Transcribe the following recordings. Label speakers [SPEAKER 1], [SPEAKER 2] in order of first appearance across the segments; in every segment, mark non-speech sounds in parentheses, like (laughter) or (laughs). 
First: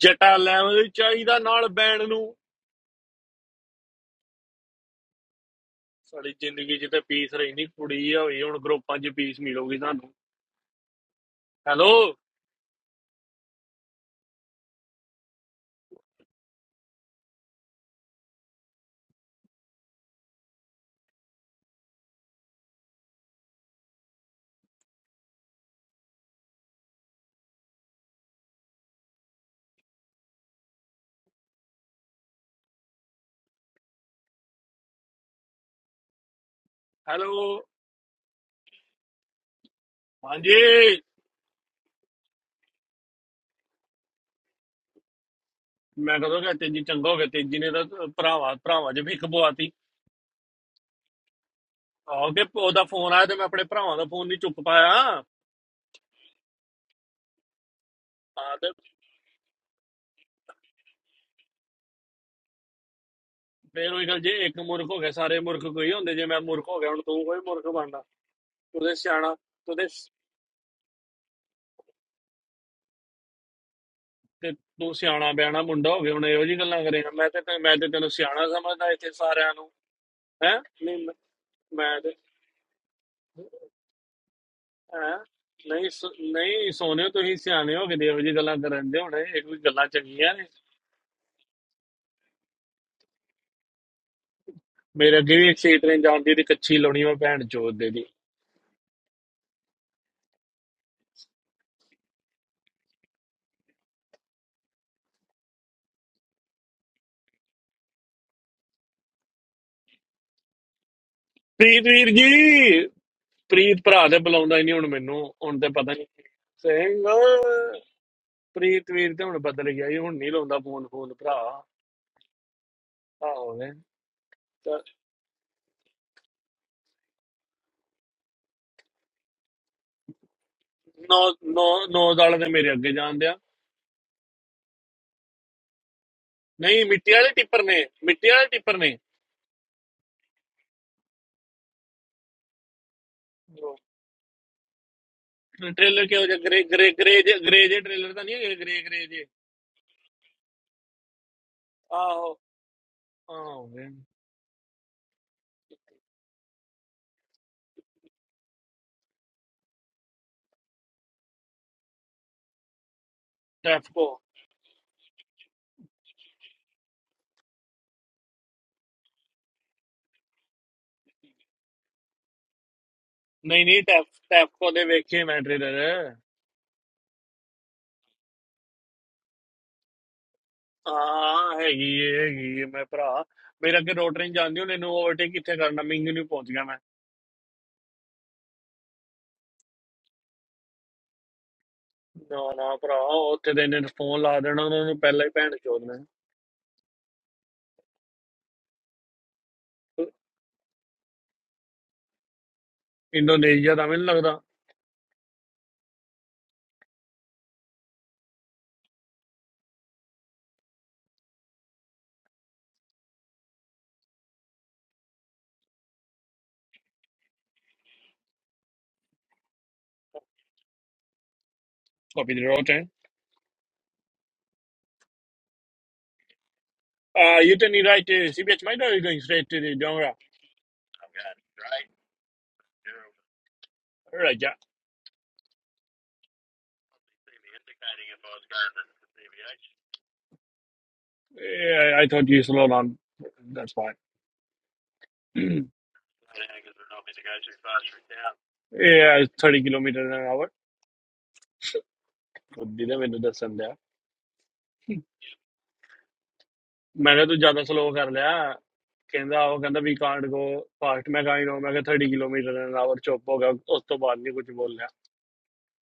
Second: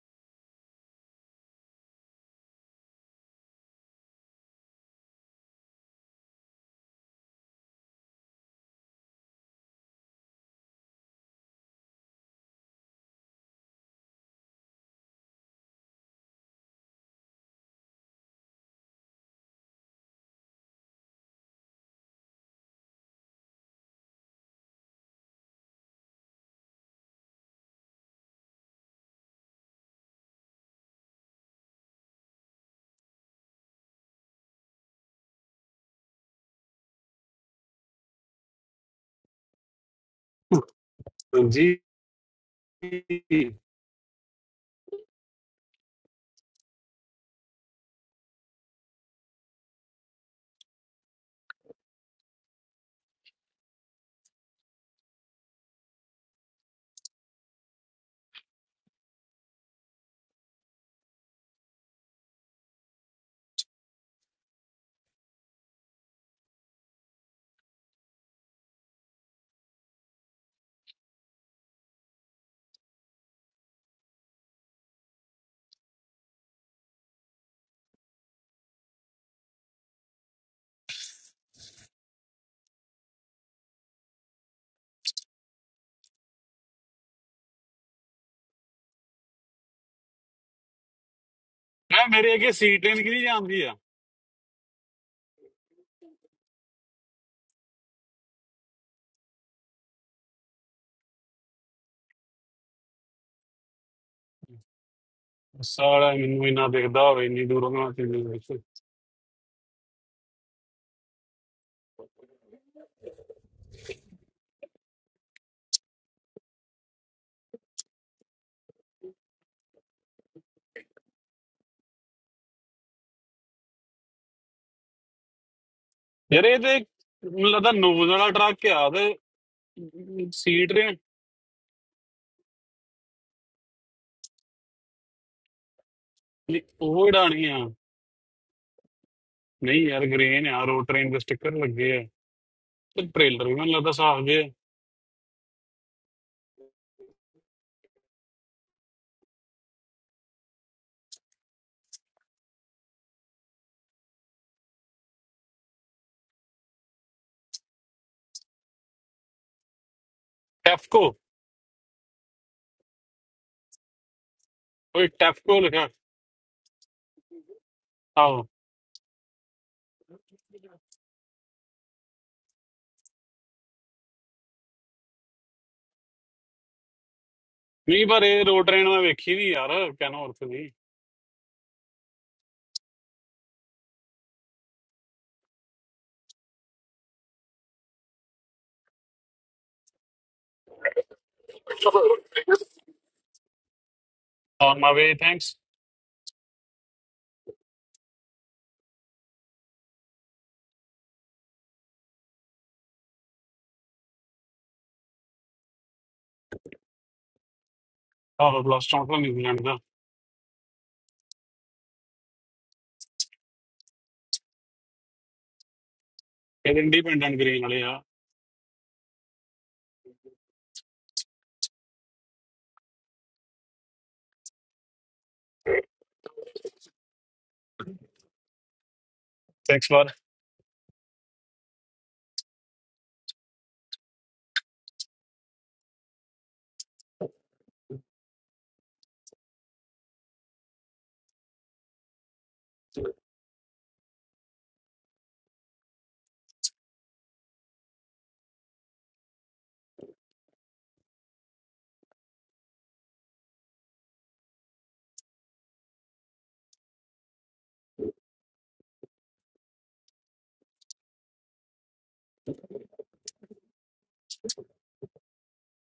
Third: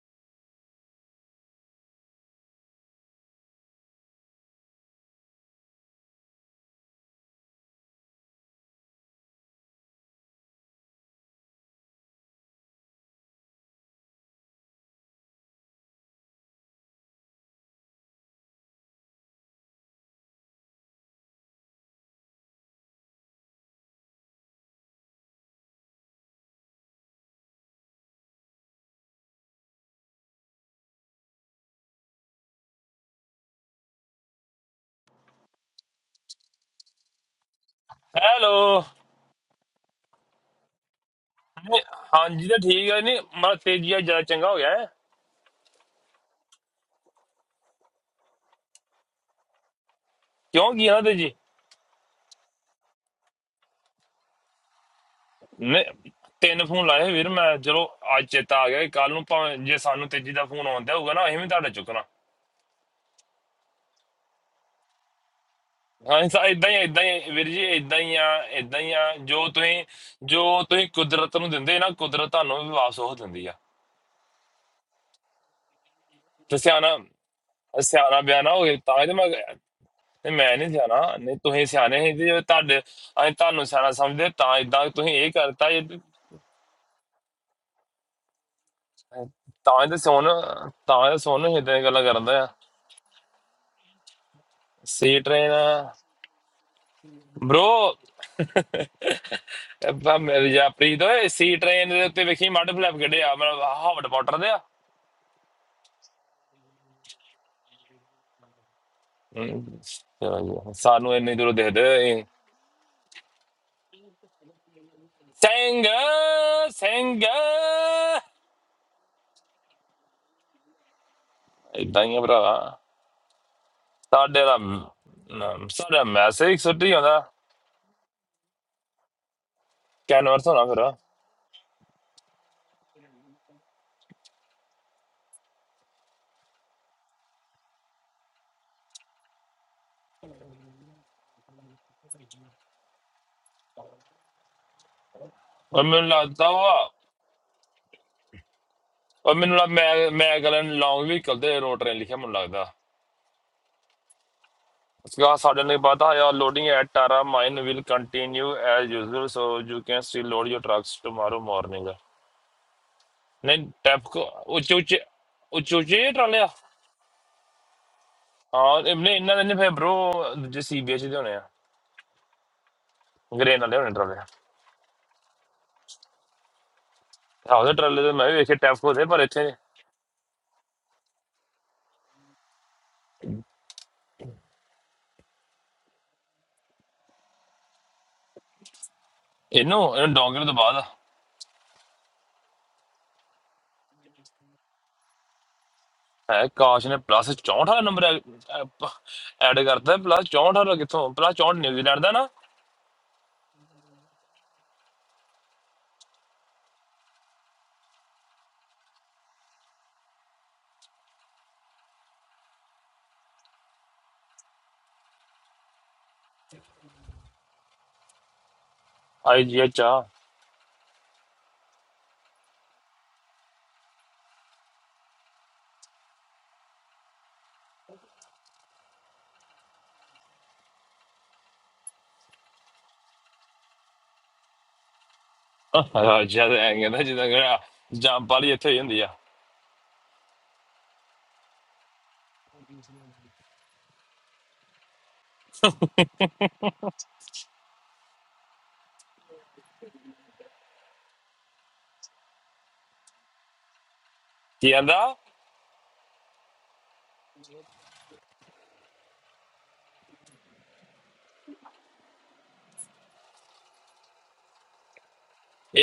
[SPEAKER 1] ਜਟਾ level ਵੀ ਚਾਹੀਦਾ ਨਾਲ band ਨੂੰ ਸਾਡੀ ਜ਼ਿੰਦਗੀ 'ਚ ਤੇ ਪੀਸ ਰਹਿੰਦੀ ਕੁੜੀ ਆ ਹੋਈ ਹੁਣ ਗਰੁੱਪਾਂ 'ਚ ਪੀਸ ਮਿਲੂਗੀ ਤੁਹਾਨੂੰ ਹੈਲੋ ਹੈਲੋ
[SPEAKER 2] ਹੈਲੋ
[SPEAKER 1] ਹਾਂਜੀ
[SPEAKER 3] ਜੀ
[SPEAKER 2] ਨਹੀਂ, ਹਾਂਜੀ ਤਾਂ ਠੀਕ ਹੈ ਨਹੀਂ ਮਾ
[SPEAKER 3] ਮੈਂ
[SPEAKER 2] ਤੇਜੀ ਆ ਜਿਆਦਾ ਚੰਗਾ ਹੋ ਗਿਆ ਹੈ।
[SPEAKER 1] ਮੈਂ ਕਦੋਂ ਕਿ ਤੇਜੀ ਚੰਗਾ ਹੋ ਗਿਆ ਤੇਜੀ ਨੇ ਤਾਂ ਭਰਾਵਾ ਭਰਾਵਾ 'ਚ ਵੀ ਖਬਵਾਤੀ
[SPEAKER 2] ਕਿਉਂ ਕੀ ਹਾਂ ਤੇਜੀ
[SPEAKER 1] ਆਓਗੇ ਉਹਦਾ ਫੋਨ ਆਇਆ ਤੇ ਮੈਂ ਆਪਣੇ ਭਰਾਵਾਂ ਦਾ ਫੋਨ ਨਹੀਂ ਚੁੱਕ ਪਾਇਆ
[SPEAKER 2] ਨੇ ਤਿੰਨ ਫੋਨ ਲਾਏ ਵੀਰ ਮੈਂ ਚਲੋ ਅੱਜ
[SPEAKER 1] ਹਾਂ
[SPEAKER 2] ਚੇਤਾ ਆ
[SPEAKER 1] ਤੇ
[SPEAKER 2] ਗਿਆ ਕੱਲ ਨੂੰ ਭਾਵੇਂ ਜੇ ਸਾਨੂੰ ਤੇਜੀ ਦਾ ਫੋਨ ਆਉਂਦਾ ਹੋਊਗਾ ਨਾ ਅਸੀਂ ਵੀ ਤੁਹਾਡਾ ਚੁੱਕਣਾ
[SPEAKER 1] ਫੇਰ ਉਹੀ ਗੱਲ ਜੇ ਇੱਕ ਮੁਰਖ ਹੋ ਗਿਆ ਸਾਰੇ ਮੁਰਖ ਕੋਈ ਹੁੰਦੇ
[SPEAKER 2] ਹਾਂ
[SPEAKER 1] ਜੇ ਮੈਂ
[SPEAKER 2] ਸਾ
[SPEAKER 1] ਮੁਰਖ
[SPEAKER 2] ਇਦਾਂ ਹੀ
[SPEAKER 1] ਹੋ
[SPEAKER 2] ਆ,
[SPEAKER 1] ਗਿਆ ਹੁਣ
[SPEAKER 2] ਇਦਾਂ ਹੀ
[SPEAKER 1] ਤੂੰ
[SPEAKER 2] ਆ,
[SPEAKER 1] ਕੋਈ
[SPEAKER 2] ਵੀਰ ਜੀ
[SPEAKER 1] ਮੁਰਖ
[SPEAKER 2] ਇਦਾਂ
[SPEAKER 1] ਬਣਦਾ
[SPEAKER 2] ਹੀ ਆ ਇਦਾਂ ਹੀ
[SPEAKER 1] ਉਹਦੇ
[SPEAKER 2] ਆ
[SPEAKER 1] ਸਿਆਣਾ
[SPEAKER 2] ਜੋ ਤੁਸੀਂ
[SPEAKER 1] ਉਹਦੇ
[SPEAKER 2] ਜੋ ਤੁਸੀਂ ਕੁਦਰਤ ਨੂੰ ਦਿੰਦੇ ਨਾ ਕੁਦਰਤ ਤੁਹਾਨੂੰ ਵੀ ਵਾਪਸ ਉਹ ਦਿੰਦੀ ਆ
[SPEAKER 1] ਤੇ ਤੂੰ ਸਿਆਣਾ ਬਿਆਣਾ ਮੁੰਡਾ ਹੋ ਗਿਆ ਹੁਣ ਇਹੋ
[SPEAKER 2] ਤੇ
[SPEAKER 1] ਜੀ ਗੱਲਾਂ
[SPEAKER 2] ਸਿਆਣਾ
[SPEAKER 1] ਕਰੇਗਾ ਮੈਂ ਤੇ ਮੈਂ ਤੇ ਤੈਨੂੰ
[SPEAKER 2] ਸਿਆਣਾ
[SPEAKER 1] ਸਿਆਣਾ
[SPEAKER 2] ਬਿਆਣਾ ਹੋ ਗਿਆ
[SPEAKER 1] ਸਮਝਦਾ
[SPEAKER 2] ਤਾਂ
[SPEAKER 1] ਇੱਥੇ
[SPEAKER 2] ਇਹਦੇ ਮੈਂ
[SPEAKER 1] ਸਾਰਿਆਂ ਨੂੰ
[SPEAKER 2] ਤੇ ਮੈਂ
[SPEAKER 1] ਹੈ
[SPEAKER 2] ਨਹੀਂ
[SPEAKER 1] ਨਹੀਂ ਮੈਂ
[SPEAKER 2] ਸਿਆਣਾ ਨਹੀਂ ਤੁਸੀਂ
[SPEAKER 1] ਮੈਂ
[SPEAKER 2] ਸਿਆਣੇ
[SPEAKER 1] ਤੇ
[SPEAKER 2] ਸੀ ਜੇ ਤੁਹਾਡੇ ਅਸੀਂ ਤੁਹਾਨੂੰ ਸਿਆਣਾ ਸਮਝਦੇ ਤਾਂ ਇਦਾਂ ਤੁਸੀਂ
[SPEAKER 1] ਹੈ
[SPEAKER 2] ਇਹ ਕਰਤਾ ਇਹ
[SPEAKER 1] ਨਹੀਂ
[SPEAKER 2] ਤੇ-
[SPEAKER 1] ਸੋ- ਨਹੀਂ ਸੋਨੇ ਤੁਸੀਂ ਸਿਆਣੇ ਹੋ ਕੇ ਦੇਵ ਜੀ ਗੱਲਾਂ ਕਰਨ ਦੇ ਹੁਣ ਇਹ ਕੋਈ
[SPEAKER 2] ਤਾਂ
[SPEAKER 1] ਗੱਲਾਂ
[SPEAKER 2] ਇਹਦੇ ਸੋਨ
[SPEAKER 1] ਚੰਗੀਆਂ ਨੇ
[SPEAKER 2] ਤਾਂ ਇਹਦੇ ਸੋਨ ਇਦਾਂ ਦੀਆਂ ਗੱਲਾਂ
[SPEAKER 3] ਮੇਰੇ
[SPEAKER 2] ਕਰਦਾ ਆ
[SPEAKER 3] ਅੱਗੇ ਸੀਟ ਹੀ ਨਿਕਲੀ ਜਾਂਦੀ ਆ
[SPEAKER 1] ਮੇਰੇ
[SPEAKER 2] ਸੀ
[SPEAKER 1] ਅੱਗੇ ਵੀ
[SPEAKER 2] ਟ੍ਰੇਨ
[SPEAKER 1] ਇੱਕ ਸੀਟ ਨੇ ਜਾਂਦੀ ਤੇ ਕੱਚੀ ਲਾਉਣੀ ਮੈਂ ਭੈਣ ਚੋਦ ਦੇ
[SPEAKER 2] ਬ్రో
[SPEAKER 1] ਦੀ
[SPEAKER 2] ਬਾ ਮੇਰੇ ਜਾ ਪ੍ਰੀਤ ਓਏ ਸੀ ਟ੍ਰੇਨ ਦੇ ਉੱਤੇ ਵੇਖੀ ਮੱਡ ਫਲੈਪ ਕੱਢਿਆ ਮਤਲਬ ਹਾਵਟ ਪਾਟਰ ਦੇ ਆ
[SPEAKER 3] ਸਾਲਾ ਮੈਨੂੰ ਇੰਨਾ ਦਿਖਦਾ ਹੋਵੇ ਇੰਨੀ ਦੂਰੋਂ ਨਾ ਚੀਜ਼ ਵਿੱਚ
[SPEAKER 2] ਹਮ, ਚਲੋ, ਜੀ, ਸਾਨੂੰ ਇੰਨੀ ਦੂਰੋਂ ਦੇਖਦੇ
[SPEAKER 1] ਪ੍ਰੀਤ ਵੀਰ
[SPEAKER 2] ਹੋਏ,
[SPEAKER 1] ਜੀ ਪ੍ਰੀਤ ਭਰਾ ਤੇ ਬੁਲਾਉਂਦਾ ਹੀ ਨਹੀਂ ਹੁਣ ਮੈਨੂੰ ਹੁਣ ਤੇ
[SPEAKER 2] ਸਿੰਘ
[SPEAKER 1] ਪਤਾ ਨਹੀਂ ਸਿੰਘ
[SPEAKER 2] ਸਿੰਘ
[SPEAKER 1] ਪ੍ਰੀਤ ਵੀਰ ਤੇ ਹੁਣ ਬਦਲ ਗਿਆ ਜੀ ਹੁਣ ਨਹੀਂ ਲਾਉਂਦਾ ਫੋਨ ਫੋਨ ਭਰਾ
[SPEAKER 2] ਇਦਾਂ ਹੀ ਆ ਭਰਾ
[SPEAKER 1] ਆਹੋ ਨੇ
[SPEAKER 2] ਸਾਡੇ ਦਾ
[SPEAKER 1] ਤਾਂ
[SPEAKER 2] ਮ- ਸਾਡਾ
[SPEAKER 3] ਯਾਰ ਇਹ
[SPEAKER 2] ਮੈਸੇਜ
[SPEAKER 3] ਤੇ
[SPEAKER 2] ਸੁੱਟੀ ਜਾਂਦਾ
[SPEAKER 3] ਮੈਨੂੰ ਲੱਗਦਾ ਨੋਜ਼ ਵਾਲਾ ਟਰੱਕ ਆ ਤੇ
[SPEAKER 2] ਕੈਨਵਸ ਹੋਣਾ
[SPEAKER 3] ਸੀਟ
[SPEAKER 2] ਫਿਰ
[SPEAKER 3] ਦੇ
[SPEAKER 2] ਉਹ
[SPEAKER 1] ਨੌ ਨੌ ਨੌ ਦਾਲ ਦੇ ਮੇਰੇ ਅੱਗੇ ਜਾਣ ਦਿਆ ਨਹੀਂ
[SPEAKER 3] ਉਹ
[SPEAKER 1] ਮਿੱਟੀ ਵਾਲੇ
[SPEAKER 3] ਉਡਾਣੀ ਆ
[SPEAKER 1] ਟਿੱਪਰ ਨੇ ਮਿੱਟੀ ਵਾਲੇ ਟਿੱਪਰ ਨੇ
[SPEAKER 3] ਨਹੀਂ ਯਾਰ ਗ੍ਰੇਨ ਆ ਰੋਡ ਟ੍ਰੇਨ ਦੇ ਸਟicker ਲੱਗੇ ਆ ਤੇ ਟ੍ਰੇਲਰ ਵੀ ਮੈਨੂੰ ਲੱਗਦਾ ਸਾਫ ਜੇ
[SPEAKER 1] ਟ੍ਰੇਲਰ
[SPEAKER 2] ਮੈਨੂੰ
[SPEAKER 1] ਕਿਹੋ ਜਿਹਾ
[SPEAKER 2] ਲੱਗਦਾ
[SPEAKER 1] ਗਰੇ
[SPEAKER 2] ਵਾ
[SPEAKER 1] ਗਰੇ ਗਰੇ ਜੇ ਗਰੇ ਜੇ ਟ੍ਰੇਲਰ ਤਾਂ ਨਹੀਂ ਹੈਗੇ ਗਰੇ ਗਰੇ ਜੇ
[SPEAKER 2] ਉਹ ਮੈਨੂੰ ਲੱਗ ਮੈਂ ਮੈਂ ਗਲਨ ਲੌਂਗ ਵਹੀਕਲ ਤੇ ਰੋਟਰੇ ਲਿਖਿਆ ਮੈਨੂੰ
[SPEAKER 1] ਆਹੋ
[SPEAKER 2] ਲੱਗਦਾ
[SPEAKER 1] ਆਹੋ
[SPEAKER 2] ਸਗਾ ਸਾਡੇ ਨੇ ਪਤਾ ਯਾ loading at Tara mine will continue as usual so you can still load your trucks
[SPEAKER 3] Tafco
[SPEAKER 2] tomorrow morning ਨਹੀਂ ਟੈਪ
[SPEAKER 1] ਟੈਫਕੋ
[SPEAKER 2] ਕੋ ਉੱਚੇ ਉੱਚੇ
[SPEAKER 3] ਓਏ ਟੈਫਕੋ
[SPEAKER 2] ਉੱਚੇ
[SPEAKER 3] ਲਿਖਿਆ
[SPEAKER 2] ਉੱਚੇ ਟਰਾਲੇ ਆ
[SPEAKER 3] ਆਹੋ
[SPEAKER 2] ਹਾਂ ਇਹਨੇ ਇਹਨਾਂ ਦੇ ਨੇ ਫਿਰ bro ਦੂਜੇ ਸੀਬੀਐਚ ਦੇ ਹੋਣੇ ਆ ਗ੍ਰੇਨ
[SPEAKER 1] ਨਹੀਂ
[SPEAKER 2] ਵਾਲੇ
[SPEAKER 1] ਨਹੀਂ
[SPEAKER 2] ਹੋਣੇ
[SPEAKER 1] ਟੈਫ
[SPEAKER 2] ਟਰਾਲੇ
[SPEAKER 1] ਟੈਫਕੋ ਦੇ ਵੇਖੇ ਮੈਂ ਟ੍ਰੇਲਰ
[SPEAKER 2] ਹਾਉਸ ਦੇ ਟਰਾਲੇ
[SPEAKER 3] ਨਹੀਂ
[SPEAKER 2] ਤੇ
[SPEAKER 3] ਪਰ
[SPEAKER 2] ਮੈਂ ਵੀ
[SPEAKER 3] ਇਹ
[SPEAKER 2] ਵੇਖੇ
[SPEAKER 3] ਰੋਡ
[SPEAKER 2] ਟੈਫ
[SPEAKER 3] ਟ੍ਰੇਨ ਮੈਂ
[SPEAKER 2] ਕੋਦੇ ਪਰ
[SPEAKER 3] ਵੇਖੀ
[SPEAKER 2] ਇੱਥੇ
[SPEAKER 3] ਨਹੀਂ
[SPEAKER 2] ਨੀ।
[SPEAKER 3] ਯਾਰ ਕਹਿਣਾ ਔਰਤ ਦੀ
[SPEAKER 1] ਹਾਂ ਹੈਗੀ ਏ, ਹੈਗੀ ਏ, ਮੈਂ ਭਰਾ ਮੇਰਾ ਅੱਗੇ ਰੋਟਰਿੰਗ ਜਾਂਦੀ ਹੁਣ ਇਹਨੂੰ ਓਵਰਟੇਕ ਕਿੱਥੇ ਕਰਨਾ ਮਿੰਗ ਨੂੰ ਪਹੁੰਚ ਗਿਆ ਮੈਂ
[SPEAKER 2] ਇਹਨੂੰ ਇਹਨੂੰ ਡੌਂਗਰ ਤੋਂ ਬਾਅਦ
[SPEAKER 1] ਨਾ ਨਾ ਭਰਾ ਉੱਥੇ ਤੇ ਇਹਨੇ ਫੋਨ ਲਾ ਦੇਣਾ
[SPEAKER 3] ਔਨ
[SPEAKER 1] ਉਹਨਾਂ
[SPEAKER 3] ਮਾਈ
[SPEAKER 1] ਨੂੰ
[SPEAKER 3] ਵੇ
[SPEAKER 1] ਪਹਿਲਾਂ ਹੀ ਭੈਣ
[SPEAKER 3] ਥੈਂਕਸ
[SPEAKER 1] ਚੋਦ ਨੇ
[SPEAKER 2] ਹੈ ਕਾਸ਼ ਨੇ ਪਲੱਸ 64 ਨੰਬਰ ਐਡ ਕਰਤਾ ਪਲੱਸ 64 ਵਾਲਾ ਕਿੱਥੋਂ ਪਲੱਸ 64 ਨਿਊਜ਼ੀਲੈਂਡ ਦਾ ਨਾ
[SPEAKER 1] ਇੰਡੋਨੇਸ਼ੀਆ ਦਾ ਮੈਨੂੰ ਲੱਗਦਾ
[SPEAKER 3] ਆਹੋ ਬਲਾਸਟ ਆਊਟ ਫਰਮ ਨਿਊਜ਼ੀਲੈਂਡ ਦਾ ਇਹ ਇੰਡੀਪੈਂਡੈਂਟ ਗ੍ਰੇਨ ਵਾਲੇ ਆ
[SPEAKER 2] ਆਈਜੀਐਚ ਆ
[SPEAKER 1] ਕਾਪੀ ਦੇ ਰੋਟਰਿੰਗ ਆ you turn right CBH might are going straight to the
[SPEAKER 3] thanks बार
[SPEAKER 1] ਡੋਂਗਰਾ ਰਾਜਾ
[SPEAKER 2] ਜਦ ਐਂ ਕਹਿੰਦਾ ਜਿੱਦਾਂ ਕਹਿੰਦਾ ਜੰਪ ਵਾਲੀ ਇੱਥੇ ਹੀ ਹੁੰਦੀ ਆ
[SPEAKER 1] Yeah, I told you to load on. That's fine. (clears throat) Yeah, 30 kilometre an hour. ਬੁੱਧੀ ਨੇ ਮੈਨੂੰ ਦੱਸਣ ਦਿਆ
[SPEAKER 2] ਕੀ ਕਹਿੰਦਾ
[SPEAKER 1] ਮੈਂ ਕਿਹਾ ਤੂੰ ਜ਼ਿਆਦਾ ਸਲੋ ਕਰ ਲਿਆ ਕਹਿੰਦਾ ਉਹ ਕਹਿੰਦਾ ਵੀ ਕਾਂਟ ਗੋ ਫਾਸਟ ਮੈਂ ਕਾਈ ਨੋ ਮੈਂ ਕਿਹਾ 30 ਕਿਲੋਮੀਟਰ ਐਨ ਆਵਰ ਚੁੱਪ ਹੋ ਗਿਆ ਉਸ ਤੋਂ ਬਾਅਦ ਨਹੀਂ ਕੁਝ ਬੋਲਿਆ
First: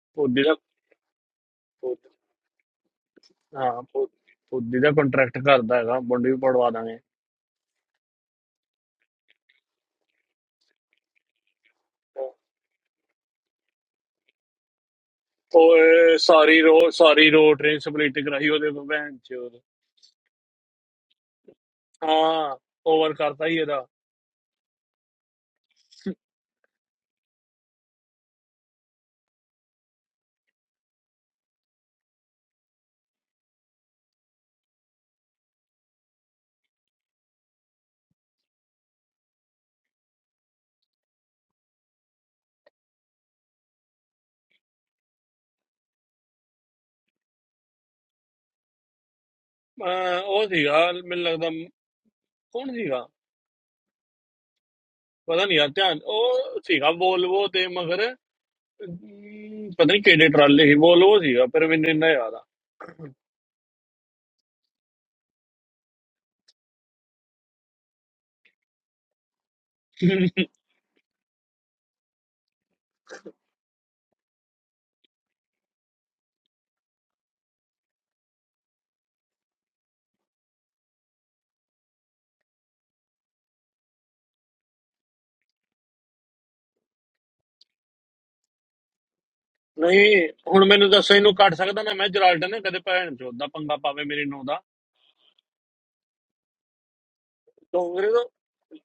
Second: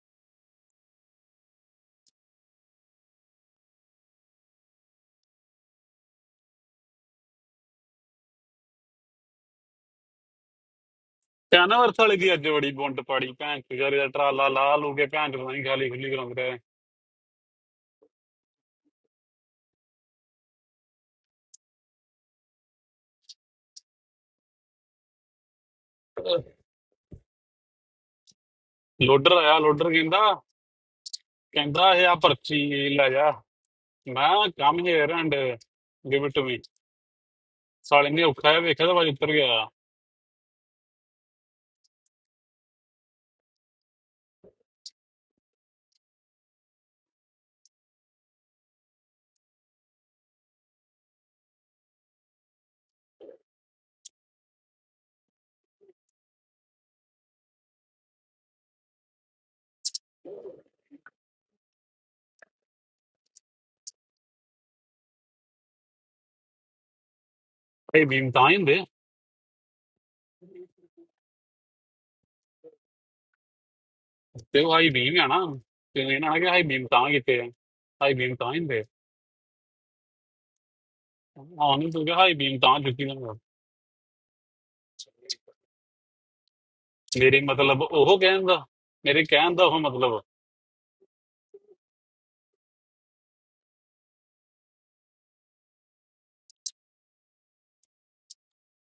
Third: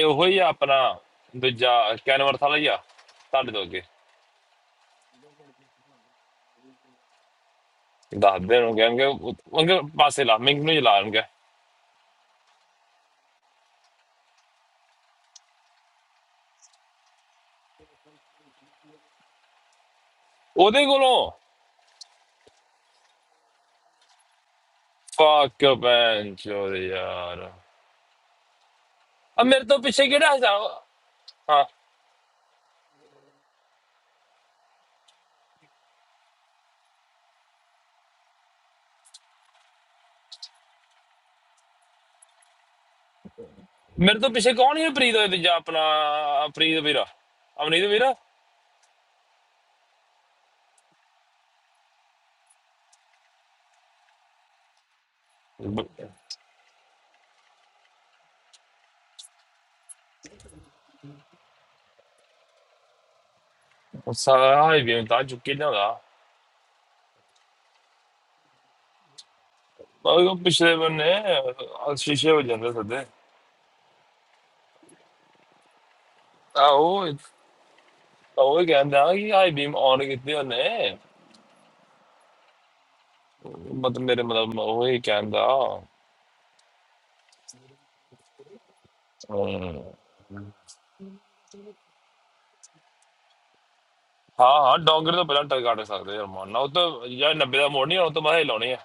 [SPEAKER 2] ਇਹ ਉਹੋ ਹੀ
[SPEAKER 1] ਬੁੱਧੀ
[SPEAKER 2] ਆ
[SPEAKER 1] ਦਾ
[SPEAKER 2] ਆਪਣਾ ਦੂਜਾ ਕੈਨਵਰਸ ਵਾਲਾ ਹੀ ਆ ਤੁਹਾਡੇ ਤੋਂ
[SPEAKER 1] ਹਾਂ
[SPEAKER 2] ਅੱਗੇ
[SPEAKER 1] ਬੁੱਧੀ ਦਾ ਕੰਟਰੈਕਟ ਕਰਦਾ ਹੈਗਾ ਮੁੰਡੇ ਵੀ ਪੜਵਾ ਦਾਂਗੇ
[SPEAKER 2] ਦੱਸਦੇ ਨੂੰ ਕਹਿੰਗੇ ਉਹ- ਉਹ ਕਹਿੰਦੇ ਪਾਸੇ ਲਾ ਮਿੰਗ ਨੂੰ ਹੀ ਲਾਣਗੇ
[SPEAKER 3] प्यानवर थले दिया जोड़ी बोंड तो पढ़ी पेंट तुझारी जट्रा लाल लाल ऊँगे पेंट वहीं खाली खुली
[SPEAKER 1] ਓਏ
[SPEAKER 3] करूँगा तेरे
[SPEAKER 1] ਸਾਰੀ ਰੋ ਸਾਰੀ ਰੋ ਟ੍ਰੇਨ ਸਪਲਿਟ ਕਰਾਈ ਉਹਦੇ ਕੋਲ ਭੈਣ ਚੋਦ
[SPEAKER 2] ਉਹਦੇ ਕੋਲੋਂ
[SPEAKER 1] ਹਾਂ ਓਵਰ ਕਰਤਾ ਹੀ ਇਹਦਾ
[SPEAKER 2] ਫੱਕ ਭੈਣ ਚੋਦ ਯਾਰ
[SPEAKER 3] लोटरा
[SPEAKER 2] ਆ
[SPEAKER 3] यार
[SPEAKER 2] ਮੇਰੇ ਤੋਂ
[SPEAKER 3] लोटर
[SPEAKER 2] ਪਿੱਛੇ
[SPEAKER 3] किंदा
[SPEAKER 2] ਕਿਹੜਾ ਹਸਾ ਹਾਂ
[SPEAKER 3] किंदा है आप अच्छी इलाज़ मैं काम ही एरांडे दिवर्तुमी साड़ी ने उखाए भी कदापि उतर गया
[SPEAKER 2] ਮੇਰੇ ਤੋਂ ਪਿੱਛੇ ਕੌਣ ਹੈ ਪ੍ਰੀਤ ਹੋਏ ਤੇ ਜਾਂ ਆਪਣਾ ਅ, ਪ੍ਰੀਤ ਵੀਰਾ ਅਮਨੀਤ ਵੀਰਾ
[SPEAKER 1] ਅਹ ਉਹ ਸੀਗਾ ਮੈਨੂੰ ਲੱਗਦਾ ਮ- ਕੌਣ ਸੀਗਾ ਪਤਾ ਨਹੀਂ ਯਾਰ ਧਿਆਨ
[SPEAKER 2] ਬ-
[SPEAKER 1] ਉਹ ਸੀਗਾ ਵੋਲਵੋ ਤੇ ਮਗਰ ਅਮ, ਪਤਾ ਨਹੀਂ ਕਿਹੜੇ ਟਰਾਲੇ ਸੀ ਵੋਲਵੋ ਸੀਗਾ ਪਰ ਮੈਨੂੰ ਇੰਨਾ ਯਾਦ ਆ
[SPEAKER 2] ਸਾਰਾ ਹੀ ਵੀ ਤਾਂ ਚੁੱਕੀ ਲਿਆਉਂਦਾ
[SPEAKER 3] भीम ताइन दे
[SPEAKER 2] ਪਰ ਉਹ ਪਿਛਲੇ ਬੰਨੇ ਅਹ, ਸ਼ੀਸ਼ੇ ਹੋ ਜਾਂਦੇ ਸਦੇ
[SPEAKER 3] ते वो हाई भीम याना तूने ना क्या हाई
[SPEAKER 2] ਆ ਉਹ ਉਹ ਹੀ ਕਹਿੰਦਾ ਕਿ ਹਾਈ ਬੀਮ ਆਨ ਕੀਤੀ ਉਹਨੇ ਮਤਲਬ ਮੇਰੇ ਮਤਲਬ ਉਹ ਹੀ ਕਹਿੰਦਾ ਅਮ,
[SPEAKER 1] ਨਹੀਂ ਹੁਣ ਮੈਨੂੰ ਦੱਸੋ ਇਹਨੂੰ ਕੱਟ ਸਕਦਾ ਨਾ ਮੈਂ ਜਰਾਲਟਨ ਨੇ ਕਦੇ ਭੈਣ ਚੋਦ ਦਾ ਪੰਗਾ ਪਾਵੇ ਮੇਰੇ ਨੂੰ
[SPEAKER 2] ਹਾਂ
[SPEAKER 1] ਦਾ
[SPEAKER 2] ਹਾਂ ਡੋਂਗਰ ਤੋਂ ਪਹਿਲਾਂ ਟਰ ਕੱਢ ਸਕਦੇ ਯਾਰ ਮਾਨਾ ਉਹ ਤਾਂ ਯਾਰ 90 ਦਾ ਮੋੜ ਨਹੀਂ ਉਹ
[SPEAKER 1] ਡੋਂਗਰੇ
[SPEAKER 2] ਤਾਂ
[SPEAKER 1] ਦਾ
[SPEAKER 2] ਮੈਂ ਹੀ ਲਾਉਣੀ ਆ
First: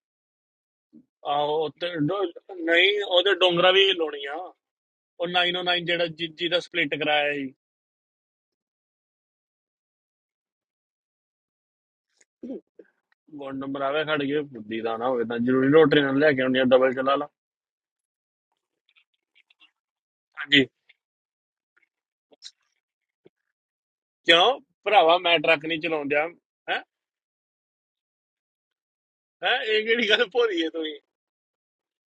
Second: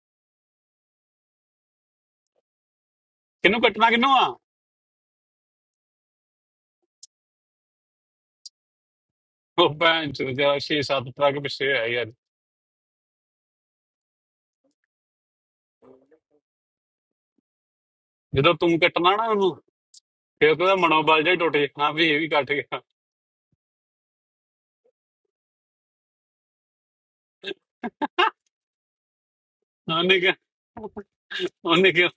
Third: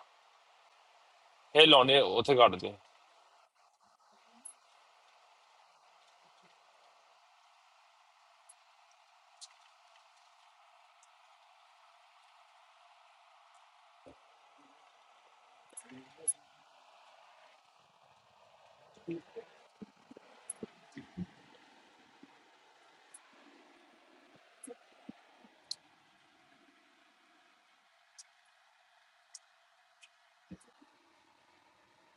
[SPEAKER 1] ਆਹੋ
[SPEAKER 2] ਇਹ
[SPEAKER 1] ਉੱਤੇ
[SPEAKER 2] ਲਾਉਣੇ
[SPEAKER 1] ਡੋ-
[SPEAKER 2] ਉੱਥੇ ਕੱਢ ਦੇ
[SPEAKER 1] ਨਹੀਂ ਉਹਦੇ ਡੋਂਗਰਾ ਵੀ ਲਾਉਣੀ
[SPEAKER 3] भीम
[SPEAKER 1] ਆ ਉਹ 909 ਜਿਹੜਾ ਜਿੱਜੀ ਦਾ ਸਪਲਿਟ ਕਰਾਇਆ ਸੀ
[SPEAKER 3] ਉਹ ਭੈਣ ਚੋਦ ਜਿਆਦਾ 6-7 ਟਰੱਕ ਪਿੱਛੇ ਹੋਇਆ ਯਾਰ
[SPEAKER 1] ਗੁੰਡ ਮਰਾਵੇ ਖੜ ਗਏ ਬੁੱਧੀ ਦਾ ਨਾ ਹੋਵੇ ਤਾਂ ਜ਼ਰੂਰੀ ਰੋਟਰੀ ਨਾਲ ਲੈ ਕੇ ਆਉਣੀ ਆ ਡਬਲ ਚਲਾ ਲਾ
[SPEAKER 3] ਜਦੋਂ ਤੂੰ ਕੱਟਣਾ ਨਾ ਉਹਨੂੰ ਫਿਰ
[SPEAKER 1] ਹਾਂਜੀ
[SPEAKER 3] ਉਹਦਾ ਮਨੋਬਲ ਜਿਹਾ ਹੀ ਟੁੱਟ ਜਾਣਾ ਵੀ ਇਹ ਵੀ ਕੱਟ ਗਿਆ
[SPEAKER 1] ਕਿਉਂ ਭਰਾਵਾ ਮੈਂ ਟਰੱਕ ਨਹੀਂ ਚਲਾਉਂਦਾ ਹੈ ਹੈ ਇਹ ਕਿਹੜੀ
[SPEAKER 3] ਉਹਨੇ
[SPEAKER 1] ਗੱਲ
[SPEAKER 3] ਕਿਹਾ
[SPEAKER 1] ਭੋਰੀ ਹੈ ਤੁਸੀਂ
[SPEAKER 3] ਉਹਨੇ ਕਿਹਾ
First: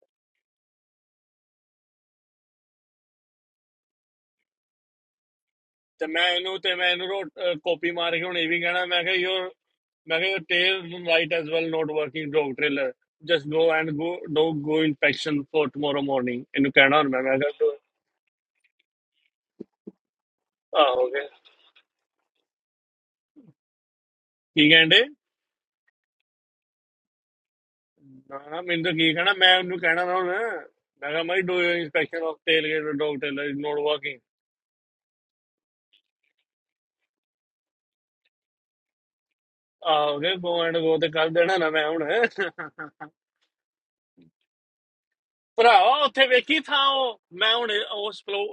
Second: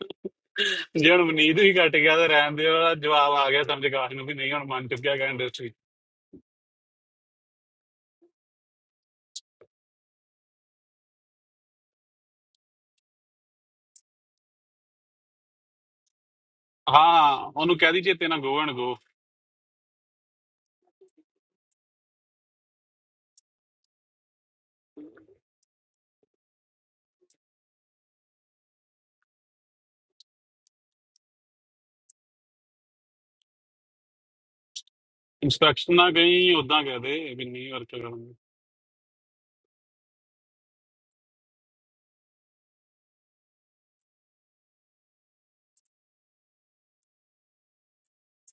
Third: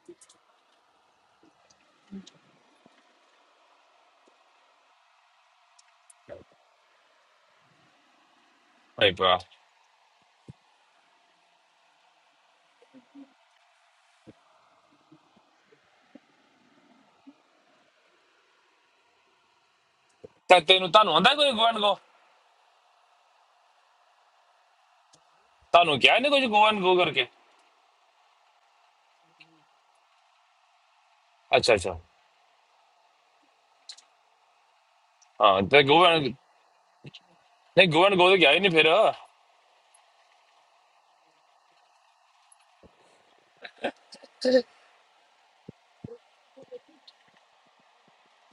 [SPEAKER 3] ਜਣ ਮਨੀਤ ਵੀ ਕੱਟ ਗਿਆ ਤਾਂ ਰਹਿਣ ਦੇ ਉਹਦਾ ਜਵਾਬ ਆ ਗਿਆ ਸਮਝ ਕਾਸ਼ ਨੂੰ ਵੀ ਨਹੀਂ ਹੁਣ ਮਨ ਚੁੱਕਿਆ ਗਿਆ ਇੰਡਸਟਰੀ
[SPEAKER 1] ਤੇ ਮੈਂ ਇਹਨੂੰ ਤੇ ਮੈਂ ਇਹਨੂੰ ਰੋ- ਅਹ ਕਾਪੀ ਮਾਰ ਕੇ ਹੁਣ ਇਹ ਵੀ ਕਹਿਣਾ ਮੈਂ
[SPEAKER 2] ਭਾਈ
[SPEAKER 1] ਕਿਹਾ
[SPEAKER 2] ਭਰਾ
[SPEAKER 1] ਯੋਰ ਮੈਂ ਕਿਹਾ your tail right as well not working dog trailer just go and go dog go inspection for tomorrow morning ਇਹਨੂੰ ਕਹਿਣਾ ਹੁਣ ਮੈਂ
[SPEAKER 3] ਹਾਂ
[SPEAKER 1] ਮੈਂ ਕਿਹਾ ਤੂੰ
[SPEAKER 3] ਉਹਨੂੰ ਕਹਿ ਦੀ ਚੇਤੇ ਨਾ ਗੋ ਐਂਡ ਗੋ
[SPEAKER 2] ਤਾਂ
[SPEAKER 1] ਆ
[SPEAKER 2] ਤੈਨੂੰ
[SPEAKER 1] ਹੋ
[SPEAKER 2] ਤੁਹਾਨੂੰ
[SPEAKER 1] ਗਿਆ
[SPEAKER 2] ਆਂਦਾ ਕੋਈ ਗੋਵਨ ਗੋ
[SPEAKER 1] ਕੀ ਕਹਿੰਦੇ
[SPEAKER 2] ਤੁਹਾਨੂੰ ਕਿਹਾ ਨਹੀਂ ਕੁਝ ਗੋਵਨ ਗੋ ਕਰਕੇ
[SPEAKER 1] ਨਾ ਨਾ ਮੈਨੂੰ ਤਾਂ ਕੀ ਕਹਿਣਾ ਮੈਂ ਉਹਨੂੰ ਕਹਿਣਾ ਨਾ ਹੁਣ ਮੈਂ ਕਿਹਾ ਮਾਈ ਡੂ
[SPEAKER 2] ਅੱਛਾ ਅੱਛਾ
[SPEAKER 1] inspection of tailgate dog trailer is not working
[SPEAKER 2] ਹਾਂ ਤੇ
[SPEAKER 3] ਇਨਸਪੈਕਸ਼ਨ ਨਾ
[SPEAKER 2] ਗੋਵਨ
[SPEAKER 3] ਗਈ ਉਦਾਂ ਕਹਿ ਦੇ ਵੀ ਨਹੀਂ ਵਰਕ
[SPEAKER 2] ਨਹੀਂ ਗੋਵਨ ਗੋ
[SPEAKER 3] ਕਰਾਂਗੇ
[SPEAKER 2] ਤਾਂ ਗਿਆ ਹੀ ਨਹੀਂ ਫਿਰ
[SPEAKER 1] ਆ ਹੋ ਗਿਆ ਗੋ ਐਂਡ ਗੋ ਤੇ ਕਰ ਦੇਣਾ ਨਾ ਮੈਂ ਹੁਣ ਭਰਾਵਾ ਉੱਥੇ ਵੇਖੀ ਥਾਂ ਉਹ ਮੈਂ ਹੁਣ ਉਹ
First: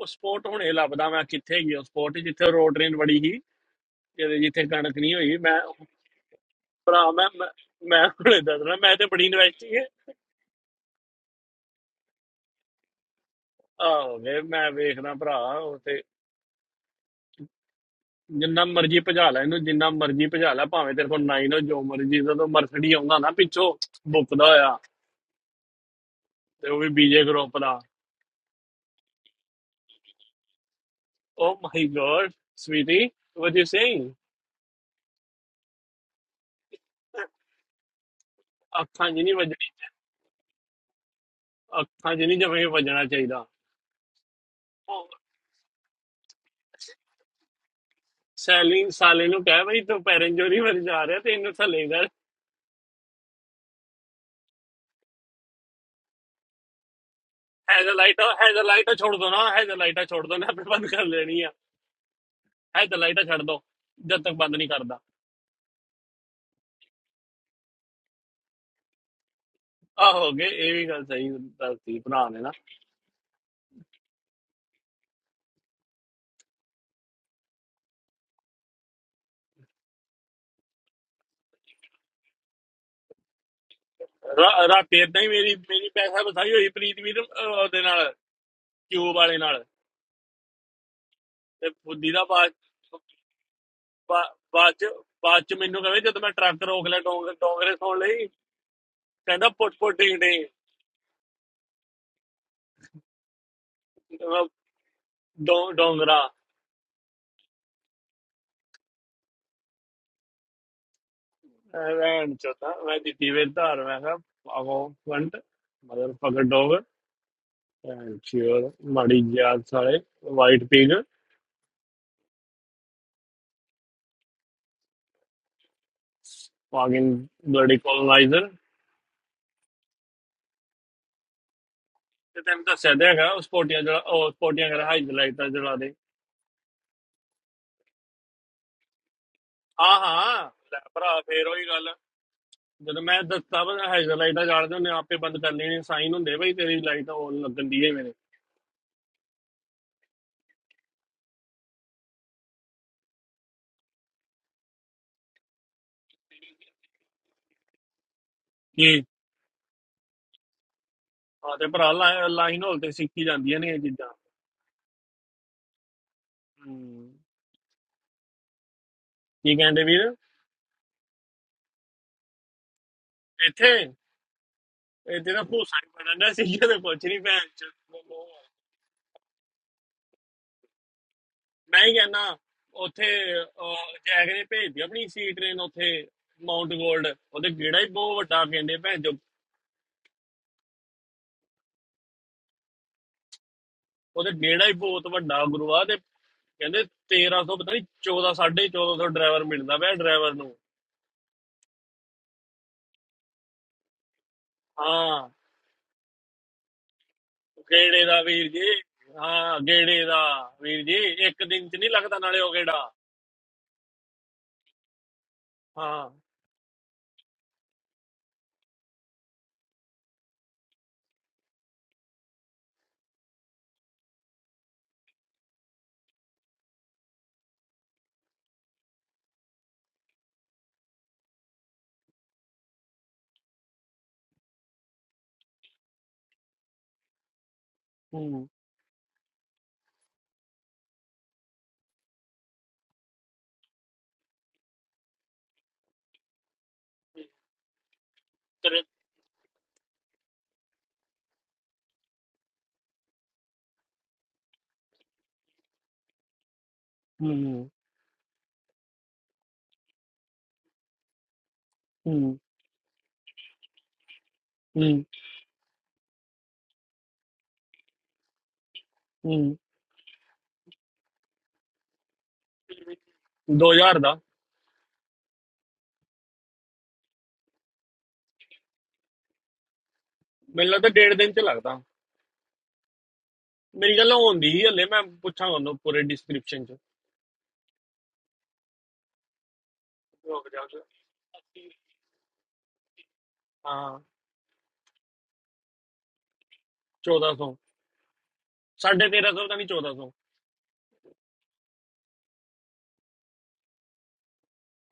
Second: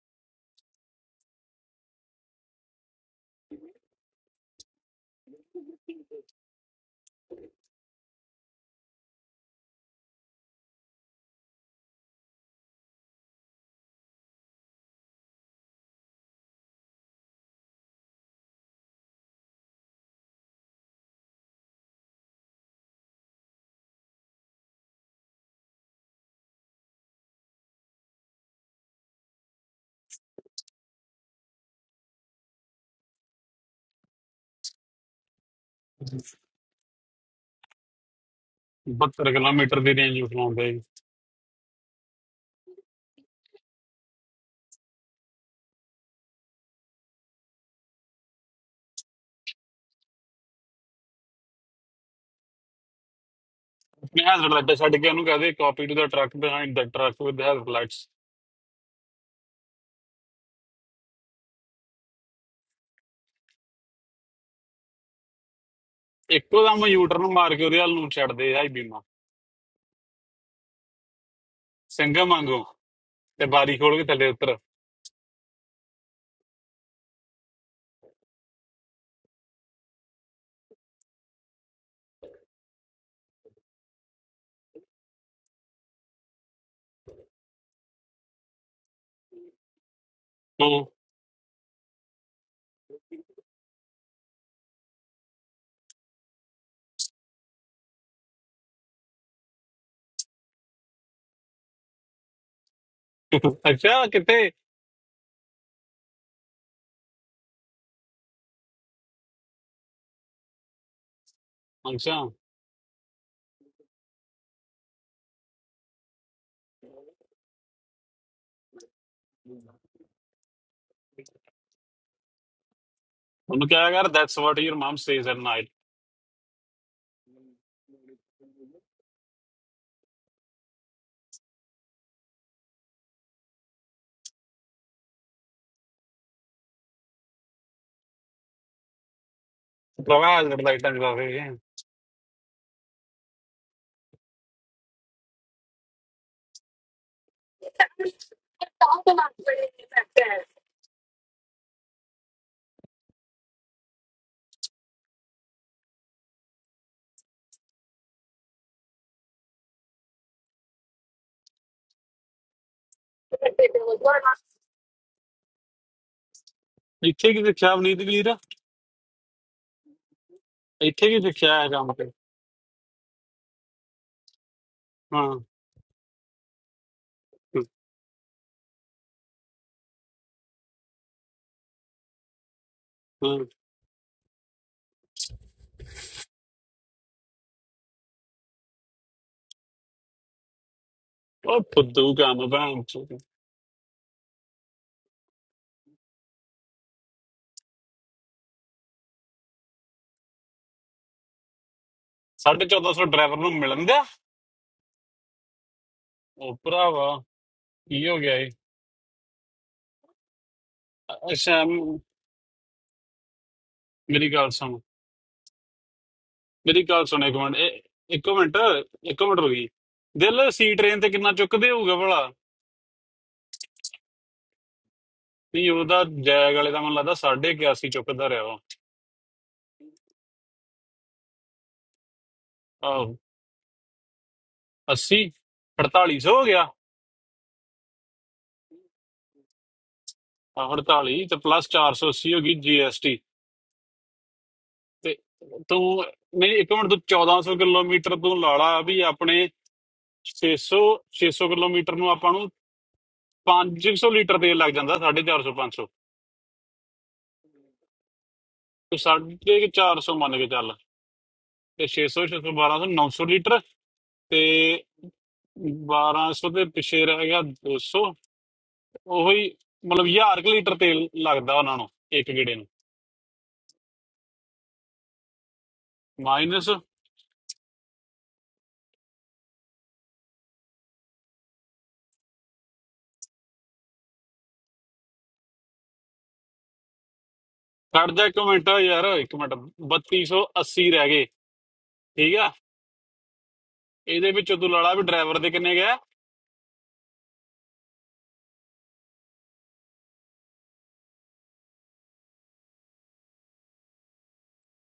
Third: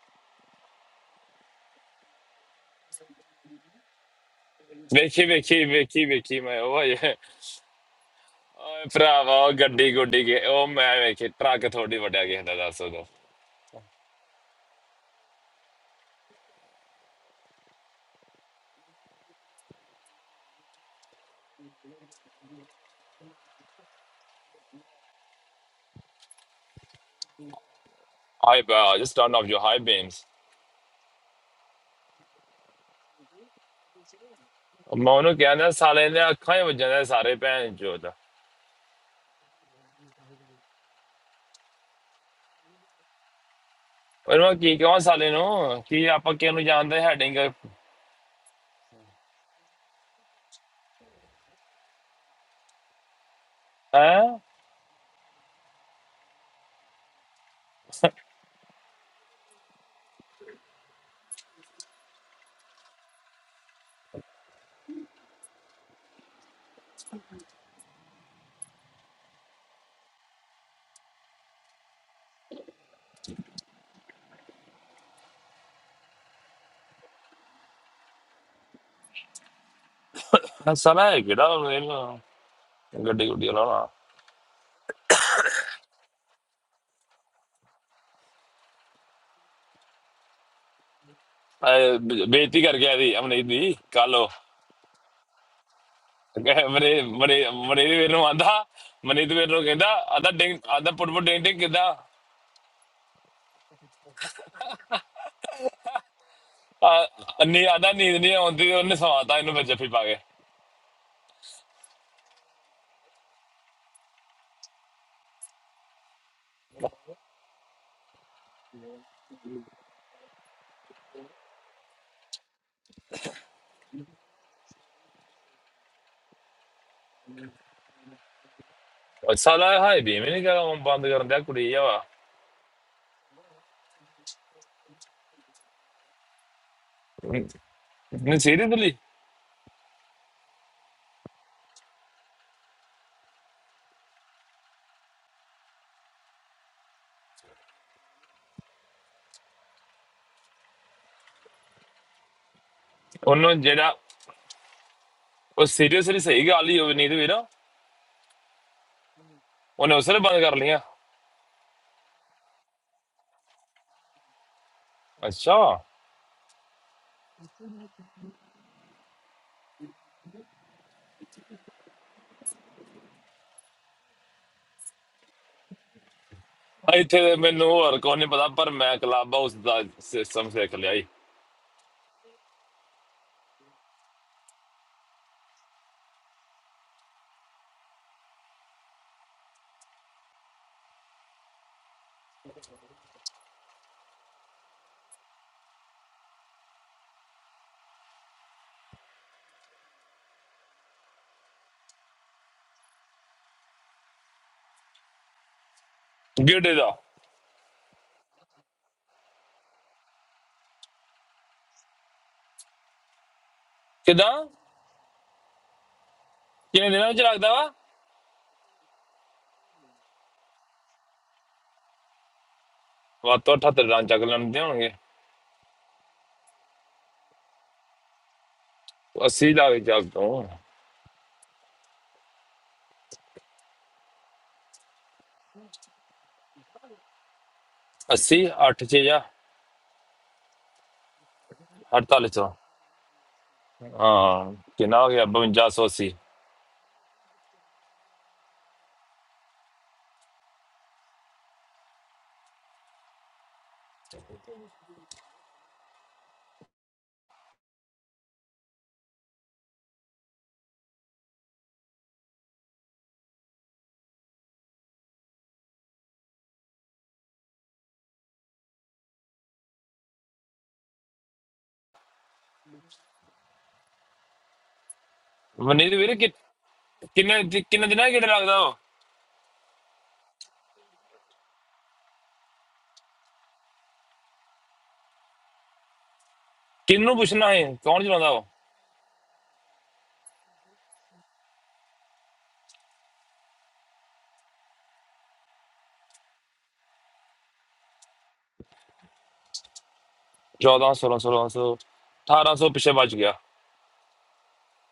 [SPEAKER 1] ਸਪੋਰਟ ਹੁਣੇ ਲੱਭਦਾ ਮੈਂ ਕਿੱਥੇ ਗਈ ਉਹ ਸਪੋਰਟ ਜਿੱਥੇ ਰੋਟਰੀ ਵੜੀ ਸੀ ਜਿਹਦੇ ਜਿੱਥੇ ਕਣਕ ਨਹੀਂ
[SPEAKER 2] ਵੇਖੀ
[SPEAKER 1] ਹੋਈ ਮੈਂ
[SPEAKER 2] ਵੇਖੀ ਵੇਖੀ ਵੇਖੀ ਮੈਂ ਉਹ ਓਏ
[SPEAKER 1] ਭਰਾ ਮੈਂ ਮੈਂ ਮੈਂ ਹੁਣੇ ਦੱਸਣਾ
[SPEAKER 2] ਓਏ
[SPEAKER 1] ਮੈਂ ਤੇ ਬੜੀ
[SPEAKER 2] ਭਰਾਵਾ ਉਹ
[SPEAKER 1] ਇਨਵੈਸਟੀ ਹੈ
[SPEAKER 2] ਗੱਡੀ ਗੁੱਡੀ ਕੇ ਉਹ ਮੈਂ ਵੇਖੀ ਟਰੱਕ ਥੋੜੀ ਵੱਡਾ ਗਿਆ ਦਾ ਦੱਸ ਦੋ
[SPEAKER 1] ਆਹੋ ਵੇ ਮੈਂ ਵੇਖਦਾ ਭਰਾ ਉੱਥੇ ਜਿੰਨਾ ਮਰਜ਼ੀ ਭਜਾ ਲੈ ਇਹਨੂੰ ਜਿੰਨਾ ਮਰਜ਼ੀ ਭਜਾ ਲੈ ਭਾਵੇਂ ਤੇਰੇ ਕੋਲ ਨਾਈਨ ਹੋ ਜੋ ਮਰਜ਼ੀ ਜਦੋਂ ਮਰਸਡੀ ਆਉਂਦਾ ਨਾ ਪਿੱਛੋਂ ਬੁੱਕਦਾ ਹੋਇਆ ਤੇ ਉਹ ਵੀ ਬੀਜੇ ਗਰੁੱਪ ਦਾ
[SPEAKER 2] ਹਾਈ ਬਾ just turn off your high beams
[SPEAKER 1] oh my God sweetie what you saying
[SPEAKER 2] ਮੈਂ ਉਹਨੂੰ ਕਹਿੰਦਾ ਸਾਲੇ ਨੇ ਅੱਖਾਂ ਹੀ ਵੱਜਾਂ ਦੇ ਸਾਰੇ ਭੈਣ ਚੋਦ
[SPEAKER 1] ਅੱਖਾਂ
[SPEAKER 3] 72
[SPEAKER 1] ਜਿਨੀ ਵੱਜਣੀ
[SPEAKER 3] ਕਿਲੋਮੀਟਰ ਦੀ ਰੇਂਜ ਉਠਾਉਂਦੇ
[SPEAKER 1] ਅੱਖਾਂ ਜਿਨੀ ਜਵੇਂ ਵੱਜਣਾ ਚਾਹੀਦਾ
[SPEAKER 2] ਉਹਨੂੰ ਮੈਂ ਕੀ ਕਹਾਂ ਸਾਲੇ ਨੂੰ ਕੀ ਆਪਾਂ ਕਿਹਨੂੰ ਜਾਣਦੇ ਹੈਡਿੰਗ
[SPEAKER 1] ਸੈਲਿੰਗ ਸਾਲੇ ਨੂੰ ਕਹਿ ਬਈ ਤੂੰ ਪੈਰੰਜੋਰੀ ਵੱਲ ਜਾ ਰਿਹਾ ਤੇ ਇਹਨੂੰ ਥੱਲੇ ਕਰ
[SPEAKER 3] ਮੈਂ
[SPEAKER 2] ਹੈ
[SPEAKER 3] ਹੈਜ਼ਰਡ ਲਾਈਟ ਛੱਡ ਕੇ ਉਹਨੂੰ ਕਹਦੇ copy to the truck behind the truck with hazard lights
[SPEAKER 1] hazard light hazard light ਛੋੜ ਦੋ ਨਾ ਹੈਜ਼ਲਾਈਟ ਛੋੜ ਦੋ ਨਾ ਆਪੇ ਬੰਦ ਕਰ ਲੈਣੀ ਆ ਹੈਜ਼ਲਾਈਟ ਛੱਡ ਦੋ ਜਦ ਤੱਕ ਬੰਦ ਨਹੀਂ ਕਰਦਾ
[SPEAKER 3] ਇੱਕੋ ਦਮ ਯੂਟਰਨ ਮਾਰ ਕੇ ਉਹਦੇ ਵੱਲ ਨੂੰ ਛੱਡਦੇ ਹਾਈ
[SPEAKER 1] ਆ ਹੋ ਗਏ ਇਹ ਵੀ ਗੱਲ ਸਹੀ ਦੱਸੀ
[SPEAKER 3] ਸੰਗਾ
[SPEAKER 1] ਭਰਾ ਨੇ ਨਾ
[SPEAKER 3] ਮੰਗੋ ਤੇ ਬਾਰੀ ਖੋਲ ਕੇ ਥੱਲੇ ਉਤਰ
[SPEAKER 2] ਸਾਲਾ ਇਹ ਕਿਹੜਾ ਉਹ ਇਹਨੂੰ ਗੱਡੀ ਗੁੱਡੀ ਵਾਲਾ
[SPEAKER 1] ਰਾ- ਰਾਤੀ ਏਦਾਂ ਹੀ ਮੇਰੀ ਮੇਰੀ ਪੈਸਾ ਬਸਾਈ ਹੋਈ ਪ੍ਰੀਤ ਵੀਰ ਅਹ, ਉਹਦੇ ਨਾਲ ਕਿਊਬ ਵਾਲੇ ਨਾਲ
[SPEAKER 3] ਹੂੰ
[SPEAKER 1] ਤੇ
[SPEAKER 2] ਅਹ
[SPEAKER 1] ਫੁੱਦੀ ਦਾ
[SPEAKER 2] ਬੇ-
[SPEAKER 1] ਬਾਅਦ
[SPEAKER 2] ਬੇਇੱਜ਼ਤੀ ਕਰ ਗਿਆ ਦੀ ਅਮਨੀਤ ਦੀ ਕਾਲੋ
[SPEAKER 1] ਬਾ- ਬਾਅਦ ਚ ਬਾਅਦ ਚ ਮੈਨੂੰ ਕਹੇ ਜਦ ਮੈਂ ਟਰੱਕ ਰੋਕ ਲਿਆ
[SPEAKER 2] ਮਰੇ ਮਰੇ
[SPEAKER 1] ਡੋਂਗਰੇ
[SPEAKER 2] ਮਰੇ
[SPEAKER 1] ਸੌਣ
[SPEAKER 2] ਵੀਰ ਨੂੰ
[SPEAKER 1] ਲਈ
[SPEAKER 2] ਆਂਦਾ ਮਨੀਤ ਵੀਰ
[SPEAKER 1] ਕਹਿੰਦਾ
[SPEAKER 2] ਨੂੰ
[SPEAKER 1] ਪੁੱਟ
[SPEAKER 2] ਕਹਿੰਦਾ
[SPEAKER 1] ਪੁੱਟ ਡਿੰਗ
[SPEAKER 2] ਆਦਾ ਡਿੰਗ ਆਦਾ ਪੁੱਟ ਡਿੰਗ ਡਿੰਗ ਕਿਦਾ
[SPEAKER 3] ਅੱਛਾ
[SPEAKER 1] ਡਿੰਗ
[SPEAKER 3] ਕਿੱਥੇ
[SPEAKER 1] ਡੋਂਗਰਾ
[SPEAKER 2] ਅੰਨੀ ਆਦਾ ਨੀਂਦ ਨਹੀਂ ਆਉਂਦੀ ਤੇ ਉਹਨੇ ਸਵਾਤਾ ਇਹਨੂੰ ਫਿਰ ਜੱਫੀ ਪਾ ਕੇ
[SPEAKER 3] ਅੰਸ਼ਾ
[SPEAKER 1] ਰਹਿਣ ਚੋਤਾ ਮੈਂ ਦਿੱਤੀ ਵੇ ਧਾਰ ਮੈਂ ਕਿਹਾ ਪਾਵੋ ਫੰਟ ਮਦਰ ਫਕਰ ਡੋਗ ਐਂਡ ਚਿਅਰ ਮਾੜੀ ਜਾਤ ਸਾਲੇ ਵਾਈਟ ਪਿਗ
[SPEAKER 3] ਉਹਨੂੰ ਕਿਹਾ ਕਰ that's what your mum says at night
[SPEAKER 1] fucking bloody coloniser
[SPEAKER 2] ਉਹ ਸਾਲਾ ਹਾਈ ਵੀ ਨਹੀਂ ਕਰਾਂ ਬੰਦ ਕਰਨ ਦਿਆ ਕੁੜੀ ਆ ਵਾ
[SPEAKER 1] ਤੇ ਤੈਨੂੰ ਦੱਸਿਆ ਤਾਂ ਹੈਗਾ ਉਸ ਪੋਟੀਆਂ ਜਿਹੜਾ ਉਹ ਪੋਟੀਆਂ ਕਰ ਹਾਈਜ਼ਲਾਈਟਾਂ ਜਲਾ ਦੇ
[SPEAKER 2] ਨਹੀਂ ਸੀਰੀਅਸਲੀ
[SPEAKER 1] ਆ
[SPEAKER 3] ਪ੍ਰਵਾਹ
[SPEAKER 1] ਹਾਂ
[SPEAKER 3] ਜਦ
[SPEAKER 1] ਲੈ
[SPEAKER 3] ਲਾਈਟਾਂ ਜਗਾ
[SPEAKER 1] ਭਰਾ
[SPEAKER 3] ਰਹੇ
[SPEAKER 1] ਫੇਰ
[SPEAKER 3] ਹੈ।
[SPEAKER 1] ਉਹੀ ਗੱਲ ਜਦੋਂ ਮੈਂ ਦੱਸਤਾ ਵਾ ਹਾਈਜ਼ਲਾਈਟਾਂ ਜਾਲਦੇ ਹੁੰਦੇ ਆ, ਆਪੇ ਬੰਦ ਕਰ ਲੈਣੀ ਸਾਈਨ ਹੁੰਦੇ ਬਈ ਤੇਰੀ ਲਾਈਟ ਹੋਣ ਲੱਗਣ ਦੀ ਹੈ ਮੇਰੇ
[SPEAKER 2] ਉਹਨੂੰ ਜਿਹੜਾ ਉਹ ਸੀਰੀਅਸਲੀ ਸਹੀ ਗੱਲ ਹੀ ਹੋਵੇ ਨੀਂਦ ਵੀਰ ਉਹਨੇ
[SPEAKER 1] ਕੀ
[SPEAKER 2] ਉਸਲੇ ਬੰਦ ਕਰ ਲਿਆ
[SPEAKER 1] ਆ ਤੇ ਭਰਾ ਲਾਈਨ ਹੋਲ ਤੇ ਸਿੱਖੀ ਜਾਂਦੀਆਂ ਨੇ ਇਹ ਚੀਜ਼ਾਂ
[SPEAKER 2] ਅੱਛਾ
[SPEAKER 1] ਹਮ,
[SPEAKER 3] ਇੱਥੇ ਕੀ ਸਿੱਖਿਆ ਅਵਨੀਤ ਵੀਰ
[SPEAKER 1] ਕੀ ਕਹਿੰਦੇ ਵੀਰ
[SPEAKER 3] ਇੱਥੇ ਕੀ ਸਿੱਖਿਆ ਹੈ ਕੰਮ ਤੇ
[SPEAKER 1] ਇੱਥੇ ਇਹ
[SPEAKER 3] ਹਾਂ
[SPEAKER 1] ਜਿਹੜਾ ਭੂਸਾ ਹੀ ਬਣਨਾ ਸੀ ਜਦੋਂ ਕੁਝ ਨਹੀਂ
[SPEAKER 2] ਇੱਥੇ ਤੇ
[SPEAKER 1] ਭੈਣ ਚ
[SPEAKER 2] ਮੈਨੂੰ ਹੋਰ ਕੋਈ ਨਹੀਂ ਪਤਾ ਪਰ ਮੈਂ ਕਲੱਬ ਹਾਊਸ ਦਾ ਸਿਸਟਮ ਸਿੱਖ ਲਿਆ ਈ
[SPEAKER 1] ਮੈਂ ਹੀ ਕਹਿੰਦਾ ਉੱਥੇ
[SPEAKER 3] ਹਾਂ।
[SPEAKER 1] ਅਹ, ਜੈਕ ਨੇ ਭੇਜਦੀ ਆਪਣੀ ਸੀ ਟ੍ਰੇਨ ਉੱਥੇ ਮਾਉਂਟ ਗੋਲਡ ਉਹਦੇ ਗੇੜਾ ਹੀ ਬਹੁਤ ਵੱਡਾ ਕਹਿੰਦੇ ਭੈਣ ਚੋ
[SPEAKER 3] ਉਹ ਫੁੱਦੂ ਕੰਮ ਭੈਣ ਚੋਦ।
[SPEAKER 1] ਉਹਦੇ ਗੇੜਾ ਹੀ ਬਹੁਤ ਵੱਡਾ ਗੁਰੂਆ ਤੇ ਕਹਿੰਦੇ 1300 ਪਤਾ ਨਹੀਂ 14 1450 ਡਰਾਈਵਰ ਮਿਲਦਾ ਪਿਆ ਡਰਾਈਵਰ ਨੂੰ
[SPEAKER 3] ਸਾਢੇ 1400 ਡਰਾਈਵਰ ਨੂੰ ਮਿਲਣ ਦਾ
[SPEAKER 1] ਹਾਂ
[SPEAKER 3] ਉਹ
[SPEAKER 2] ਗਿੱਡੇ ਦਾ
[SPEAKER 3] ਭਰਾਵਾ
[SPEAKER 1] ਗੇੜੇ
[SPEAKER 3] ਕੀ ਹੋ
[SPEAKER 1] ਦਾ
[SPEAKER 3] ਗਿਆ
[SPEAKER 1] ਵੀਰ
[SPEAKER 3] ਇਹ
[SPEAKER 1] ਜੀ ਹਾਂ ਗੇੜੇ ਦਾ ਵੀਰ ਜੀ ਇੱਕ
[SPEAKER 3] ਅੱਛਾ
[SPEAKER 1] ਦਿਨ ਚ ਨਹੀਂ
[SPEAKER 3] ਮ-
[SPEAKER 1] ਲੱਗਦਾ ਨਾਲੇ ਉਹ ਗੇੜਾ
[SPEAKER 3] ਮੇਰੀ
[SPEAKER 2] ਕਿਦਾਂ
[SPEAKER 3] ਗੱਲ ਸੁਣ
[SPEAKER 1] ਹਾਂ
[SPEAKER 3] ਮੇਰੀ
[SPEAKER 2] ਕਿੰਨੇ
[SPEAKER 3] ਗੱਲ
[SPEAKER 2] ਦਿਨਾਂ ਚ
[SPEAKER 3] ਸੁਣ ਇੱਕ
[SPEAKER 2] ਲੱਗਦਾ
[SPEAKER 3] ਮਿੰਟ
[SPEAKER 2] ਵਾ
[SPEAKER 3] ਇਹ- ਇੱਕੋ ਮਿੰਟ ਇੱਕੋ ਮਿੰਟ ਰੁਕੀ ਦਿਲ ਸੀ ਟ੍ਰੇਨ ਤੇ ਕਿੰਨਾ ਚੁੱਕਦੇ ਹੋਊਗਾ ਭਲਾ
[SPEAKER 2] ਵਾ ਤੋਂ 78 ਰਨ ਚੱਕ ਲੈਣ ਦੇ ਹੋਣਗੇ
[SPEAKER 3] ਨਹੀਂ ਉਹਦਾ ਜੈਗ ਵਾਲੇ ਦਾ ਮੈਨੂੰ ਲੱਗਦਾ 81 ਚੁੱਕਦਾ ਰਿਹਾ ਉਹ
[SPEAKER 2] 80 ਲਾ ਕੇ ਚੱਲ ਤੋਂ
[SPEAKER 3] ਆਹੋ 80 4800 ਹੋ ਗਿਆ
[SPEAKER 2] 80
[SPEAKER 1] ਹੂੰ
[SPEAKER 2] 8 ਚ ਜਾ
[SPEAKER 3] ਆਹ 48 ਤੇ ਪਲੱਸ
[SPEAKER 2] 48
[SPEAKER 3] 480 ਹੋ
[SPEAKER 2] ਚੋਂ
[SPEAKER 3] ਗਈ GST
[SPEAKER 2] ਹਾਂ ਕਿੰਨਾ ਹੋ
[SPEAKER 3] ਤੇ
[SPEAKER 2] ਗਿਆ
[SPEAKER 3] ਤੂੰ
[SPEAKER 2] 5280
[SPEAKER 3] ਨਹੀਂ ਇੱਕ ਮਿੰਟ ਤੂੰ 1400 ਕਿਲੋਮੀਟਰ ਤੂੰ ਲਾਲਾ
[SPEAKER 1] ਤੇਰੇ-
[SPEAKER 3] ਵੀ ਆਪਣੇ 600 600 ਕਿਲੋਮੀਟਰ ਨੂੰ ਆਪਾਂ ਨੂੰ 500 ਲੀਟਰ ਤੇਲ ਲੱਗ ਜਾਂਦਾ 450 500
[SPEAKER 1] ਹੂੰ
[SPEAKER 3] ਤੂੰ 450 ਮੰਨ ਕੇ ਚੱਲ ਤੇ 600
[SPEAKER 1] ਹੂੰ
[SPEAKER 3] 600 1200 900 ਲੀਟਰ ਤੇ
[SPEAKER 1] ਹੂੰ
[SPEAKER 3] 1200 ਦੇ ਪਿੱਛੇ ਰਹਿ ਗਿਆ 200
[SPEAKER 1] ਹੂੰ
[SPEAKER 3] ਉਹੀ ਮਤਲਬ 1000 ਕੁ ਲੀਟਰ ਤੇਲ ਲੱਗਦਾ ਉਹਨਾਂ ਨੂੰ ਇੱਕ ਗੇੜੇ ਨੂੰ
[SPEAKER 1] 2000 ਦਾ
[SPEAKER 2] ਮਨੀਤ ਵੀਰ ਕਿ-
[SPEAKER 3] ਮਾਈਨਸ
[SPEAKER 2] ਕਿੰਨੇ ਦਿ- ਕਿੰਨੇ ਦਿਨਾਂ ਕਿਹੜਾ ਲੱਗਦਾ ਉਹ
[SPEAKER 1] ਮੈਨੂੰ ਲੱਗਦਾ ਡੇਢ ਦਿਨ ਚ ਲੱਗਦਾ ਮੇਰੀ ਗੱਲ ਹੁੰਦੀ ਹੀ ਹੱਲੇ ਮੈਂ ਪੁੱਛਾਂਗਾ ਉਹਨੂੰ ਪੂਰੇ ਡਿਸਕ੍ਰਿਪਸ਼ਨ ਚ
[SPEAKER 2] ਕਿੰਨੂੰ ਪੁੱਛਣਾ ਹੈ ਕੌਣ
[SPEAKER 3] ਕੱਢ ਜਾ
[SPEAKER 2] ਚਲਾਉਂਦਾ
[SPEAKER 3] ਇੱਕ
[SPEAKER 2] ਉਹ
[SPEAKER 3] ਮਿੰਟ ਯਾਰ ਇੱਕ ਮਿੰਟ
[SPEAKER 1] ਰੁਕ ਜਾ
[SPEAKER 3] 3280
[SPEAKER 1] ਉੱਥੇ।
[SPEAKER 3] ਰਹਿ ਗਏ ਠੀਕ ਆ
[SPEAKER 1] ਹਾਂ
[SPEAKER 3] ਇਹਦੇ ਵਿੱਚੋਂ ਤੂੰ ਲੜਾ ਵੀ ਡਰਾਈਵਰ ਦੇ ਕਿੰਨੇ ਗਿਆ
[SPEAKER 1] 1400 1350 ਤਾਂ ਨਹੀਂ 1400
[SPEAKER 2] 14 16 1600 1800 ਪਿੱਛੇ ਬਚ ਗਿਆ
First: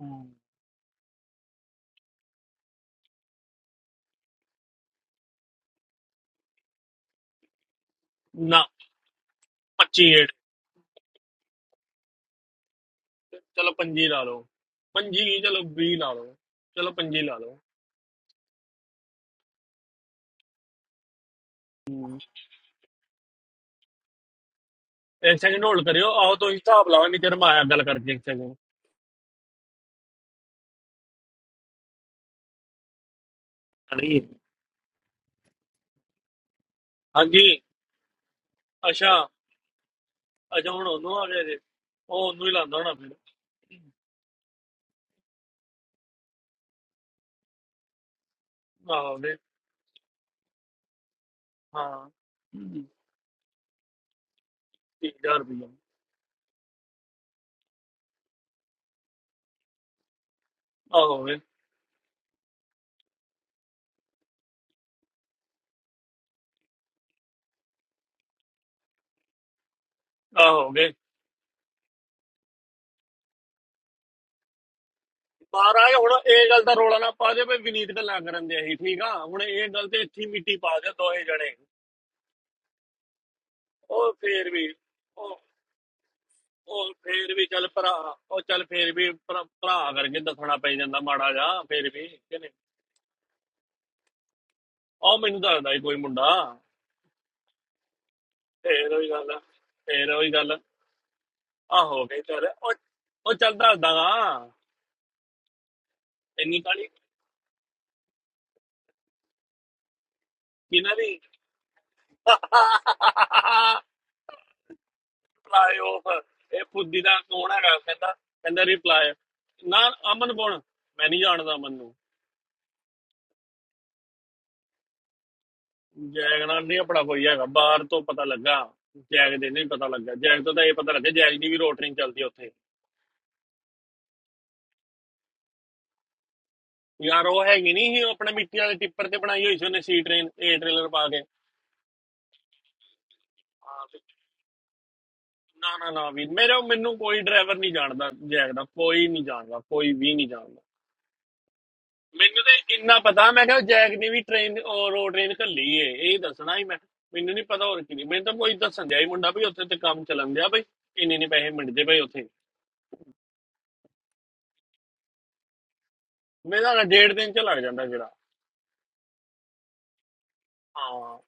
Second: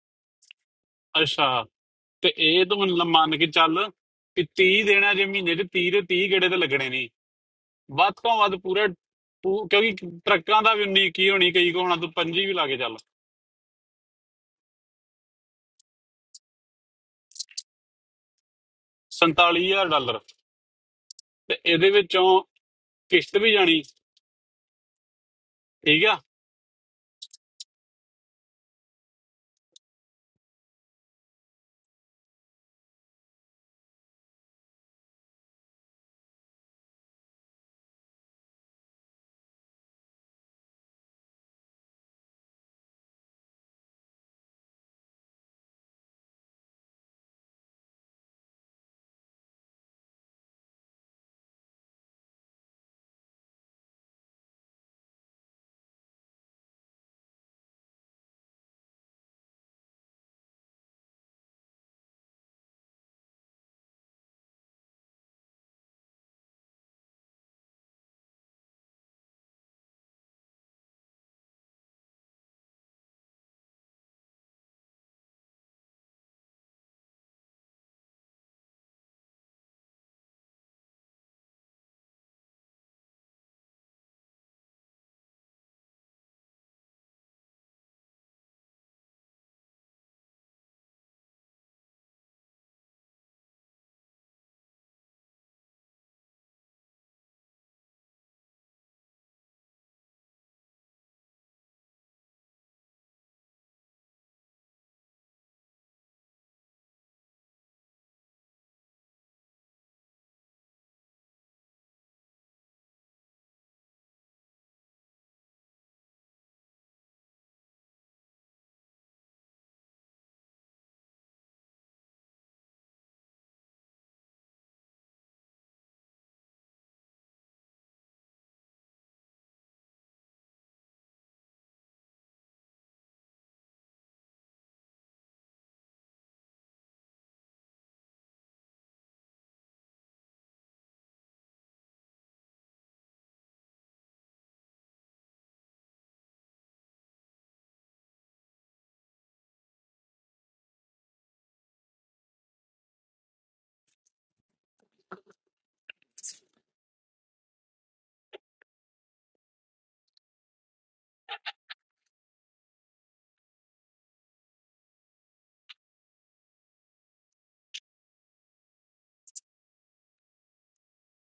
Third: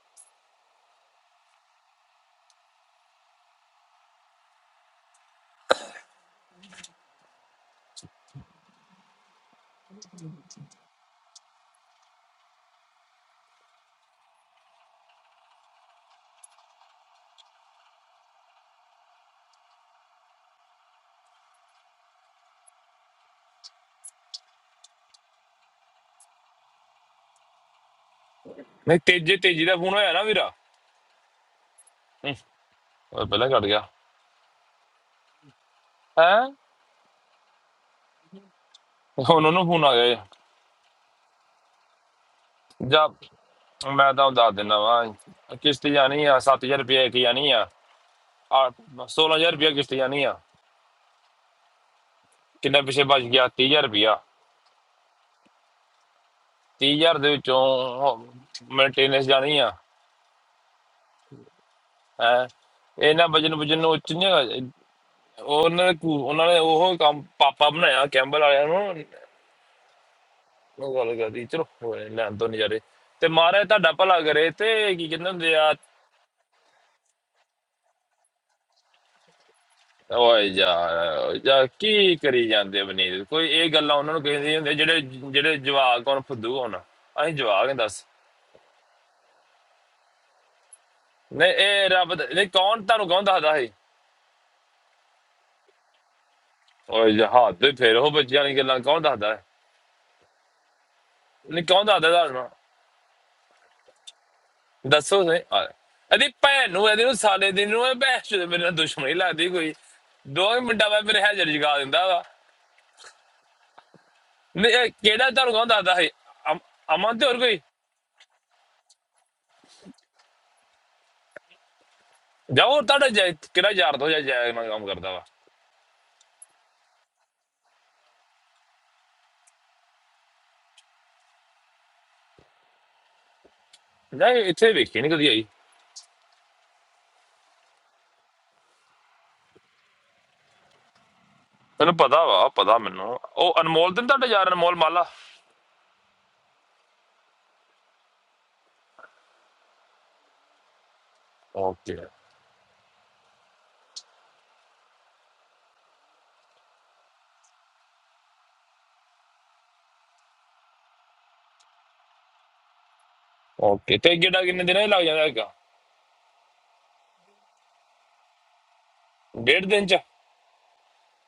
[SPEAKER 1] ਹਮ।
[SPEAKER 3] ਅੱਛਾ ਤੇ ਇਹ ਤੂੰ ਹੁਣ ਮੰਨ ਕੇ ਚੱਲ ਕਿ 30 ਦੇਣਾ ਜੇ ਮਹੀਨੇ 'ਚ 30 ਦੇ 30 ਗੇੜੇ ਤੇ ਲੱਗਣੇ ਨਹੀਂ ਵੱਧ ਤੋਂ ਵੱਧ
[SPEAKER 1] ਨਾ
[SPEAKER 3] ਪੂਰਾ ਪੂ- ਕਿਉਂਕਿ
[SPEAKER 1] 25
[SPEAKER 3] ਟਰੱਕਾਂ ਦਾ ਵੀ 19 ਕੀ ਹੋਣੀ ਕਈ ਕੋ ਹੋਣਾ ਤੂੰ 25 ਵੀ ਲਾ ਕੇ ਚੱਲ
[SPEAKER 1] ਚਲੋ 25 ਲਾ ਲਓ 25 ਨਹੀਂ ਚਲੋ 20 ਲਾ ਲਓ ਚਲੋ 25 ਲਾ ਲਓ
[SPEAKER 3] 47000 ਡਾਲਰ ਤੇ ਇਹਦੇ
[SPEAKER 1] ਹਮ।
[SPEAKER 3] ਵਿੱਚੋਂ ਕਿਸ਼ਤ ਵੀ ਜਾਣੀ
[SPEAKER 1] ਇੱਕ ਸੈਕਿੰਡ ਹੋਲਡ
[SPEAKER 3] ਠੀਕ
[SPEAKER 1] ਕਰਿਓ
[SPEAKER 3] ਆ
[SPEAKER 1] ਆਓ ਤੁਸੀਂ ਹਿਸਾਬ ਲਾਓ ਨਹੀਂ ਤੇ ਰਮਾਇਆ ਗੱਲ ਕਰਕੇ ਇੱਕ ਸੈਕਿੰਡ
[SPEAKER 2] ਨਹੀਂ ਤੇਜੇ ਤੇਜੀ ਦਾ ਫੋਨ ਹੋਇਆ ਨਾ ਵੀਰਾ ਹੂੰ, ਉਹ ਪਹਿਲਾਂ ਕੱਟ ਗਿਆ
[SPEAKER 1] ਹਾਂਜੀ
[SPEAKER 2] ਹੈ
[SPEAKER 1] ਹਾਂਜੀ ਅੱਛਾ
[SPEAKER 2] ਹੁਣ ਉਹਨੂੰ ਫੋਨ ਆ ਗਿਆ ਜੀ।
[SPEAKER 1] ਅੱਛਾ ਹੁਣ ਉਹਨੂੰ ਆ ਗਿਆ ਜੇ ਉਹ ਉਹਨੂੰ ਹੀ ਲਾਉਂਦਾ ਹੋਣਾ
[SPEAKER 2] ਜਾ
[SPEAKER 1] ਫਿਰ
[SPEAKER 2] ਮੈਂ ਤਾਂ ਦੱਸ ਦਿੰਦਾ ਵਾ ਕਿਸ਼ਤ ਜਾਣੀ ਆ 7000 ਰੁਪਏ ਇੱਕ ਜਾਣੀ ਆ ਆ
[SPEAKER 1] ਆਹੋ ਵੇ
[SPEAKER 2] 16000 ਰੁਪਇਆ ਕਿਸ਼ਤ ਜਾਣੀ ਆ
[SPEAKER 1] ਹਾਂ
[SPEAKER 2] ਕਿੰਨਾ ਪਿੱਛੇ ਬਚ ਗਿਆ 30000 ਰੁਪਇਆ
[SPEAKER 1] 3000 ਰੁਪਏ
[SPEAKER 2] 30000 ਦੇ ਵਿੱਚੋਂ ਮੇਨਟੇਨੈਂਸ ਜਾਣੀ ਆ
[SPEAKER 1] ਆਹੋ ਵੇ
[SPEAKER 2] ਹੈ ਇਹਨਾਂ ਵਜਨ ਵਜਨ ਨੂੰ ਉੱਚ ਨਹੀਂ ਹੈਗਾ। ਉਹਨਾਂ ਨੇ ਕੂ- ਉਹਨਾਂ ਨੇ ਉਹ ਕੰਮ ਪਾਪਾ ਬਣਾਇਆ ਕੈਂਬਲ ਵਾਲਿਆਂ ਨੂੰ
[SPEAKER 1] ਆਹੋ ਵੇ
[SPEAKER 2] ਉਹ ਗੱਲ ਕਰਦੀ ਚਲੋ ਹੋਏ ਲੈਣ ਤੋਂ ਨਜ਼ਾਰੇ ਤੇ ਮਹਾਰਾਜ ਤੁਹਾਡਾ ਭਲਾ ਕਰੇ ਤੇ ਕੀ ਕਹਿੰਦੇ ਹੁੰਦੇ ਆ
[SPEAKER 1] ਮਹਾਰਾਜ ਹੁਣ ਇਹ ਗੱਲ ਦਾ ਰੋਲਾ ਨਾ ਪਾ ਦੇ ਵੀ ਵਿਨੀਤ ਗੱਲਾਂ ਕਰਨ ਦੇ ਅਸੀਂ ਠੀਕ ਆ ਹੁਣ ਇਹ ਗੱਲ ਤੇ ਇੱਥੇ ਹੀ
[SPEAKER 2] ਓਏ
[SPEAKER 1] ਮਿੱਟੀ ਪਾ ਦੇ ਦੋਹੇ
[SPEAKER 2] ਯਾਰ
[SPEAKER 1] ਜਣੇ
[SPEAKER 2] ਯਾਰ ਕੀ ਕਰੀ ਜਾਂਦੇ ਬਨੀਤ ਕੋਈ ਇਹ ਗੱਲਾਂ
[SPEAKER 1] ਉਹ
[SPEAKER 2] ਉਹਨਾਂ ਨੂੰ
[SPEAKER 1] ਫੇਰ
[SPEAKER 2] ਕਹਿੰਦੇ
[SPEAKER 1] ਵੀ
[SPEAKER 2] ਹੁੰਦੇ ਜਿਹੜੇ
[SPEAKER 1] ਉਹ
[SPEAKER 2] ਜਿਹੜੇ ਜਵਾਕ ਹੋਣ ਫੁੱਦੂ ਹੋਣ
[SPEAKER 1] ਉਹ ਫੇਰ
[SPEAKER 2] ਅਸੀਂ
[SPEAKER 1] ਵੀ ਚੱਲ
[SPEAKER 2] ਜਵਾਕ ਹਾਂ
[SPEAKER 1] ਭਰਾ
[SPEAKER 2] ਦੱਸ
[SPEAKER 1] ਉਹ ਚੱਲ ਫੇਰ ਵੀ ਭਰਾ ਭਰਾ ਕਰਕੇ ਦੱਸਣਾ ਪੈ ਜਾਂਦਾ ਮਾੜਾ ਜਾ
[SPEAKER 2] ਨਹੀਂ ਇਹ
[SPEAKER 1] ਫੇਰ ਵੀ
[SPEAKER 2] ਰੱਬ ਦਾ-
[SPEAKER 1] ਕਿ
[SPEAKER 2] ਨਹੀਂ
[SPEAKER 1] ਨਹੀਂ
[SPEAKER 2] ਕੌਣ ਤੁਹਾਨੂੰ ਕੌਣ ਦੱਸਦਾ ਹੈ
[SPEAKER 1] ਉਹ ਮੈਨੂੰ ਦੱਸਦਾ ਸੀ ਕੋਈ ਮੁੰਡਾ
[SPEAKER 2] ਓਏ ਜਹਾਜ਼ ਤੇ ਫੇਰ ਉਹ ਬੱਚਿਆਂ ਵਾਲੀ ਗੱਲਾਂ
[SPEAKER 1] ਫੇਰ
[SPEAKER 2] ਕੌਣ
[SPEAKER 1] ਉਹੀ ਗੱਲ
[SPEAKER 2] ਦੱਸਦਾ
[SPEAKER 1] ਆ,
[SPEAKER 2] ਹੈ
[SPEAKER 1] ਫੇਰ ਉਹੀ ਗੱਲ
[SPEAKER 2] ਨਹੀਂ
[SPEAKER 1] ਆ
[SPEAKER 2] ਕੌਣ
[SPEAKER 1] ਹੋ
[SPEAKER 2] ਦੱਸਦਾ
[SPEAKER 1] ਗਈ ਚੱਲ
[SPEAKER 2] ਤੁਹਾਨੂੰ
[SPEAKER 1] ਉਹ ਉਹ ਚੱਲ ਦੱਸਦਾਗਾ
[SPEAKER 2] ਦੱਸੋ ਸੇ ਇਹਦੀ
[SPEAKER 1] ਇੰਨੀ
[SPEAKER 2] ਭੈਣ
[SPEAKER 1] ਕਾਲੀ
[SPEAKER 2] ਨੂੰ ਇਹਦੇ ਨੂੰ ਸਾਲੇ ਦਿਨ ਨੂੰ ਇਹ ਬਹਿਸ ਤੇ ਮੇਰੇ ਨਾਲ ਦੁਸ਼ਮਣੀ ਲੱਗਦੀ ਕੋਈ ਦੋ ਹੀ ਮਿੰਟਾਂ
[SPEAKER 1] ਕਿਨਾਂ
[SPEAKER 2] ਬਾਅਦ
[SPEAKER 1] ਦੀ
[SPEAKER 2] ਮੇਰੇ ਹਾਜ਼ਰ ਜਗਾ ਦਿੰਦਾ ਵਾ ਨਹੀਂ ਇਹ ਕਿਹੜਾ ਤੁਹਾਨੂੰ ਕੌਣ
[SPEAKER 1] ਰਿਪਲਾਈ
[SPEAKER 2] ਦੱਸਦਾ
[SPEAKER 1] ਆਫ
[SPEAKER 2] ਹੈ ਅਮ-
[SPEAKER 1] ਇਹ ਪੁੱਦੀ
[SPEAKER 2] ਅਮਨ
[SPEAKER 1] ਦਾ
[SPEAKER 2] ਤੇ ਹੋਰ
[SPEAKER 1] ਕੌਣ
[SPEAKER 2] ਕੋਈ
[SPEAKER 1] ਹੈਗਾ ਕਹਿੰਦਾ ਕਹਿੰਦਾ ਰਿਪਲਾਈ ਨਾ ਅਮਨ ਕੌਣ ਮੈਂ ਨਹੀਂ ਜਾਣਦਾ ਅਮਨ ਨੂੰ
[SPEAKER 2] ਜਾ ਹੋਰ ਤੁਹਾਡਾ ਜਾ- ਕਿਹੜਾ ਯਾਰ ਤੋਂ ਜਾ ਜਾ ਮੈਂ ਕੰਮ ਕਰਦਾ ਵਾ
[SPEAKER 1] ਜੈਗ ਨਾਲ ਨਹੀਂ ਆਪਣਾ ਕੋਈ ਹੈਗਾ ਬਾਹਰ ਤੋਂ ਪਤਾ ਲੱਗਾ ਜੈਗ ਦੇ ਨਹੀਂ ਪਤਾ ਲੱਗਾ ਜੈਗ ਤੋਂ ਤਾਂ ਇਹ ਪਤਾ ਲੱਗਾ ਜੈਗ ਦੀ ਵੀ ਰੋਟਰਿੰਗ ਚੱਲਦੀ ਆ ਉੱਥੇ
[SPEAKER 2] ਜਾ ਇਹ ਇੱਥੇ ਵੇਖੀ ਨਹੀਂ ਕਦੀ ਆਈ
[SPEAKER 1] ਯਾਰ ਉਹ ਹੈਗੀ ਨਹੀਂ ਸੀ ਉਹ ਆਪਣੇ ਮਿੱਟੀ ਵਾਲੇ ਟਿੱਪਰ ਤੇ ਬਣਾਈ ਹੋਈ ਸੀ ਉਹਨੇ ਸੀ ਟ੍ਰੇਨ ਏ ਟ੍ਰੇਲਰ ਪਾ ਕੇ
[SPEAKER 2] ਤੈਨੂੰ ਪਤਾ ਵਾ ਪਤਾ ਮੈਨੂੰ ਉਹ
[SPEAKER 1] ਹਾਂ,
[SPEAKER 2] ਅਨਮੋਲ
[SPEAKER 1] ਤੇ
[SPEAKER 2] ਤੇ ਨੀ ਤੁਹਾਡਾ ਯਾਰ ਅਨਮੋਲ ਮਾਲਾ
[SPEAKER 1] ਨਾ ਨਾ ਨਾ ਵੀ ਮੇਰੇ ਮੈਨੂੰ ਕੋਈ ਡਰਾਈਵਰ ਨਹੀਂ ਜਾਣਦਾ ਜੈਗ ਦਾ ਕੋਈ ਨਹੀਂ ਜਾਣਦਾ ਕੋਈ ਵੀ ਨਹੀਂ ਜਾਣਦਾ
[SPEAKER 2] ਓਕੇ
[SPEAKER 1] ਮੈਨੂੰ ਤੇ ਇੰਨਾ ਪਤਾ ਮੈਂ ਕਿਹਾ ਜੈਕ ਨੇ ਵੀ ਟ੍ਰੇਨ ਰੋਡ ਟ੍ਰੇਨ ਘੱਲੀ ਏ ਇਹ ਦੱਸਣਾ ਹੀ ਮੈਂ ਮੈਨੂੰ ਨਹੀਂ ਪਤਾ ਹੋਰ ਕੀ ਮੈਨੂੰ ਤਾਂ ਕੋਈ ਦੱਸਣ ਦਿਆ ਹੀ ਮੁੰਡਾ ਵੀ ਉੱਥੇ ਤੇ ਕੰਮ ਚੱਲਣ ਦਿਆ ਬਈ ਇੰਨੇ ਨੇ ਪੈਸੇ ਮਿਲਦੇ ਬਈ ਉੱਥੇ
[SPEAKER 2] ਓਕੇ ਤੇ ਕਿਹੜਾ ਕਿੰਨੇ ਦਿਨਾਂ ਹੀ ਲੱਗ ਜਾਂਦਾ ਹੈਗਾ
[SPEAKER 1] ਮੇਰਾ ਨਾ ਡੇਢ ਦਿਨ ਚ ਲੱਗ ਜਾਂਦਾ ਜਿਹੜਾ
[SPEAKER 2] ਡੇਢ ਦਿਨ ਚ
[SPEAKER 1] ਹਾਂ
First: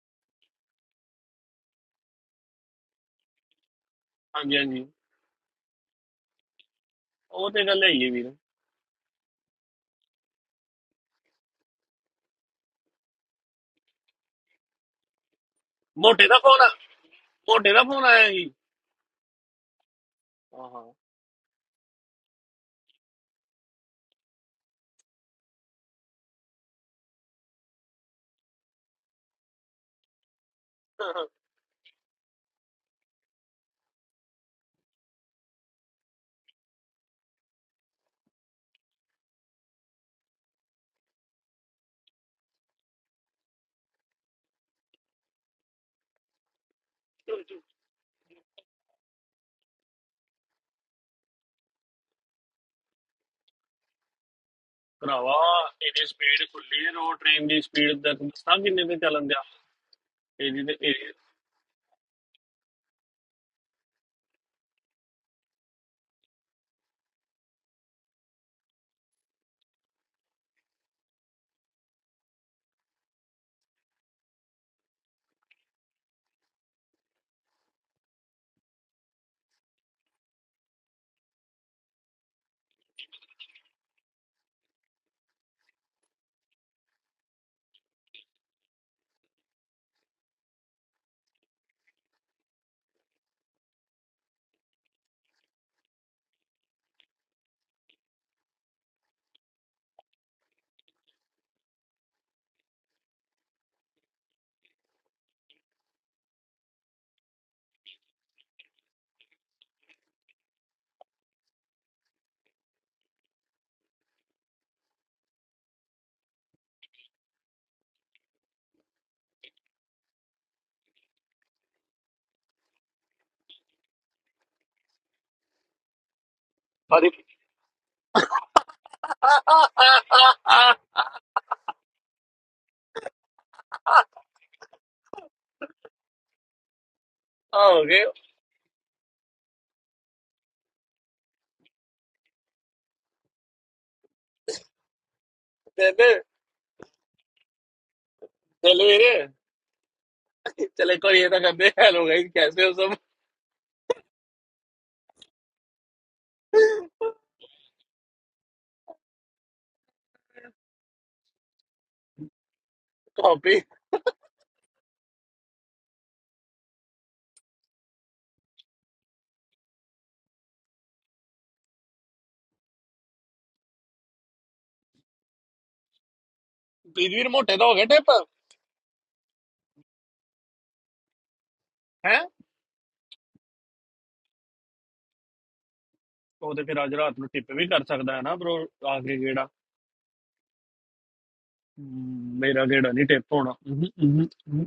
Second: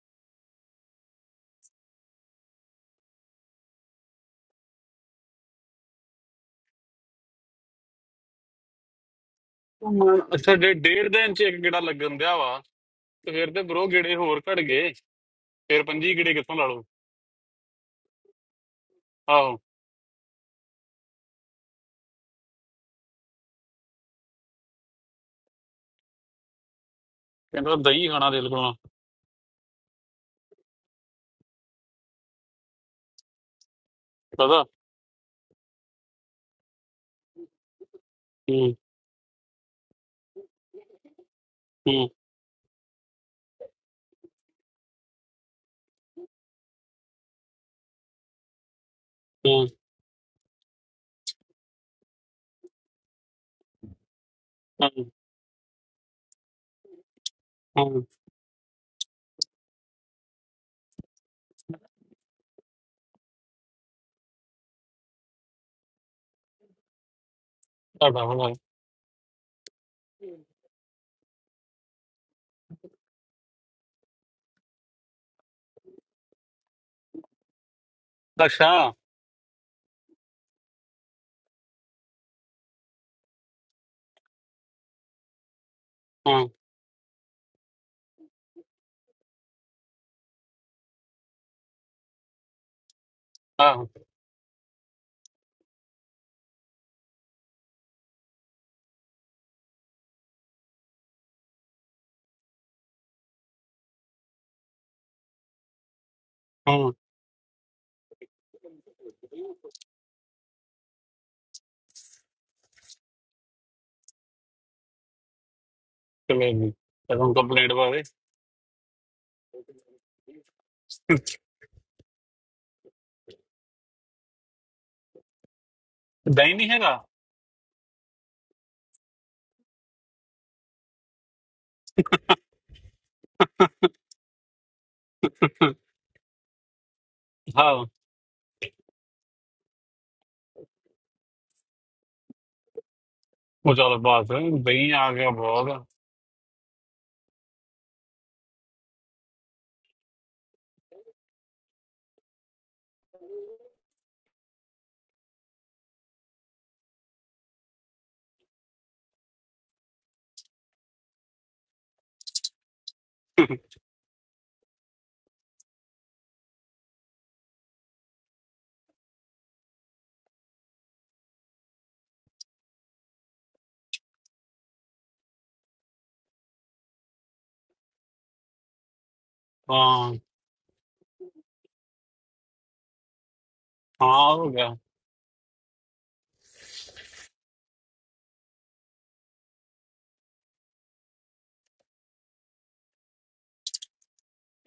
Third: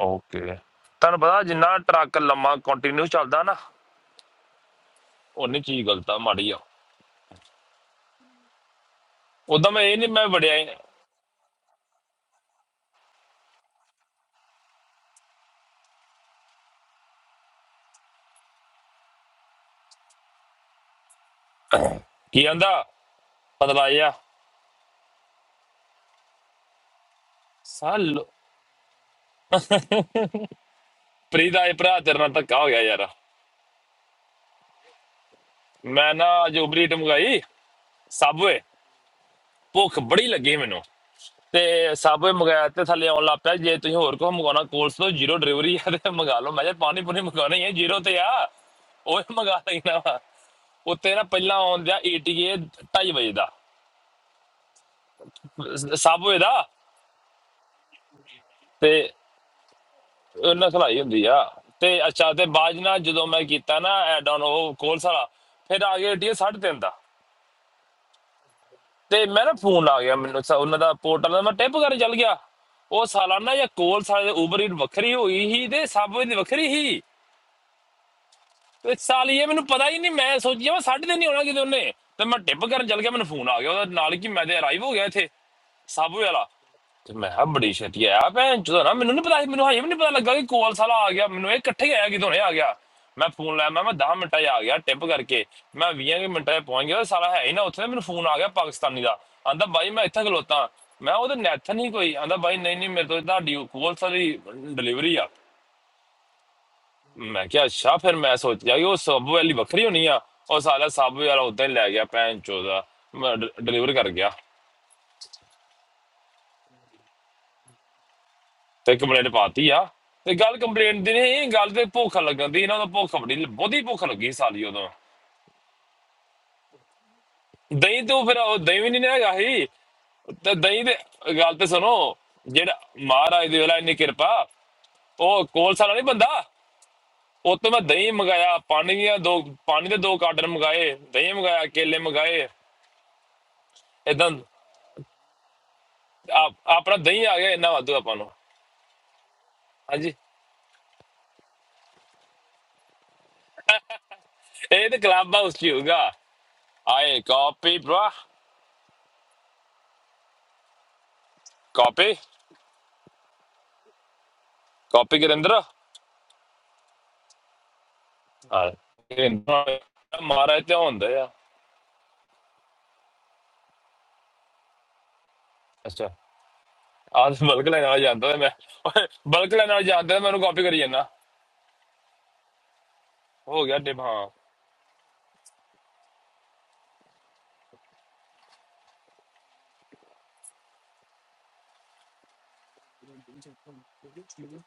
[SPEAKER 2] ਓਕੇ ਤੁਹਾਨੂੰ ਪਤਾ ਜਿੰਨਾ ਟਰੱਕ ਲੰਮਾ ਕੰਟੀਨਿਊ ਚੱਲਦਾ ਨਾ
[SPEAKER 1] ਹਾਂਜੀ ਹਾਂਜੀ
[SPEAKER 2] ਉਹਨੇ ਚੀਜ਼ ਗਲਤ ਆ ਮਾੜੀ ਆ
[SPEAKER 1] ਉਹ ਤੇ ਗੱਲ ਹੈ ਹੀ ਹੈ ਵੀਰ
[SPEAKER 2] ਉਦੋਂ ਮੈਂ ਇਹ ਨਹੀਂ ਮੈਂ
[SPEAKER 3] ਹੁਣ
[SPEAKER 2] ਵੜਿਆ ਹੀ-
[SPEAKER 3] ਸਾਡੇ
[SPEAKER 2] ਨਹੀਂ।
[SPEAKER 3] ਡੇਢ ਦਿਨ ਚ ਇੱਕ ਗੇੜਾ ਲੱਗਣ ਦਿਆ ਵਾ ਤੇ ਫਿਰ ਤੇ ਬਰੋ ਗੇੜੇ ਹੋਰ ਘਟ ਗਏ ਫਿਰ ਪੰਜੀ
[SPEAKER 1] ਮੋਟੇ
[SPEAKER 3] ਗੇੜੇ
[SPEAKER 1] ਦਾ
[SPEAKER 3] ਕਿੱਥੋਂ
[SPEAKER 1] ਫੋਨ
[SPEAKER 3] ਲਾ ਲਓ
[SPEAKER 1] ਮੋਟੇ ਦਾ ਫੋਨ ਆਇਆ ਸੀ
[SPEAKER 3] ਆਹੋ
[SPEAKER 1] ਹਾਂ
[SPEAKER 2] ਕੀ ਕਹਿੰਦਾ ਪਤਲਾਇਆ
[SPEAKER 3] ਕਹਿੰਦਾ ਦਹੀਂ
[SPEAKER 2] ਸਾਲ
[SPEAKER 3] ਖਾਣਾ ਦਿਲ ਕੋਲੋਂ
[SPEAKER 1] ਹਾਂ
[SPEAKER 2] ਪ੍ਰੀਤ ਆਏ ਭਰਾ ਤੇਰੇ ਨਾਲ ਧੱਕਾ ਹੋ ਗਿਆ ਯਾਰ
[SPEAKER 3] ਪਤਾ
[SPEAKER 2] ਮੈਂ ਨਾ ਅੱਜ ਉਬਰੀਟ ਮੰਗਾਈ ਸਾਬਵੇ
[SPEAKER 3] ਹੂੰ
[SPEAKER 2] ਭੁੱਖ ਬੜੀ ਲੱਗੀ ਮੈਨੂੰ ਤੇ
[SPEAKER 3] ਹੂੰ
[SPEAKER 2] ਸਾਬਵੇ ਮੰਗਾਇਆ ਤੇ ਥੱਲੇ ਆਉਣ ਲੱਗ ਪਿਆ ਜੇ ਤੁਸੀਂ ਹੋਰ ਕੁਝ ਮੰਗਾਉਣਾ ਕੋਲਸ ਤੋਂ ਜ਼ੀਰੋ ਡਿਲੀਵਰੀ ਆ ਤੇ ਮੰਗਾ ਲਓ ਮੈਂ ਕਿਹਾ ਪਾਣੀ ਪੂਰੀ ਮੰਗਾਉਣਾ ਹੀ ਹੈ ਜ਼ੀਰੋ ਤੇ ਆ ਉਹ ਮੰਗਾ
[SPEAKER 3] ਹੂੰ
[SPEAKER 2] ਲੈਣਾ ਵਾ ਉੱਤੇ ਨਾ ਪਹਿਲਾਂ ਆਉਣ ਦਿਆ ETA ਢਾਈ ਵਜੇ ਦਾ
[SPEAKER 3] ਹੂੰ
[SPEAKER 1] ਭਰਾਵਾ ਇਹਦੀ
[SPEAKER 2] ਸਭ
[SPEAKER 1] ਸਪੀਡ
[SPEAKER 2] ਇਹਦਾ
[SPEAKER 1] ਖੁੱਲੀ ਰੋਡ ਟ੍ਰੇਨ ਦੀ ਸਪੀਡ
[SPEAKER 3] ਹੂੰ
[SPEAKER 1] ਦਾ ਤੂੰ ਦੱਸਾਂ ਕਿੰਨੇ
[SPEAKER 2] ਤੇ
[SPEAKER 1] ਤੇ ਚੱਲਣ ਦਿਆ ਇਹਦੀ
[SPEAKER 2] ਉਹਨਾਂ
[SPEAKER 1] ਤੇ
[SPEAKER 2] ਖਲਾਈ
[SPEAKER 1] ਇਹ
[SPEAKER 2] ਹੁੰਦੀ ਆ ਤੇ ਅੱਛਾ ਤੇ ਬਾਅਦ ਨਾਲ ਜਦੋਂ ਮੈਂ ਕੀਤਾ ਨਾ ਐਡ ਆਨ ਉਹ ਕੋਲਸ ਵਾਲਾ ਫਿਰ ਆ ਗਿਆ ਏਟੀਐਸ 3.5 ਦਾ
[SPEAKER 3] ਤੁਹਾਡਾ ਹੋਣਾ
[SPEAKER 2] ਤੇ ਮੈਂ ਨਾ ਫੋਨ ਆ ਗਿਆ ਮੈਨੂੰ ਸ- ਉਹਨਾਂ ਦਾ ਪੋਰਟਲ ਦਾ ਮੈਂ ਟਿਪ ਕਰਨ ਚੱਲ ਗਿਆ ਉਹ ਸਾਲਾਨਾ ਜਾਂ ਕੋਲਸ ਵਾਲੇ ਉਬਰ ਹੀ ਵੱਖਰੀ ਹੋਈ ਸੀ ਤੇ ਸਭ ਦੀ ਵੱਖਰੀ ਸੀ
[SPEAKER 3] ਅੱਛਾ ਹਾਂ
[SPEAKER 2] ਤੇ ਸਾਲੀ ਇਹ ਮੈਨੂੰ ਪਤਾ ਹੀ ਨਹੀਂ ਮੈਂ ਸੋਚਿਆ ਵਾ ਸਾਢੇ ਦਿਨ ਹੀ ਹੋਣਾ ਕਿਤੇ ਉਹਨੇ ਤੇ ਮੈਂ ਡਿੱਪ ਕਰਨ ਚੱਲ ਗਿਆ ਮੈਨੂੰ ਫੋਨ ਆ ਗਿਆ ਉਹਦਾ ਨਾਲ ਕਿ ਮੈਂ ਤੇ ਅਰਾਈਵ ਹੋ ਗਿਆ ਇੱਥੇ ਸਾਬੂ ਵਾਲਾ ਤੇ ਮੈਂ ਕਿਹਾ ਬੜੀ ਛੇਤੀ ਆਇਆ ਭੈਣ ਚੋਦਾ ਨਾ ਮੈਨੂੰ ਨਹੀਂ ਪਤਾ ਸੀ ਮੈਨੂੰ ਹਜੇ ਵੀ ਨਹੀਂ ਪਤਾ ਲੱਗਾ ਕਿ ਕੋਲ ਸਾਲਾ ਆ ਗਿਆ ਮੈਨੂੰ ਇਹ ਇਕੱਠੇ ਹੀ ਆਇਆ ਕਿਦੋਂ ਨੇ ਆ ਗਿਆ ਮੈਂ ਫੋਨ ਲਾਇਆ ਮੈਂ
[SPEAKER 3] ਆਹੋ
[SPEAKER 2] ਮੈਂ 10 ਮਿੰਟਾਂ 'ਚ ਆ ਗਿਆ ਟਿਪ ਕਰਕੇ ਮੈਂ 20 ਕੁ ਮਿੰਟਾਂ 'ਚ ਪਹੁੰਚ ਗਿਆ ਉਹ ਸਾਲਾ ਹੈ ਹੀ ਨਾ ਉੱਥੇ ਮੈਨੂੰ ਫੋਨ ਆ ਗਿਆ ਪਾਕਿਸਤਾਨੀ ਦਾ ਆਂਦਾ ਬਾਈ ਮੈਂ ਇੱਥੇ ਖਲੋਤਾ ਮੈਂ ਉਹਦੇ ਨੈਥਨ ਨਹੀਂ ਕੋਈ ਆਂਦਾ ਬਾਈ ਨਹੀਂ ਨਹੀਂ ਮੇਰੇ ਤੋਂ ਤੁਹਾਡੀ ਕੋਲ ਸਾਰੀ ਡਿਲੀਵਰੀ ਆ
[SPEAKER 3] ਹਾਂ
[SPEAKER 2] ਮੈਂ ਕਿਹਾ ਅੱਛਾ ਫਿਰ ਮੈਂ ਸੋਚਿਆ ਕਿ ਉਹ ਸਬ ਵਾਲੀ ਵੱਖਰੀ ਹੋਣੀ ਆ ਉਹ ਸਾਲਾ ਸਬ ਵਾਲਾ ਉਦਾਂ ਹੀ ਲੈ ਗਿਆ ਭੈਣ ਚੋਦਾ ਡਿਲੀਵਰ ਕਰ ਗਿਆ
[SPEAKER 3] ਚਲੋ ਜੀ ਤੁਹਾਨੂੰ ਕੰਪਲੇਂਟ ਪਾਵੇ
[SPEAKER 2] ਤੇ ਕੰਪਲੇਂਟ ਪਾਤੀ ਆ ਤੇ ਗੱਲ ਕੰਪਲੇਂਟ ਦੀ ਨਹੀਂ ਗੱਲ ਤੇ ਭੁੱਖ ਲੱਗਣ ਦੀ ਇਹਨਾਂ ਦਾ ਭੁੱਖ ਬੜੀ ਬਹੁਤੀ ਭੁੱਖ ਲੱਗੀ ਸਾਲੀ ਉਦੋਂ
[SPEAKER 3] ਦਹੀਂ ਨਹੀਂ ਹੈਗਾ
[SPEAKER 2] ਦਹੀਂ ਤੋਂ ਫਿਰ ਉਹ ਦਹੀਂ ਵੀ ਨਹੀਂ ਨਾ ਹੈਗਾ ਸੀ ਤੇ ਦਹੀਂ ਦੇ ਗੱਲ ਤੇ ਸੁਣੋ ਜਿਹੜਾ ਮਹਾਰਾਜ ਦੇ ਵੇਲਾ ਇੰਨੀ ਕਿਰਪਾ ਉਹ ਕੋਲਸਾ ਵਾਲਾ ਨਹੀਂ ਬੰਦਾ ਉਹ
[SPEAKER 3] ਹਾਂ
[SPEAKER 2] ਤੋਂ ਮੈਂ
[SPEAKER 1] ਹੋ ਗਏ
[SPEAKER 2] ਦਹੀਂ ਮੰਗਾਇਆ ਪਾਣੀ ਦੀਆਂ ਦੋ ਪਾਣੀ ਦੇ ਦੋ ਕਾਰਟਨ ਮੰਗਾਏ ਦਹੀਂ ਮੰਗਾਇਆ ਕੇਲੇ ਮੰਗਾਏ
[SPEAKER 3] ਉਹ ਚਲ ਬਾਤ
[SPEAKER 2] ਇਦਾਂ
[SPEAKER 3] ਦਹੀਂ ਆ ਗਿਆ ਬਹੁਤ
[SPEAKER 1] ਬੇਬੇ
[SPEAKER 2] ਆਪ- ਆਪਣਾ ਦਹੀਂ ਆ ਗਿਆ ਇੰਨਾ ਵਾਧੂ ਆਪਾਂ ਨੂੰ ਹਾਂਜੀ
[SPEAKER 1] चले कोई ये तो कहते हैं, हेलो गाइस कैसे हो
[SPEAKER 2] ਇਹ ਤੇ ਕਲੱਬ ਹਾਊਸ ਚ ਹੀ ਹੋਊਗਾ
[SPEAKER 1] सब
[SPEAKER 2] ਆਏ ਕਾਪੀ ਭਰਾ ਕਾਪੀ
[SPEAKER 1] कॉपी
[SPEAKER 2] ਕਾਪੀ ਗਰਿੰਦਰ ਹਾਂ ਗਰਿੰਦਰ ਮਾਰਾ ਤੇ ਹੁੰਦਾ ਆ ਅੱਛਾ
[SPEAKER 1] ਵੀਰ
[SPEAKER 2] ਆਹ ਤੇ
[SPEAKER 1] ਮੋਟੇ ਤਾਂ
[SPEAKER 2] ਬਲਕ
[SPEAKER 1] ਹੋ
[SPEAKER 2] ਲੈਣ
[SPEAKER 1] ਗਏ
[SPEAKER 2] ਵਾਲਾ
[SPEAKER 1] ਟਿਪ
[SPEAKER 2] ਜਾਂਦਾ ਤੇ ਮੈਂ ਬਲਕ ਲੈਣ ਵਾਲਾ
[SPEAKER 3] ਹਾਂ
[SPEAKER 2] ਜਾਂਦਾ ਤੇ ਮੈਨੂੰ ਕਾਪੀ ਕਰੀ ਜਾਂਦਾ
[SPEAKER 1] ਹੈ
[SPEAKER 2] ਹੋ ਗਿਆ ਡਿਪ
[SPEAKER 3] ਹਾਂ
[SPEAKER 2] ਹਾਂ
[SPEAKER 3] ਹੋ ਗਿਆ
[SPEAKER 1] ਉਹ ਤੇ ਫਿਰ ਅੱਜ ਰਾਤ ਨੂੰ ਟਿਪ ਵੀ ਕਰ ਸਕਦਾ ਹੈ ਨਾ ਬ్రో ਆਖਰੀ ਗੇੜਾ ਹਮ, ਮੇਰਾ ਗੇੜਾ ਨਹੀਂ ਟਿਪ ਹੋਣਾ ਹਮ, ਹਮ, ਹਮ,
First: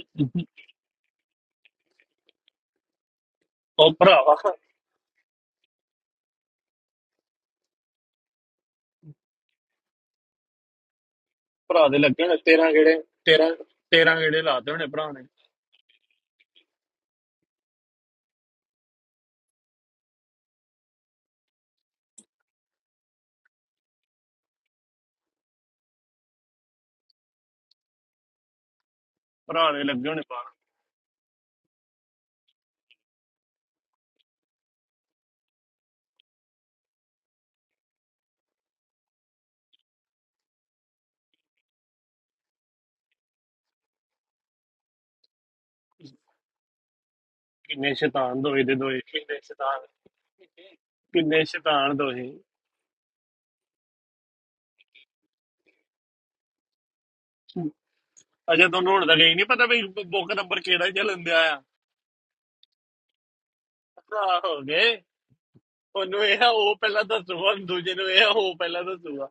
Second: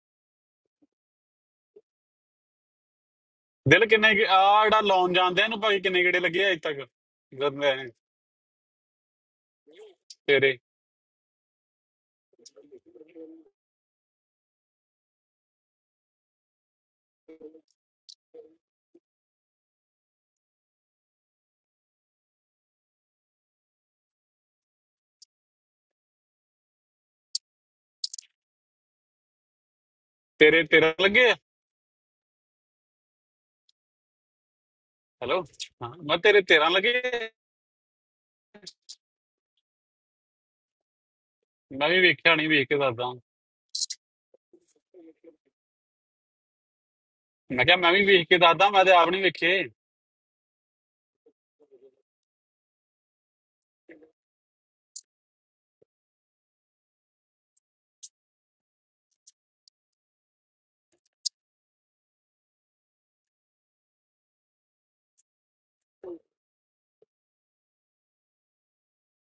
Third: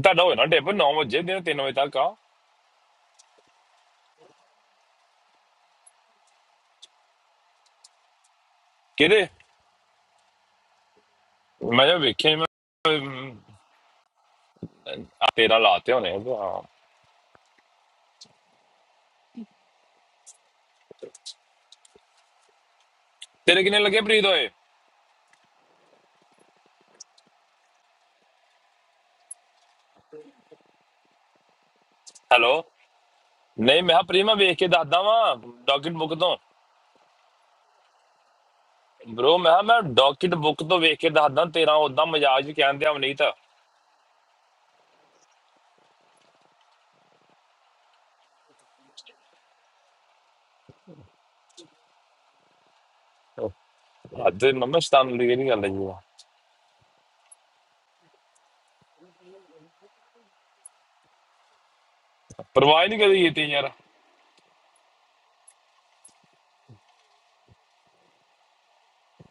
[SPEAKER 2] ਤੁਹਾਡਾ ਹੋਇਆ
[SPEAKER 1] ਹਮ।
[SPEAKER 2] ਨਾ ਡਿਪ 9 ਵਜੇ ਦਿਨ 3 ਵਜੇ ਤੱਕ ਆ
[SPEAKER 3] ਦਿਲ
[SPEAKER 1] ਉਹ
[SPEAKER 3] ਕਿੰਨੇ ਕਿ
[SPEAKER 1] ਭਰਾਵਾ
[SPEAKER 3] ਆ ਜਿਹੜਾ ਲਾਉਣ ਜਾਂਦੇ ਆ ਇਹਨੂੰ ਭਾਈ ਕਿੰਨੇ ਗੇੜੇ ਲੱਗੇ ਆ ਅਜੇ ਤੱਕ ਜਦ ਮੈਂ-
[SPEAKER 2] ਕਿਹਦੇ
[SPEAKER 3] ਤੇਰੇ
[SPEAKER 2] ਮੈਂ
[SPEAKER 1] ਭਰਾ
[SPEAKER 2] ਜੇ
[SPEAKER 1] ਦੇ ਲੱਗੇ
[SPEAKER 2] ਵੇਖਿਆ ਨੀ,
[SPEAKER 1] ਹੋਣੇ
[SPEAKER 2] ਮੈਂ
[SPEAKER 1] 13 ਗੇੜੇ
[SPEAKER 2] ਅਮ,
[SPEAKER 1] 13 13 ਗੇੜੇ ਲਾਤੇ ਹੋਣੇ ਭਰਾ ਨੇ
[SPEAKER 2] ਆ ਤੇਰਾ ਲਾਤੇ ਹੋਣੇ ਆ, ਹਾਂ ਤੇਰੇ ਕਿੰਨੇ ਲੱਗੇ ਪ੍ਰੀਤ ਹੋਏ
[SPEAKER 1] ਭਰਾ ਦੇ ਲੱਗੇ ਹੋਣੇ ਬਾਹਰ
[SPEAKER 3] ਤੇਰੇ ਤੇਰਾ ਲੱਗੇ ਆ
[SPEAKER 2] ਹੈਲੋ ਨਹੀਂ ਮੈਂ ਕਿਹਾ ਪ੍ਰੀ ਮੈਂ ਵੇਖ ਕੇ ਦੱਸਦਾ ਵਾਂ
[SPEAKER 3] ਹੈਲੋ
[SPEAKER 2] ਡਾਕਟ
[SPEAKER 3] ਹਾਂ
[SPEAKER 2] ਬੁੱਕ
[SPEAKER 3] ਮੈਂ
[SPEAKER 2] ਤੋਂ
[SPEAKER 3] ਤੇਰੇ 13 ਲੱਗੇ ਆ।
[SPEAKER 2] ਬ్రో ਮੈਂ ਕਿਹਾ ਮੈਂ ਡਾਕਟ ਬੁੱਕ ਤੋਂ ਵੇਖ ਕੇ ਦੱਸਦਾ ਤੇਰਾ
[SPEAKER 3] ਮੈਂ ਵੀ
[SPEAKER 2] ਉਦਾਂ
[SPEAKER 3] ਵੇਖਿਆ
[SPEAKER 2] ਮਜ਼ਾਕ
[SPEAKER 3] ਨਹੀਂ
[SPEAKER 2] ਵੀ
[SPEAKER 3] ਵੇਖ ਕੇ
[SPEAKER 2] ਕਹਿੰਦੇ ਆ
[SPEAKER 3] ਦੱਸਦਾ
[SPEAKER 2] ਨਹੀਂ ਤਾਂ
[SPEAKER 3] ਮੈਂ ਕਿਹਾ ਮੈਂ
[SPEAKER 1] ਕਿੰਨੇ
[SPEAKER 3] ਵੀ ਵੇਖ ਕੇ
[SPEAKER 1] ਸ਼ੈਤਾਨ ਦੋਏ
[SPEAKER 3] ਦੱਸਦਾ
[SPEAKER 1] ਦੇ
[SPEAKER 3] ਮੈਂ ਤੇ
[SPEAKER 1] ਦੋਏ
[SPEAKER 3] ਆਪ ਨਹੀਂ
[SPEAKER 1] ਕਿੰਨੇ
[SPEAKER 3] ਵੇਖੇ
[SPEAKER 1] ਸ਼ੈਤਾਨ ਕਿੰਨੇ ਸ਼ੈਤਾਨ ਦੋਏ
[SPEAKER 2] ਅੱਜ ਮੰਮਾ ਸਤਾਨ ਲਈ ਇਹ ਨਹੀਂ ਗੱਲ ਹੈ ਜੀ
[SPEAKER 1] ਅਜੇ ਤੁਹਾਨੂੰ ਹੁਣ ਤਾਂ ਇਹ ਨਹੀਂ ਪਤਾ ਵੀ ਬੁੱਕ ਨੰਬਰ ਕਿਹੜਾ ਚੱਲਣ ਦਿਆ ਆ
[SPEAKER 2] ਪਰਵਾਹ ਨਹੀਂ ਕਰੀ ਕੀਤੀ ਯਾਰ
[SPEAKER 1] ਭਰਾ ਹੋ ਗਏ ਉਹਨੂੰ ਇਹ ਆ ਉਹ ਪਹਿਲਾਂ ਦੱਸੂਗਾ ਦੂਜੇ ਨੂੰ ਇਹ ਆ ਉਹ ਪਹਿਲਾਂ ਦੱਸੂਗਾ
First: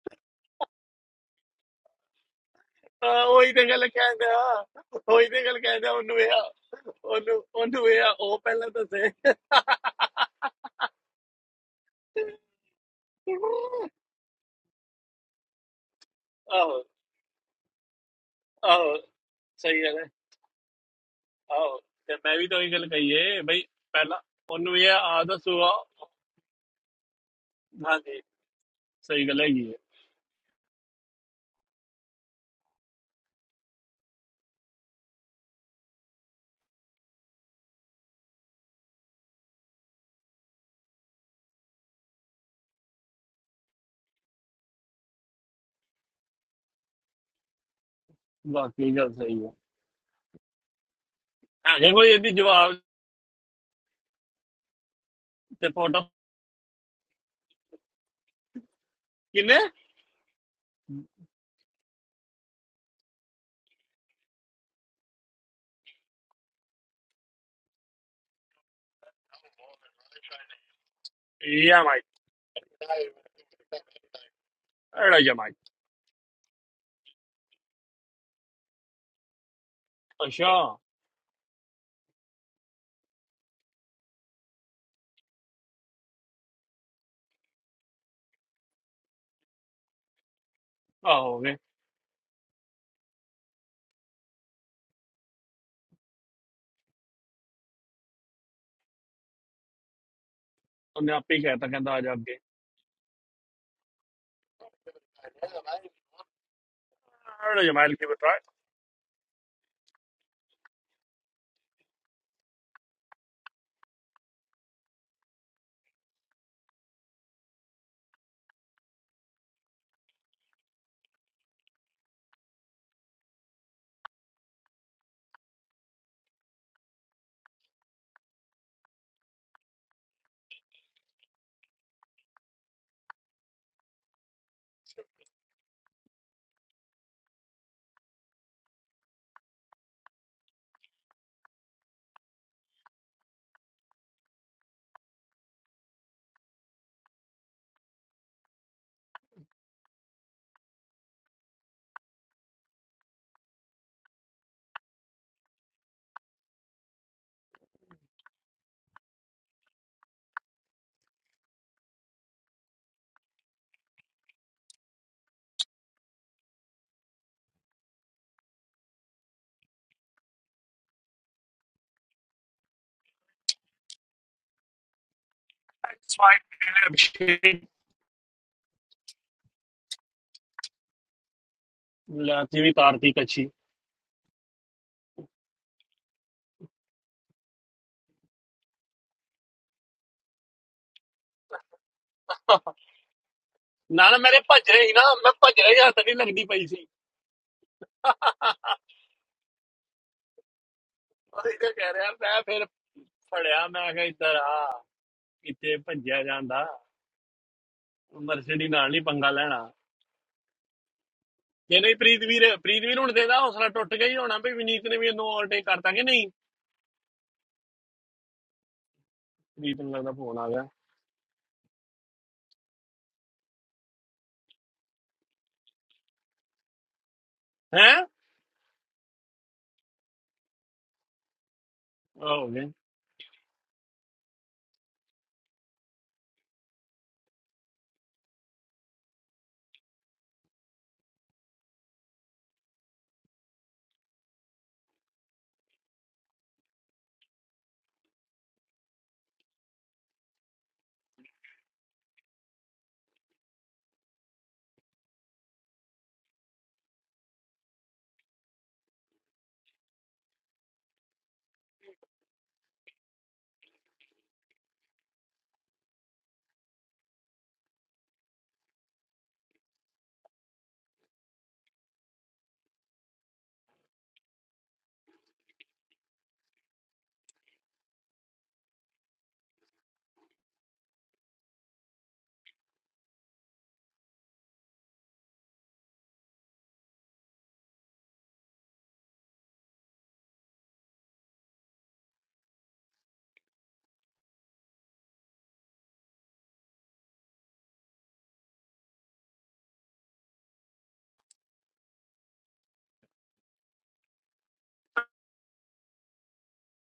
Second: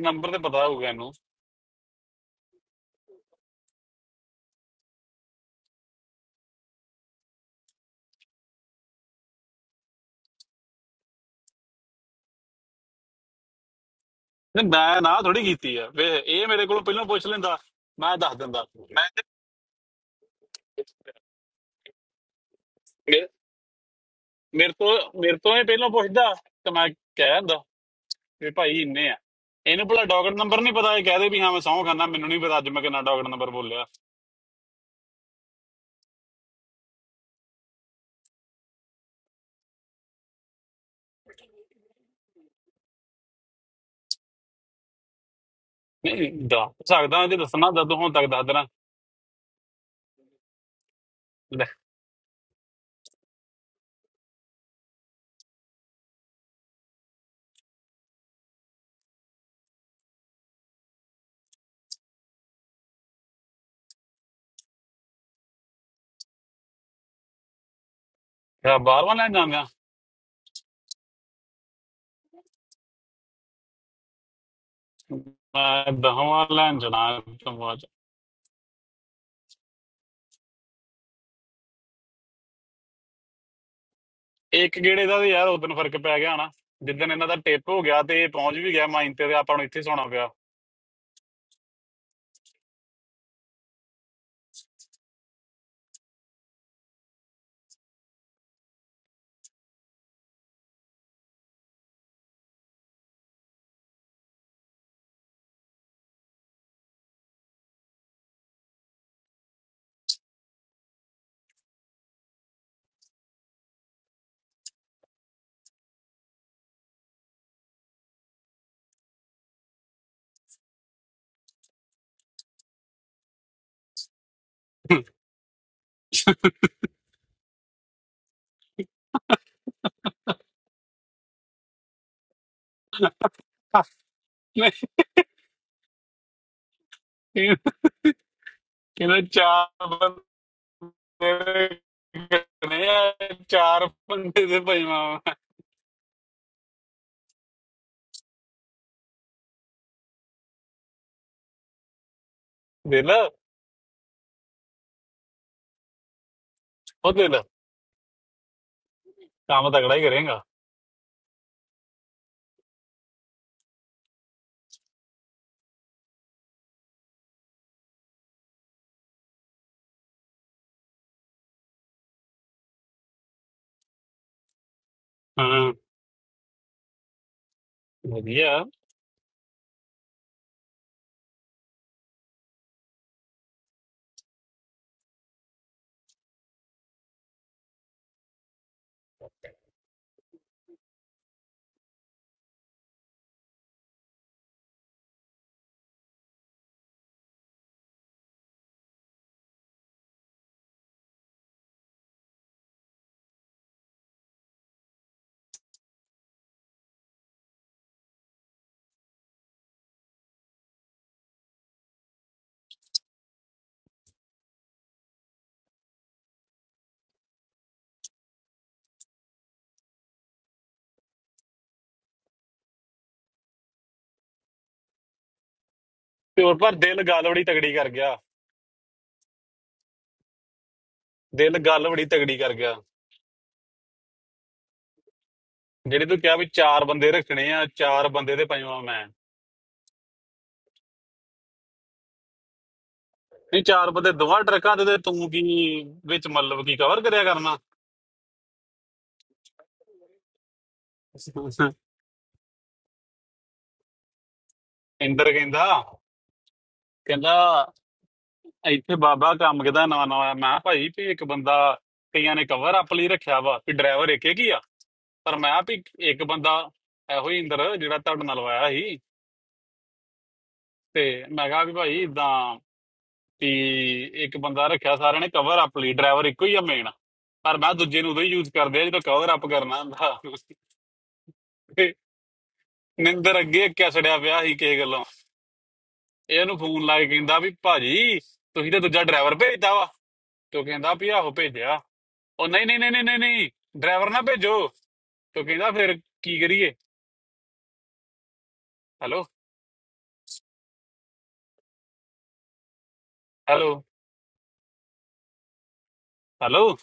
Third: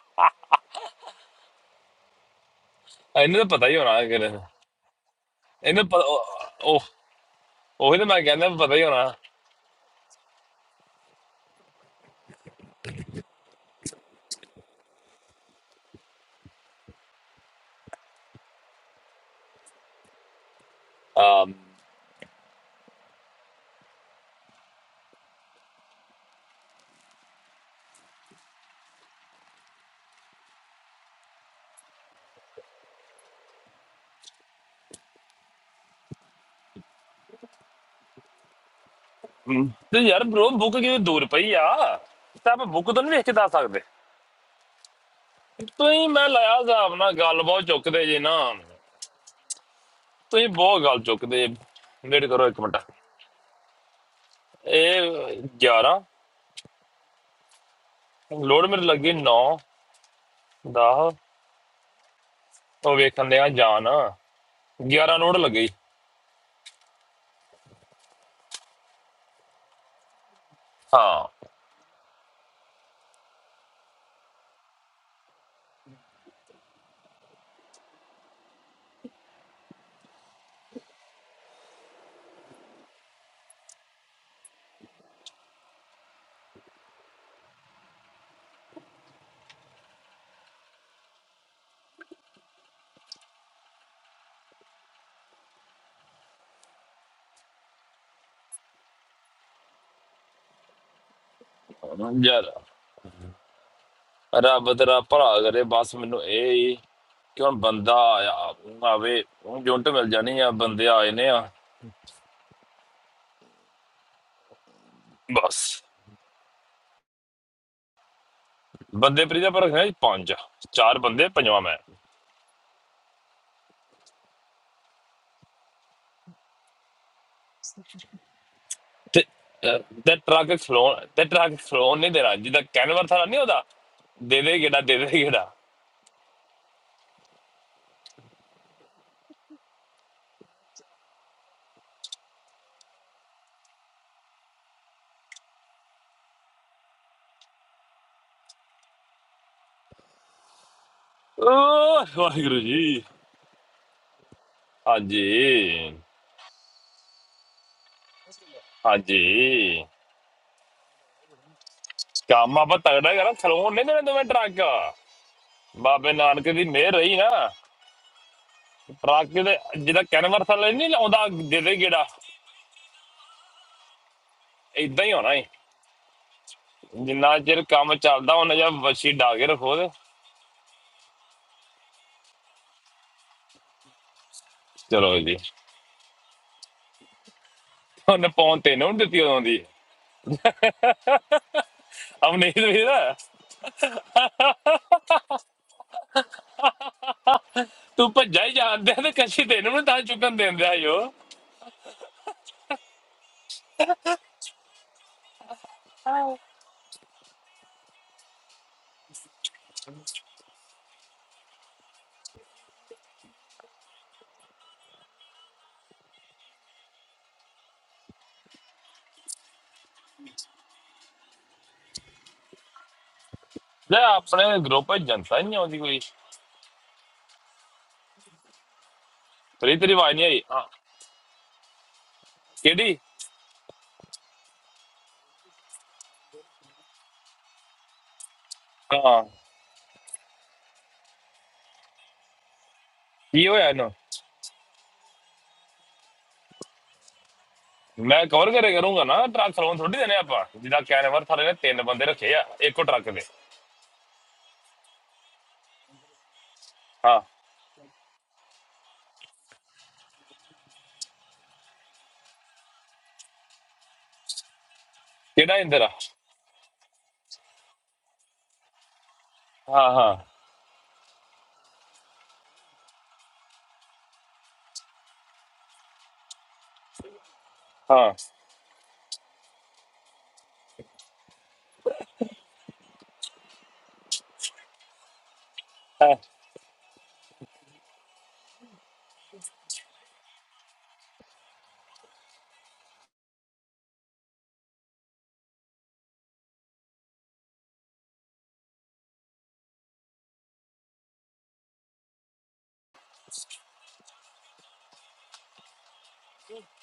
[SPEAKER 3] ਨੰਬਰ ਤੇ ਪਤਾ ਹੋਊਗਾ ਇਹਨੂੰ
[SPEAKER 1] ਹਾਂ
[SPEAKER 2] ਇਹਨੂੰ ਤਾਂ
[SPEAKER 1] ਉਹੀ ਤੇ
[SPEAKER 2] ਪਤਾ ਹੀ
[SPEAKER 1] ਗੱਲ
[SPEAKER 2] ਹੋਣਾ ਕਿ
[SPEAKER 1] ਕਹਿੰਦੇ ਆ
[SPEAKER 2] ਇਹਨੂੰ
[SPEAKER 1] ਉਹੀ ਤੇ ਗੱਲ ਕਹਿੰਦੇ ਆ
[SPEAKER 2] ਪਤਾ-
[SPEAKER 1] ਉਹਨੂੰ ਇਹ ਆ
[SPEAKER 2] ਉਹ ਉਹ-
[SPEAKER 1] ਉਹਨੂੰ ਉਹਨੂੰ
[SPEAKER 2] ਉਹੀ
[SPEAKER 1] ਇਹ
[SPEAKER 2] ਤਾਂ
[SPEAKER 1] ਆ
[SPEAKER 2] ਮੈਂ
[SPEAKER 1] ਉਹ
[SPEAKER 2] ਕਹਿੰਦਾ
[SPEAKER 1] ਪਹਿਲਾਂ
[SPEAKER 2] ਪਤਾ ਹੀ ਹੋਣਾ
[SPEAKER 1] ਦੱਸੇ
[SPEAKER 3] ਨਹੀਂ ਮੈਂ ਨਾ ਥੋੜੀ ਕੀਤੀ ਆ ਵੇ ਇਹ ਮੇਰੇ ਕੋਲੋਂ
[SPEAKER 1] ਆਹੋ
[SPEAKER 3] ਪਹਿਲਾਂ ਪੁੱਛ ਲੈਂਦਾ ਮੈਂ ਦੱਸ ਦਿੰਦਾ
[SPEAKER 1] ਆਹੋ
[SPEAKER 3] ਮੈਂ-
[SPEAKER 1] ਸਹੀ ਗੱਲ ਹੈ
[SPEAKER 2] ਆ,
[SPEAKER 1] ਆਹੋ
[SPEAKER 2] ਹਮ,
[SPEAKER 1] ਤੇ ਮੈਂ ਵੀ ਤਾਂ ਉਹੀ ਗੱਲ
[SPEAKER 3] ਮੇ-
[SPEAKER 1] ਕਹੀਏ ਬਈ ਪਹਿਲਾਂ
[SPEAKER 3] ਮੇਰੇ
[SPEAKER 1] ਉਹਨੂੰ ਇਹ
[SPEAKER 3] ਤੋਂ
[SPEAKER 1] ਆ ਆਹ
[SPEAKER 3] ਮੇਰੇ ਤੋਂ ਇਹ
[SPEAKER 1] ਦੱਸੂਗਾ
[SPEAKER 3] ਪਹਿਲਾਂ ਪੁੱਛਦਾ ਤੇ ਮੈਂ ਕਹਿ ਦਿੰਦਾ
[SPEAKER 1] ਹਾਂਜੀ
[SPEAKER 3] ਵੀ ਭਾਈ ਇੰਨੇ ਆ
[SPEAKER 1] ਸਹੀ ਗੱਲ ਹੈਗੀ ਹੈ
[SPEAKER 3] ਇਹਨੂੰ ਭਲਾ ਡੌਗਟ ਨੰਬਰ ਨਹੀਂ ਪਤਾ ਇਹ ਕਹਦੇ ਵੀ ਹਾਂ ਮੈਂ ਸਹੁੰ ਖਾਨਾ ਮੈਨੂੰ ਨਹੀਂ ਪਤਾ ਅੱਜ ਮੈਂ ਕਿੰਨਾ ਡੌਗਟ ਨੰਬਰ ਬੋਲਿਆ
[SPEAKER 2] ਤੇ ਯਾਰ ਬ్రో ਬੁੱਕ ਕਿਤੇ ਦੂਰ ਪਈ ਆ ਤਾਂ ਆਪਾਂ ਬੁੱਕ ਤੋਂ ਨਹੀਂ ਵੇਖ ਕੇ ਦੱਸ ਸਕਦੇ ਤੁਸੀਂ ਮੈਂ
[SPEAKER 3] ਨਹੀਂ
[SPEAKER 2] ਲਾਇਆ
[SPEAKER 3] ਦੱਸ
[SPEAKER 2] ਹਿਸਾਬ ਨਾਲ
[SPEAKER 3] ਸਕਦਾ ਜੇ
[SPEAKER 2] ਗੱਲ ਬਹੁਤ
[SPEAKER 3] ਦੱਸਣਾ ਦੱਦ
[SPEAKER 2] ਚੁੱਕਦੇ
[SPEAKER 3] ਹੁਣ
[SPEAKER 2] ਜੇ
[SPEAKER 3] ਤੱਕ
[SPEAKER 2] ਨਾ
[SPEAKER 3] ਦੱਸ ਦੇਣਾ
[SPEAKER 1] ਬਾਕੀ ਗੱਲ ਸਹੀ ਹੈ
[SPEAKER 2] ਤੁਸੀਂ ਬਹੁਤ ਗੱਲ ਚੁੱਕਦੇ
[SPEAKER 3] ਲੈ
[SPEAKER 1] ਅਗੇ ਕੋਈ
[SPEAKER 2] ਲੇਟ
[SPEAKER 1] ਇਹਦੀ
[SPEAKER 2] ਕਰੋ ਇੱਕ
[SPEAKER 1] ਜਵਾਬ
[SPEAKER 2] ਮਿੰਟ ਇਹ
[SPEAKER 1] ਤੇ
[SPEAKER 2] 11
[SPEAKER 1] ਫੋਟੋ
[SPEAKER 2] ਲੋਡ ਮੇਰੇ ਲੱਗੀ 9
[SPEAKER 1] ਕਿੰਨੇ
[SPEAKER 2] 10 ਉਹ ਵੇਖਣ ਦੇ ਆ ਜਾਨ 11 ਲੋਡ ਲੱਗੀ
[SPEAKER 3] ਬਾਰਵਾਂ ਲੈਣ ਜਾਂਗਾ
[SPEAKER 2] ਹਾਂ
[SPEAKER 1] ਇਹ ਆ ਮਾਈ ਅੜਾ
[SPEAKER 3] ਮੈਂ ਦਹਵਾਂ ਲੈਣ ਜਾਣਾ ਸਮਾਜ
[SPEAKER 1] ਅੱਛਾ
[SPEAKER 3] ਇੱਕ ਗੇੜੇ ਦਾ ਤਾਂ ਯਾਰ ਉਦੋਂ ਫਰਕ ਪੈ ਗਿਆ ਹਨਾ ਜਿੱਦਣ ਇਹਨਾਂ ਦਾ ਟਿਪ ਹੋ ਗਿਆ ਤੇ ਇਹ ਪਹੁੰਚ ਵੀ ਗਿਆ ਮਾਈਨ ਤੇ ਤੇ ਆਪਾਂ ਨੂੰ ਇੱਥੇ ਸੌਣਾ ਪਿਆ
[SPEAKER 1] ਆਹੋ ਗਏ ਉਹਨੇ ਆਪੇ ਹੀ ਕਹਿਤਾ ਕਹਿੰਦਾ ਆ ਜਾ ਅੱਗੇ
[SPEAKER 2] ਯਾਰ ਰੱਬ ਤੇਰਾ ਭਲਾ ਕਰੇ ਬਸ ਮੈਨੂੰ ਇਹ ਹੀ ਕਿ ਹੁਣ
[SPEAKER 1] ਜਮਾਇਲ
[SPEAKER 2] ਬੰਦਾ
[SPEAKER 1] ਕੀ ਬਤਾ
[SPEAKER 2] ਆਇਆ ਆਵੇ ਹੁਣ ਜੁੰਟ ਮਿਲ ਜਾਣੀ ਆ ਬੰਦੇ ਆਏ ਨੇ ਆ ਬਸ ਬੰਦੇ ਪ੍ਰੀਤਾ ਪਰ ਹੈ ਪੰਜ ਚਾਰ ਬੰਦੇ ਪੰਜਵਾਂ ਮੈਂ ਤੇ ਅਹ, ਤੇ ਟਰੱਕ ਫਲੋਨ ਤੇ ਟਰੱਕ ਫਲੋਨ ਨਹੀਂ ਦੇਣਾ ਜਿੱਦਾਂ ਕੈਨਵਰ ਥਾਰਾ ਨਹੀਂ ਹੁੰਦਾ ਦੇ ਦੇ ਗੇੜਾ
[SPEAKER 3] ਨਹੀਂ,
[SPEAKER 2] ਦੇ ਦੇ ਗੇੜਾ
[SPEAKER 3] ਕਹਿੰਦਾ ਚਾਰ ਬੰਦੇ ਨੇ ਚਾਰ ਬੰਦੇ ਦੇ ਭਾਈ ਮਾਮਾ
[SPEAKER 2] ਓ ਵਾਹਿਗੁਰੂ
[SPEAKER 3] ਦੇ
[SPEAKER 2] ਜੀ
[SPEAKER 3] ਲੈ
[SPEAKER 2] ਹਾਂਜੀ
[SPEAKER 3] ਉਹ ਦੇ ਲੈ ਕੰਮ
[SPEAKER 2] ਹਾਂਜੀ
[SPEAKER 3] ਤਕੜਾ ਹੀ ਕਰੇਗਾ
[SPEAKER 2] ਕੰਮ ਆਪਾਂ ਤਗੜਾ ਕਰਾਂ ਥਲੋਂ ਨਹੀਂ ਦੇਣੇ ਦੋਵੇਂ ਟਰੱਕ ਬਾਬੇ ਨਾਨਕ ਦੀ ਮਿਹਰ ਰਹੀ ਨਾ ਟਰੱਕ ਦੇ ਜਿਹਦਾ ਕੈਨਵਰ ਥੱਲੇ ਨਹੀਂ ਲਾਉਂਦਾ ਜਿਹਦੇ ਗੇੜਾ ਇਦਾਂ ਹੀ ਹੋਣਾ ਏ
[SPEAKER 3] ਹਾਂ
[SPEAKER 2] ਜਿੰਨਾ ਚਿਰ ਕੰਮ ਚੱਲਦਾ ਉਹਨਾਂ
[SPEAKER 3] ਵਧੀਆ
[SPEAKER 2] ਜਾਂ ਵਸ਼ੀ ਡਾ ਕੇ ਰੱਖੋ ਤੇ
[SPEAKER 1] ਲਾਤੀ ਵੀ ਤਾਰਤੀ ਕੱਚੀ
[SPEAKER 2] ਚਲੋ ਜੀ ਉਹਨੇ ਪੌਂ ਤੈਨੂੰ ਨੀ ਦਿੱਤੀ ਉਦੋਂ ਦੀ ਅਵਨੀਤ ਵੀਰ
[SPEAKER 1] ਨਾ ਨਾ ਮੇਰੇ ਭੱਜ ਰਹੀ ਨਾ ਮੈਂ ਭੱਜ ਰਹੀ ਹੱਥ ਨਹੀਂ ਲੱਗਦੀ ਪਈ ਸੀ
[SPEAKER 2] ਤੂੰ ਭੱਜਾ ਹੀ ਜਾਂਦੇ ਤੇ ਕਸ਼ੀ ਤੈਨੂੰ ਨੀ ਤਾਂ ਚੁੱਕਣ ਦਿੰਦੇ ਆ ਜੋ
[SPEAKER 1] ਉਹਦੇ ਤੇ ਕਹਿ ਰਿਹਾ ਮੈਂ ਫਿਰ ਫੜਿਆ ਮੈਂ ਕਿਹਾ ਇੱਧਰ ਆ ਕਿਤੇ ਭੱਜਿਆ ਜਾਂਦਾ ਮਰਸਡੀ ਨਾਲ ਨਹੀਂ ਪੰਗਾ ਲੈਣਾ ਜੇ ਨਹੀਂ ਪ੍ਰੀਤ ਵੀਰ ਪ੍ਰੀਤ ਵੀਰ ਹੁਣ ਦੇਦਾ ਹੌਸਲਾ ਟੁੱਟ ਗਿਆ ਹੀ ਹੋਣਾ ਵੀ ਵਿਨੀਤ ਨੇ ਵੀ ਇਹਨੂੰ ਓਵਰਟੇਕ ਕਰਤਾ ਕਿ ਨਹੀਂ ਪ੍ਰੀਤ ਨੂੰ ਲੱਗਦਾ ਫੋਨ ਆ ਗਿਆ
[SPEAKER 2] ਲੈ ਆਪਣੇ ਗਰੁੱਪ ਵਿੱਚ ਜਨਤਾ ਹੀ ਨਹੀਂ ਆਉਂਦੀ ਕੋਈ
[SPEAKER 3] ਪਿਓਰ ਪਰ ਦਿਲ ਗੱਲ ਬੜੀ ਤਗੜੀ ਕਰ
[SPEAKER 1] ਹੈ
[SPEAKER 3] ਗਿਆ
[SPEAKER 2] ਤੇਰੀ ਤੇਰੀ ਆਵਾਜ਼ ਨਹੀਂ ਆਈ ਹਾਂ
[SPEAKER 3] ਦਿਲ ਗੱਲ ਬੜੀ ਤਗੜੀ
[SPEAKER 1] ਹੋ
[SPEAKER 3] ਕਰ
[SPEAKER 1] ਗਏ
[SPEAKER 3] ਗਿਆ
[SPEAKER 2] ਕਿਹੜੀ
[SPEAKER 3] ਜਿਹੜੇ ਤੂੰ ਕਿਹਾ ਵੀ ਚਾਰ ਬੰਦੇ ਰੱਖਣੇ ਆ ਚਾਰ ਬੰਦੇ ਤੇ ਪੰਜਵਾਂ ਮੈਂ
[SPEAKER 2] ਹਾਂ ਕੀ
[SPEAKER 3] ਨਹੀਂ
[SPEAKER 2] ਹੋਇਆ ਇਹਨੂੰ
[SPEAKER 3] ਚਾਰ ਬੰਦੇ ਦੋਵਾਂ ਟਰੱਕਾਂ ਤੇ ਤੇ ਤੂੰ ਕੀ ਵਿੱਚ ਮਤਲਬ ਕੀ ਕਵਰ ਕਰਿਆ ਕਰਨਾ
[SPEAKER 2] ਮੈਂ ਕਵਰ ਕਰੇ ਕਰੂੰਗਾ ਨਾ ਟਰੱਕ ਸਲੋਨ ਥੋੜੀ ਦੇਣੇ ਆਪਾਂ ਜਿੱਦਾਂ ਕੈਨਵਰ ਥਾਲੇ ਨੇ
[SPEAKER 3] (laughs)
[SPEAKER 2] ਤਿੰਨ ਬੰਦੇ ਰੱਖੇ ਆ ਇੱਕੋ ਟਰੱਕ ਦੇ
[SPEAKER 3] ਇੰਦਰ ਕਹਿੰਦਾ
[SPEAKER 2] ਹਾਂ
[SPEAKER 3] ਕਹਿੰਦਾ ਇੱਥੇ ਬਾਬਾ ਕੰਮ ਕਿਦਾ ਨਵਾਂ ਨਵਾਂ ਆਇਆ। ਮੈਂ ਕਿਹਾ ਭਾਈ ਵੀ ਇੱਕ ਬੰਦਾ ਕਈਆਂ ਨੇ ਕਵਰ ਅਪ ਲਈ ਰੱਖਿਆ ਵਾ ਵੀ ਡਰਾਈਵਰ ਇੱਕ ਹੀ ਆ ਪਰ ਮੈਂ
[SPEAKER 2] ਕਿਹੜਾ
[SPEAKER 3] ਕਿਹਾ
[SPEAKER 2] ਇੰਦਰ ਆ
[SPEAKER 3] ਵੀ ਇੱਕ ਬੰਦਾ ਇਹੋ ਹੀ ਇੰਦਰ ਜਿਹੜਾ ਤੁਹਾਡੇ ਨਾਲ ਆਇਆ ਸੀ
[SPEAKER 2] ਹਾਂ ਹਾਂ
[SPEAKER 3] ਤੇ ਮੈਂ ਕਿਹਾ ਵੀ ਭਾਈ ਇਦਾਂ ਵੀ ਇੱਕ ਬੰਦਾ ਰੱਖਿਆ ਸਾਰਿਆਂ ਨੇ ਕਵਰ ਅਪ ਲਈ ਡਰਾਈਵਰ ਇੱਕੋ ਹੀ ਆ ਮੇਨ ਪਰ ਮੈਂ ਜੁੱਜੇ
[SPEAKER 2] ਹਾਂ
[SPEAKER 3] ਨੂੰ ਉਦੋਂ ਹੀ ਯੂਜ਼ ਕਰਦੇ ਆ ਜਦੋਂ ਕਵਰ ਅਪ ਕਰਨਾ ਹੁੰਦਾ ਤੇ ਨਿੰਦਰ ਅੱਗੇ ਕੈਸੜਿਆ ਪਿਆ ਸੀ ਕਿਸੇ ਗੱਲੋਂ
[SPEAKER 2] ਹਾਂ
[SPEAKER 3] ਇਹ ਉਹਨੂੰ ਫੋਨ ਲਾ ਕੇ ਕਹਿੰਦਾ ਵੀ ਭਾਜੀ ਤੁਸੀਂ ਤਾਂ ਦੂਜਾ ਡਰਾਈਵਰ ਭੇਜਦਾ ਵਾ ਤੋ ਕਹਿੰਦਾ ਵੀ ਆਹੋ ਭੇਜਿਆ ਉਹ ਨਹੀਂ ਨਹੀਂ ਨਹੀਂ ਨਹੀਂ ਨਹੀਂ ਨਹੀਂ ਡਰਾਈਵਰ ਨਾ ਭੇਜੋ ਤੋ ਕਹਿੰਦਾ ਫਿਰ ਕੀ ਕਰੀਏ ਹੈਲੋ ਹੈਲੋ ਹੈਲੋ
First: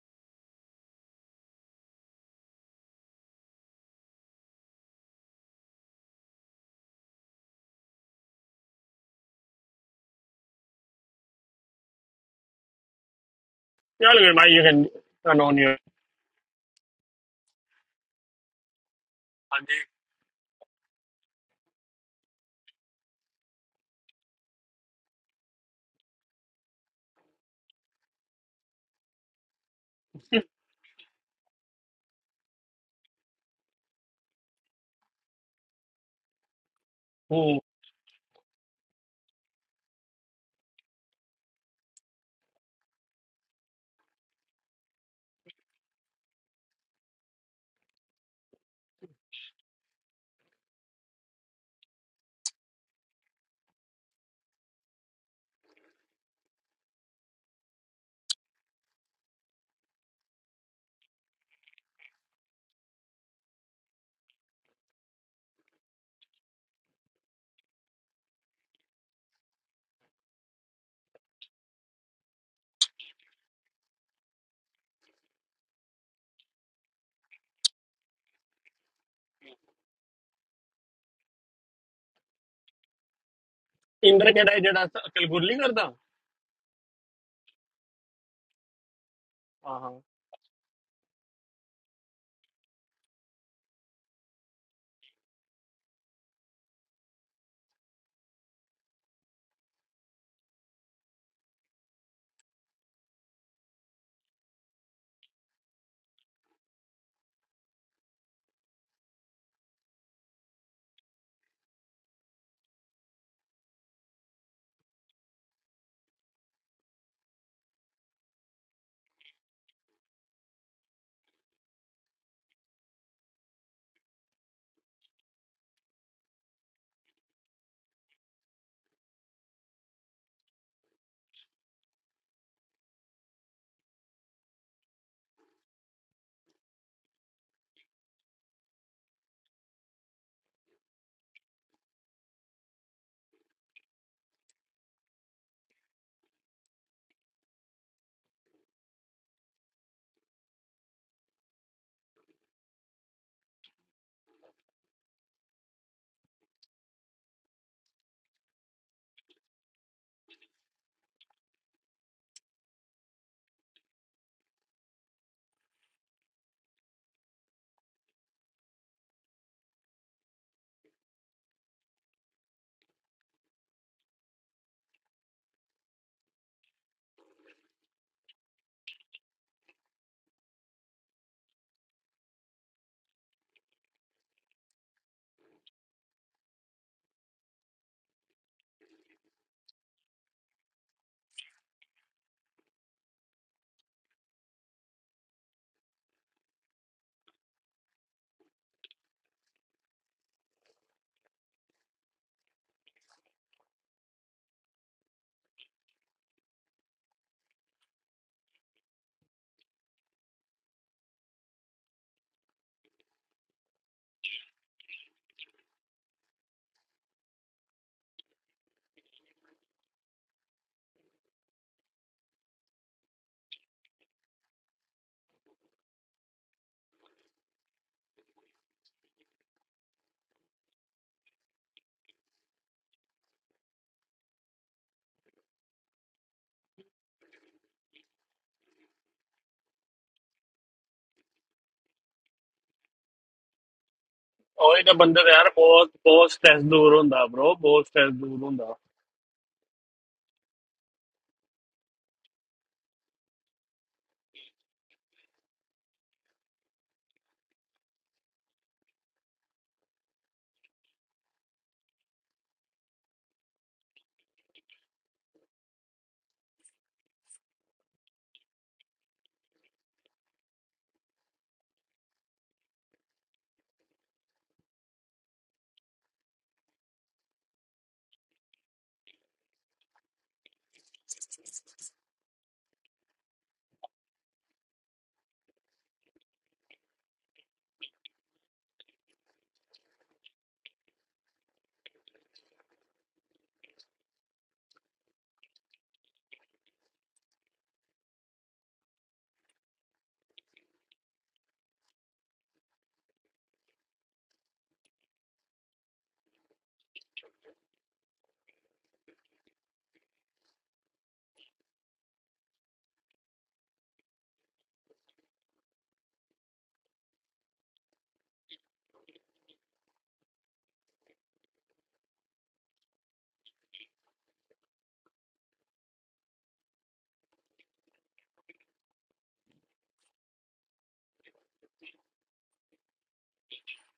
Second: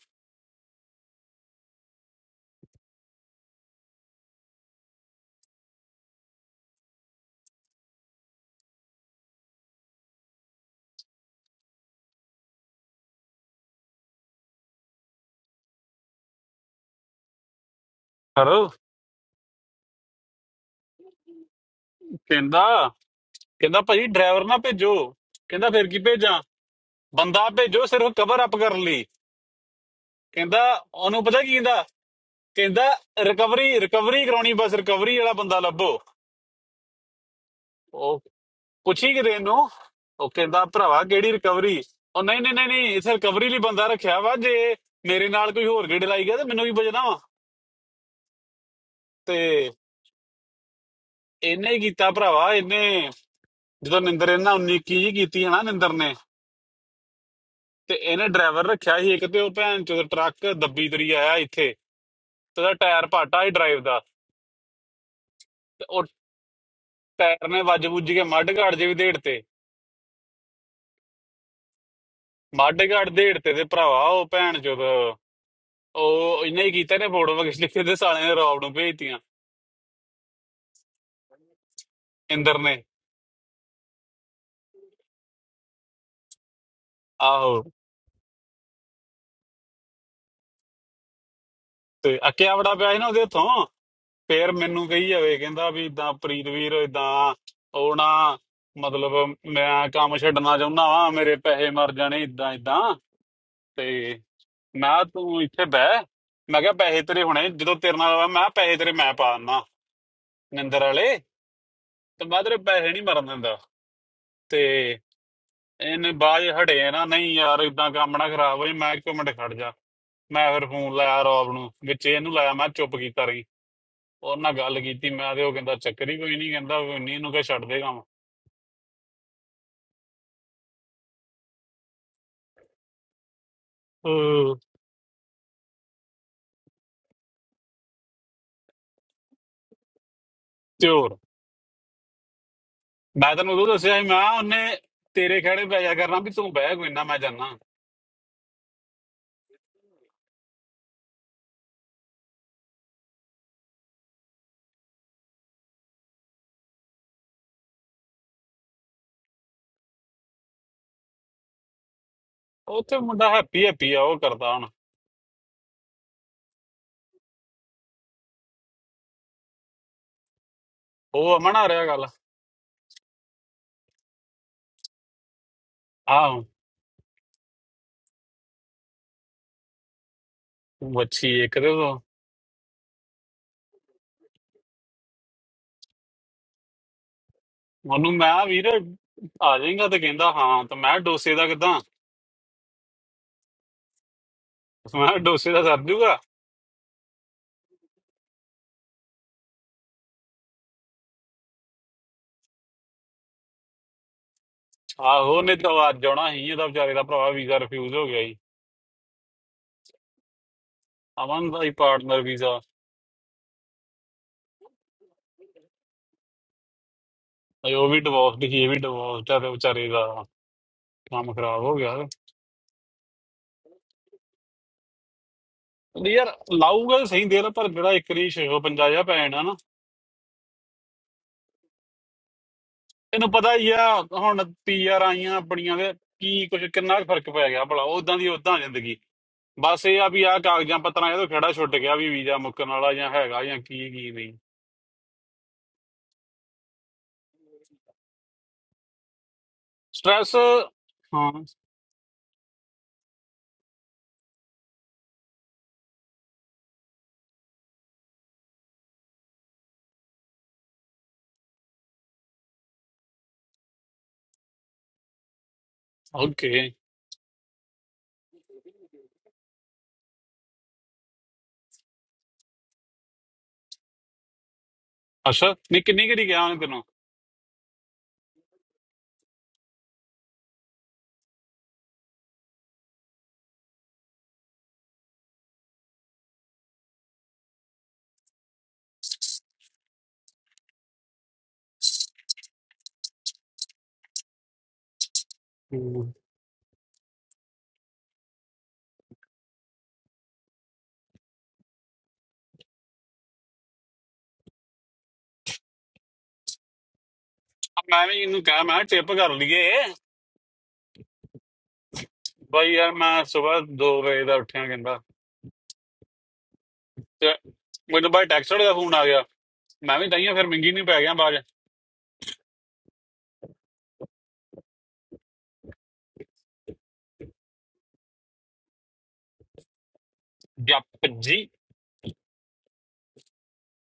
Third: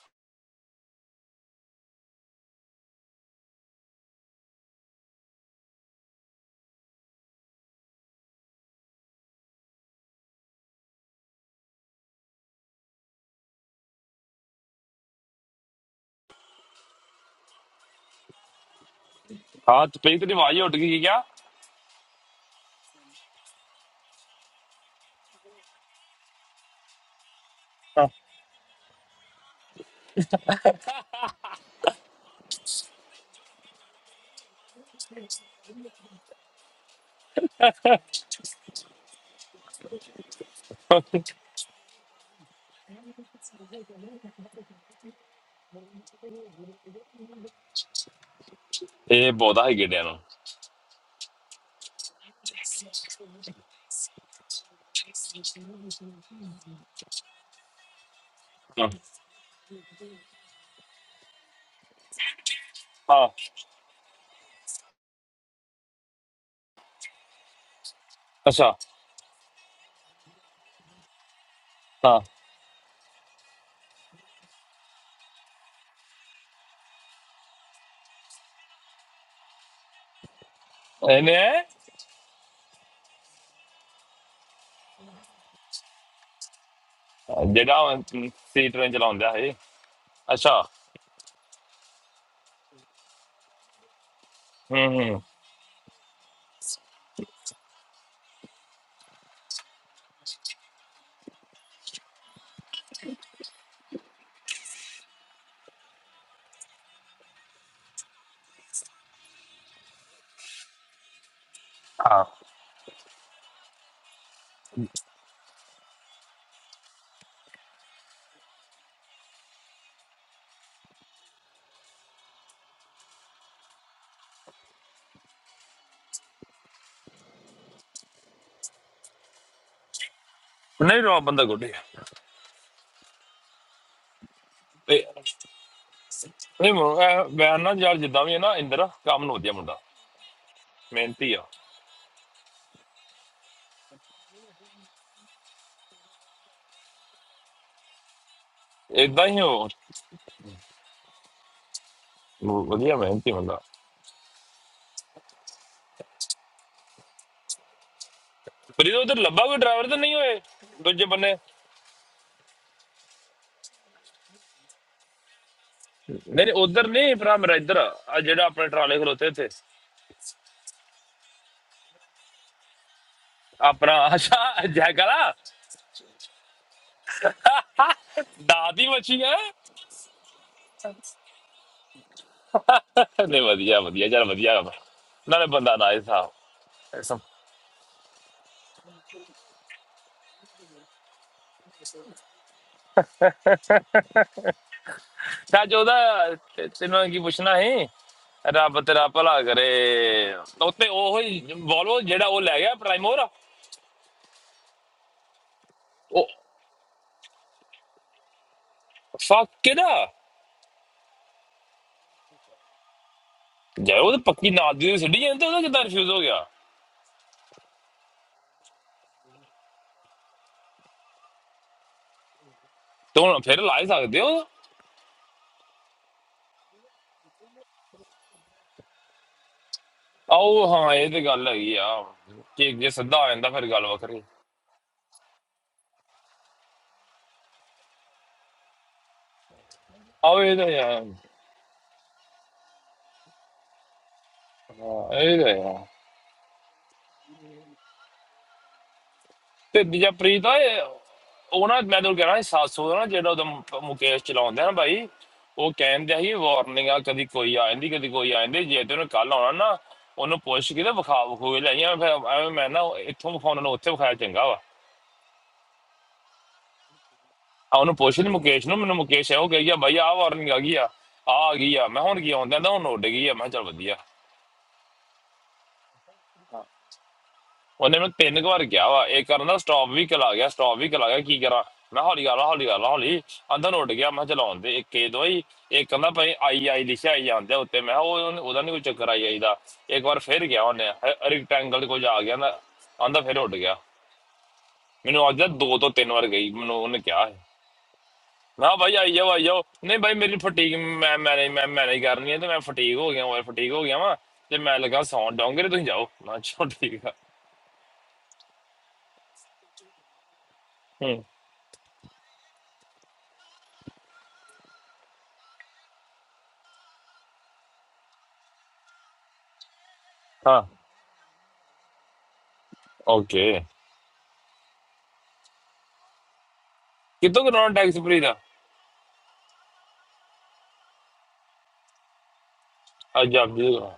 [SPEAKER 1] ਚੱਲ ਗਏ ਮਾਈ ਇਹ ਕਾਨੂੰਨੀ
[SPEAKER 3] ਹੈਲੋ
[SPEAKER 1] ਹਾਂਜੀ
[SPEAKER 2] ਹਾਂ ਤੇ ਪਈ ਤੇਰੀ ਆਵਾਜ਼ ਉੱਡ ਗਈ ਸੀ ਕਿਆ
[SPEAKER 3] ਕਹਿੰਦਾ ਕਹਿੰਦਾ ਭਾਜੀ ਡਰਾਈਵਰ ਨਾ ਭੇਜੋ ਕਹਿੰਦਾ ਫਿਰ ਕੀ ਭੇਜਾਂ ਬੰਦਾ ਭੇਜੋ
[SPEAKER 2] ਹਾਂ,
[SPEAKER 3] ਸਿਰਫ ਕਵਰ ਅਪ ਕਰਨ ਲਈ ਕਹਿੰਦਾ ਉਹਨੂੰ ਪਤਾ ਕੀ ਕਹਿੰਦਾ ਕਹਿੰਦਾ ਰਿਕਵਰੀ ਰਿਕਵਰੀ ਕਰਾਉਣੀ ਬਸ ਰਿਕਵਰੀ ਵਾਲਾ ਬੰਦਾ ਲੱਭੋ ਉਹ ਪੁੱਛੀ ਕਿਤੇ ਇਹਨੂੰ ਉਹ ਕਹਿੰਦਾ ਭਰਾਵਾ ਕਿਹੜੀ ਰਿਕਵਰੀ ਉਹ ਨਹੀਂ ਨਹੀਂ ਨਹੀਂ ਨਹੀਂ ਇੱਥੇ ਰਿਕਵਰੀ ਲਈ ਬੰਦਾ ਰੱਖਿਆ ਵਾ ਜੇ ਮੇਰੇ ਨਾਲ ਕੋਈ ਹੋਰ ਗੇੜੇ ਲਾਈ ਗਿਆ ਤੇ ਮੈਨੂੰ ਵੀ ਵਜਣਾ ਵਾ
[SPEAKER 2] ਇਹ
[SPEAKER 3] ਤੇ
[SPEAKER 2] ਬਹੁਤਾ ਹੀ ਗਿੜਿਆ ਨੂੰ
[SPEAKER 3] ਇਹਨੇ ਹੀ ਕੀਤਾ ਭਰਾਵਾ ਇਹਨੇ ਜਦੋਂ ਨਿੰਦਰ ਇਹਨਾਂ 19 21 ਜੀ ਕੀਤੀ ਹੈ ਨਾ ਨਿੰਦਰ ਨੇ ਤੇ ਇਹਨੇ ਡਰਾਈਵਰ
[SPEAKER 2] ਹਾਂ,
[SPEAKER 3] ਰੱਖਿਆ ਸੀ ਇੱਕ ਤੇ ਉਹ ਭੈਣ ਚੋਦ ਟਰੱਕ ਦੱਬੀ ਤਰੀ ਆਇਆ ਇੱਥੇ ਤੇ ਉਹਦਾ ਟਾਇਰ
[SPEAKER 2] ਹਾਂ
[SPEAKER 3] ਪਾਟਾ ਸੀ ਡਰਾਈਵ ਦਾ ਤੇ ਉਹ ਟਾਇਰ ਨੇ ਵੱਜ ਵੁੱਜ ਕੇ ਮੱਡ
[SPEAKER 2] ਅੱਛਾ
[SPEAKER 3] ਘਾਟ ਜੇ ਵੀ ਦੇੜ ਤੇ
[SPEAKER 2] ਹਾਂ
[SPEAKER 3] ਮੱਡ ਘਾਟ ਦੇੜ ਤੇ ਤੇ ਭਰਾਵਾ ਉਹ ਭੈਣ ਚੋਦ ਉਹ ਇਹਨੇ ਹੀ ਕੀਤਾ ਨੇ ਫੋਟੋ ਕਿਸ ਲਿਖੇ ਦੇ ਸਾਲੇ ਨੇ ਰੌਬ ਨੂੰ ਭੇਜਤੀਆਂ
[SPEAKER 2] ਇਹਨੇ
[SPEAKER 3] ਇੰਦਰ ਨੇ
[SPEAKER 1] ਇੰਦਰ ਕਿਹੜਾ ਇਹ ਜਿਹੜਾ ਕਲਗੁਰ ਨਹੀਂ ਕਰਦਾ
[SPEAKER 3] ਆਹੋ
[SPEAKER 2] ਜਿਹੜਾ ਸੀਟ ਰੇਂਜ ਚਲਾਉਂਦਾ ਹੈ
[SPEAKER 1] ਹਾਂ ਹਾਂ
[SPEAKER 2] ਅੱਛਾ
[SPEAKER 3] ਤੇ ਅੱਕਿਆ ਬੜਾ ਪਿਆ ਸੀ ਨਾ ਉਹਦੇ ਹੱਥੋਂ ਫੇਰ
[SPEAKER 2] ਹੂੰ
[SPEAKER 3] ਮੈਨੂੰ ਕਹੀ
[SPEAKER 2] ਹੂੰ
[SPEAKER 3] ਜਾਵੇ ਕਹਿੰਦਾ ਵੀ ਇਦਾਂ ਪ੍ਰੀਤ ਵੀਰ ਇਦਾਂ ਉਹ ਨਾ ਮਤਲਬ ਮੈਂ ਕੰਮ ਛੱਡਣਾ ਚਾਹੁੰਦਾ ਵਾਂ ਮੇਰੇ ਪੈਸੇ ਮਰ ਜਾਣੇ ਇਦਾਂ ਇਦਾਂ ਤੇ ਮੈਂ ਕਿਹਾ ਤੂੰ ਇੱਥੇ ਬਹਿ ਮੈਂ ਕਿਹਾ ਪੈਸੇ ਤੇਰੇ ਹੁਣੇ ਜਦੋਂ ਤੇਰੇ ਨਾਲ ਹੋਇਆ ਮੈਂ ਕਿਹਾ ਪੈਸੇ ਤੇਰੇ ਮੈਂ ਪਾ ਦਿੰਦਾ ਨਿੰਦਰ ਵਾਲੇ ਤੇ
[SPEAKER 2] ਹਾਂ
[SPEAKER 3] ਮੈਂ ਤੇਰੇ ਪੈਸੇ ਨਹੀਂ ਮਰਨ ਦਿੰਦਾ ਤੇ ਇਹਨੇ ਬਾਜ ਹਟੇ ਨਾ ਨਹੀਂ ਯਾਰ ਇਦਾਂ ਕੰਮ ਨਾ ਖਰਾਬ ਹੋਈ ਮੈਂ ਕਿਹਾ ਇੱਕ ਮਿੰਟ ਖੜ ਜਾ ਮੈਂ ਫਿਰ ਫੋਨ ਲਾਇਆ ਰੌਬ ਨੂੰ ਵਿੱਚ ਇਹਨੂੰ ਲਾਇਆ ਮੈਂ ਚੁੱਪ ਕੀਤਾ ਰਹੀ ਉਹ ਨਾਲ ਗੱਲ ਕੀਤੀ ਮੈਂ ਤੇ ਉਹ ਕਹਿੰਦਾ ਚੱਕਰ ਹੀ ਕੋਈ ਨਹੀਂ ਕਹਿੰਦਾ ਕੋਈ ਨਹੀਂ ਇਹਨੂੰ ਕਹ ਛੱਡ ਦੇ ਕੰਮ
[SPEAKER 2] ਨਹੀਂ ਰੋ ਬੰਦਾ ਗੁੱਡੇ
[SPEAKER 3] ਅਹ,
[SPEAKER 2] ਨਹੀਂ ਮੋ- ਇਹ ਮੈਂ ਨਾ ਯਾਰ ਜਿੱਦਾਂ ਵੀ ਹੈ ਨਾ ਇੰਦਰ ਕੰਮ ਨੂੰ ਵਧੀਆ ਮੁੰਡਾ
[SPEAKER 3] ਤੇ ਹੋਰ
[SPEAKER 2] ਮਿਹਨਤੀ ਆ
[SPEAKER 3] ਮੈਂ ਤੈਨੂੰ ਉਦੋਂ ਦੱਸਿਆ ਸੀ ਮੈਂ ਕਿਹਾ ਉਹਨੇ ਤੇਰੇ ਖੜੇ ਪੈ ਜਾ ਕਰਨਾ ਵੀ ਤੂੰ ਬਹਿ ਕੋਈ ਨਾ ਮੈਂ ਜਾਨਾ
[SPEAKER 2] ਇਦਾਂ ਹੀ ਉਹ ਵਧੀਆ ਮਿਹਨਤੀ ਬੰਦਾ ਫਰੀਦ ਉਧਰ ਲੱਭਾ ਕੋਈ ਡਰਾਈਵਰ ਤਾਂ ਨਹੀਂ ਹੋਏ ਦੂਜੇ ਬੰਨੇ
[SPEAKER 3] ਉੱਥੇ ਮੁੰਡਾ ਹੈਪੀ ਹੈਪੀ ਆ ਉਹ ਕਰਦਾ ਹੁਣ
[SPEAKER 2] ਨਹੀਂ ਨਹੀਂ ਉਧਰ ਨਹੀਂ ਭਰਾ ਮੇਰਾ ਇੱਧਰ ਆ ਆਹ ਜਿਹੜਾ ਆਪਣੇ ਟਰਾਲੇ ਖਲੋਤੇ ਇੱਥੇ
[SPEAKER 3] ਉਹ ਅਮਨ ਆ ਰਿਹਾ ਗੱਲ
[SPEAKER 2] ਆਪਣਾ ਅੱਛਾ ਜੈਕਲਾ
[SPEAKER 3] ਆਹ
[SPEAKER 2] ਦਾਦੀ ਮੱਛੀ ਹੈ
[SPEAKER 3] ਵੱਛੀ ਇੱਕ ਦੇ ਤੋਂ
[SPEAKER 2] ਨਹੀਂ ਵਧੀਆ ਵਧੀਆ ਯਾਰ ਵਧੀਆ ਵਾ। ਨਾਲੇ ਬੰਦਾ ਨਾ ਸਾਹਿਬ ਸਭ
[SPEAKER 3] ਉਹਨੂੰ ਮੈਂ ਕਿਹਾ, ਵੀਰ ਆ ਜਾਏਗਾ ਤੇ ਕਹਿੰਦਾ ਹਾਂ ਤੇ ਮੈਂ ਕਿਹਾ, ਡੋਸੇ ਦਾ ਕਿਦਾਂ ਮੈਂ ਕਿਹਾ, ਡੋਸੇ ਦਾ
[SPEAKER 2] ਸਾਜ
[SPEAKER 3] ਸਰ ਜੂਗਾ
[SPEAKER 2] ਉਹਦਾ ਤੇ- ਤੈਨੂੰ ਕੀ ਪੁੱਛਣਾ ਹੈ ਰੱਬ ਤੇਰਾ ਭਲਾ ਕਰੇ ਉੱਤੇ ਉਹ ਹੀ ਵੋਲਵੋ ਜਿਹੜਾ ਉਹ ਲੈ ਗਿਆ ਪ੍ਰਾਈਮੋਰ
[SPEAKER 3] ਆਹੋ ਉਹਨੇ ਤਾਂ ਅੱਜ
[SPEAKER 2] ਉਹ
[SPEAKER 3] ਆਉਣਾ ਸੀ ਇਹਦਾ ਵਿਚਾਰੇ ਦਾ ਭਰਾ ਵੀਜ਼ਾ ਰਿਫਿਊਜ਼ ਹੋ ਗਿਆ ਸੀ
[SPEAKER 2] ਫੱਕ ਕਿਹਦਾ
[SPEAKER 3] ਅਮਨ ਦਾ ਹੀ ਪਾਰਟਨਰ ਵੀਜ਼ਾ
[SPEAKER 2] ਜੇ ਉਹ ਤਾਂ ਪੱਕੀ ਨਾਲ ਦੀ ਸਿੱਧੀ ਜਾਂਦੇ ਉਹਦਾ ਕਿਦਾਂ ਰਿਫਿਊਜ਼ ਹੋ ਗਿਆ
[SPEAKER 3] ਉਹ ਵੀ ਡਿਵੋਰਸ ਦੀ ਇਹ ਵੀ ਡਿਵੋਰਸ ਆ ਤੇ ਵਿਚਾਰੇ ਦਾ ਕੰਮ ਖਰਾਬ ਹੋ ਗਿਆ
[SPEAKER 2] ਤੇ ਹੁਣ ਫਿਰ ਲਾ ਹੀ ਸਕਦੇ ਹੋ
[SPEAKER 3] ਨਹੀਂ ਯਾਰ ਲਾਊਗਾ ਤਾਂ ਸਹੀ ਦੇਰ ਪਰ ਜਿਹੜਾ ਇੱਕ ਰੀ 650 ਪੈਣ ਆ ਨਾ
[SPEAKER 2] ਆਓ ਹਾਂ ਇਹ ਤੇ ਗੱਲ ਹੈਗੀ ਆ ਕਿ ਜੇ ਸਿੱਧਾ ਆ
[SPEAKER 3] ਤੈਨੂੰ
[SPEAKER 2] ਜਾਂਦਾ
[SPEAKER 3] ਪਤਾ
[SPEAKER 2] ਫਿਰ
[SPEAKER 3] ਹੀ ਆ
[SPEAKER 2] ਗੱਲ ਵੱਖਰੀ
[SPEAKER 3] ਹੁਣ ਪੀਆਰ ਆਈਆਂ ਆਪਣੀਆਂ ਦੇ ਕੀ ਕੁਝ ਕਿੰਨਾ ਕੁ ਫਰਕ ਪੈ ਗਿਆ ਭਲਾ ਉਦਾਂ ਦੀ ਉਦਾਂ ਜ਼ਿੰਦਗੀ ਬਸ ਇਹ ਆ ਵੀ ਆ
[SPEAKER 2] ਆਓ ਇਹ ਤਾਂ
[SPEAKER 3] ਕਾਗਜ਼ਾਂ
[SPEAKER 2] ਯਾਰ
[SPEAKER 3] ਪੱਤਰਾਂ ਇਹਦਾ ਖੇੜਾ ਛੁੱਟ ਗਿਆ ਵੀ ਵੀਜ਼ਾ ਮੁੱਕਣ ਵਾਲਾ ਜਾਂ ਹੈਗਾ ਜਾਂ ਕੀ ਕੀ ਨਹੀਂ
[SPEAKER 1] ਉਹ ਇਹਦਾ
[SPEAKER 2] ਹਾਂ,
[SPEAKER 1] ਬੰਦਾ ਤਾਂ
[SPEAKER 2] ਇਹ
[SPEAKER 1] ਯਾਰ
[SPEAKER 2] ਤਾਂ ਯਾਰ
[SPEAKER 1] ਬਹੁਤ ਬਹੁਤ ਸਟ੍ਰੈਸ ਦੂਰ ਹੁੰਦਾ ਬ్రో ਬਹੁਤ ਸਟ੍ਰੈਸ ਦੂਰ ਹੁੰਦਾ
[SPEAKER 2] ਤੇ ਦੂਜਾ
[SPEAKER 3] ਸਟ੍ਰੈਸ
[SPEAKER 2] ਪ੍ਰੀਤ ਆ ਇਹ-
[SPEAKER 3] ਹਾਂ
[SPEAKER 2] ਉਹ ਨਾ ਮੈਂ ਤੁਹਾਨੂੰ ਕਹਿਣਾ 700 ਦਾ ਨਾ ਜਿਹੜਾ ਉਹਦਾ ਮੁ- ਮੁਕੇਸ਼ ਚਲਾਉਂਦਾ ਨਾ ਭਾਈ ਉਹ ਕਹਿੰਦਾ ਸੀ ਵਾਰਨਿੰਗ ਆ ਕਦੀ ਕੋਈ ਆ ਜਾਂਦੀ ਕਦੀ ਕੋਈ ਆ ਜਾਂਦੀ ਜੇ ਤੇ ਉਹਨੇ ਕੱਲ ਆਉਣਾ ਨਾ ਉਹਨੂੰ ਪੁੱਛ ਕੇ ਤੇ ਵਿਖਾ ਵਿਖੂਏ ਲੈ ਆਈਆਂ ਫਿਰ ਐਵੇਂ ਮੈਂ ਨਾ ਇੱਥੋਂ ਵਿਖਾਉਣ ਨੂੰ ਉੱਥੇ ਵਿਖਾਇਆ ਚੰਗਾ ਵਾ
[SPEAKER 3] ਓਕੇ
[SPEAKER 2] ਆ ਉਹਨੂੰ ਪੁੱਛ ਲਈ ਮੁਕੇਸ਼ ਨੂੰ ਮੈਨੂੰ ਮੁਕੇਸ਼ ਇਹੋ ਕਹੀ ਗਿਆ ਭਾਈ ਆ ਵਾਰਨਿੰਗ ਆ ਗਈ ਆ ਆ ਆ ਗਈ ਆ ਮੈਂ ਹੁਣ ਕੀ ਆਉਂਦਾ ਤਾਂ ਹੁਣ ਉੱਡ ਗਈ ਆ ਮੈਂ ਕਿਹਾ ਚੱਲ ਵਧੀਆ
[SPEAKER 3] ਅੱਛਾ ਨਹੀਂ ਕਿੰਨੀ ਕਿਹੜੀ ਗਿਆ ਹੁਣ ਤੈਨੂੰ
[SPEAKER 2] ਉਹਨੇ ਮੈਨੂੰ ਤਿੰਨ ਕੁ ਵਾਰ ਕਿਹਾ ਵਾ ਇਹ ਕਰਨਾ ਸਟਾਪ ਵੀ ਕਲਾ ਗਿਆ ਸਟਾਪ ਵੀ ਕਲਾ ਗਿਆ ਕੀ ਕਰਾਂ ਮੈਂ ਹੌਲੀ ਕਰ ਲਾ ਹੌਲੀ ਕਰ ਲਾ ਹੌਲੀ ਅੰਦਰ ਉੱਡ ਗਿਆ ਮੈਂ ਚਲਾਉਣ ਦੇ ਇੱਕ ਇਹ ਦੋਈ ਇੱਕ ਕਹਿੰਦਾ ਭਾਈ ਆਈ ਆਈ ਲਿਖਿਆ ਆਈ ਜਾਂਦੇ ਉੱਤੇ ਮੈਂ ਕਿਹਾ ਉਹ ਉਹਨੇ- ਉਹਦਾ ਨਹੀਂ ਕੋਈ ਚੱਕਰ ਆਈ ਆਈ ਦਾ ਇੱਕ ਵਾਰ ਫੇਰ ਗਿਆ ਉਹਨੇ ਰੈਕਟੈਂਗਲ ਕੋਲ ਜਾ ਗਿਆ ਨਾ ਆਂਦਾ ਫੇਰ ਉੱਡ ਗਿਆ ਮੈਨੂੰ ਅੱਜ ਦੋ ਤੋਂ
[SPEAKER 3] ਹਮ।
[SPEAKER 2] ਤਿੰਨ ਵਾਰ ਗਈ ਮੈਨੂੰ ਉਹਨੇ ਕਿਹਾ ਹੈ ਨਾ ਭਾਈ ਆਈ ਜਾਓ ਆਈ ਜਾਓ ਨਹੀਂ ਭਾਈ ਮੇਰੀ ਫਟੀਗ ਮੈਂ ਮੈਨੇ ਮੈਂ ਮੈਨੇ ਕਰਨੀ ਹੈ ਤੇ ਮੈਂ ਫਟੀਗ ਹੋ ਗਿਆ ਓਏ ਫਟੀਗ ਹੋ ਗਿਆ ਵਾ ਤੇ ਮੈਂ ਲੱਗਾ ਸੌਣ ਡੋਂਗਰੇ ਤੁਸੀਂ ਜਾਓ ਮੈਂ ਕਿਹਾ ਚਲੋ ਠੀਕ ਆ
[SPEAKER 3] ਮੈਂ ਵੀ ਇਹਨੂੰ ਕਹਿ ਮੈਂ ਟਿਪ ਕਰ ਲਈਏ
[SPEAKER 2] ਹੂੰ
[SPEAKER 3] ਬਾਈ ਯਾਰ ਮੈਂ ਸਵੇਰ 2 ਵਜੇ ਦਾ ਉੱਠਿਆ ਕਹਿੰਦਾ ਤੇ ਮੈਨੂੰ ਬਾਈ ਟੈਕਸਟ ਦਾ ਫੋਨ ਆ ਗਿਆ ਮੈਂ ਵੀ ਤਾਈਆਂ ਫਿਰ
[SPEAKER 2] ਹਾਂ
[SPEAKER 3] ਮਿੰਗੀ ਨਹੀਂ ਪੈ ਗਿਆ ਬਾਜ
[SPEAKER 2] ਓਕੇ ਕਿੱਥੋਂ ਕਰਾਉਣਾ ਟੈਕਸ ਫ੍ਰੀ ਦਾ
[SPEAKER 3] ਜੱਪ ਜੀ
[SPEAKER 2] ਅੱਜ ਆਪ ਜੀ ਦਾ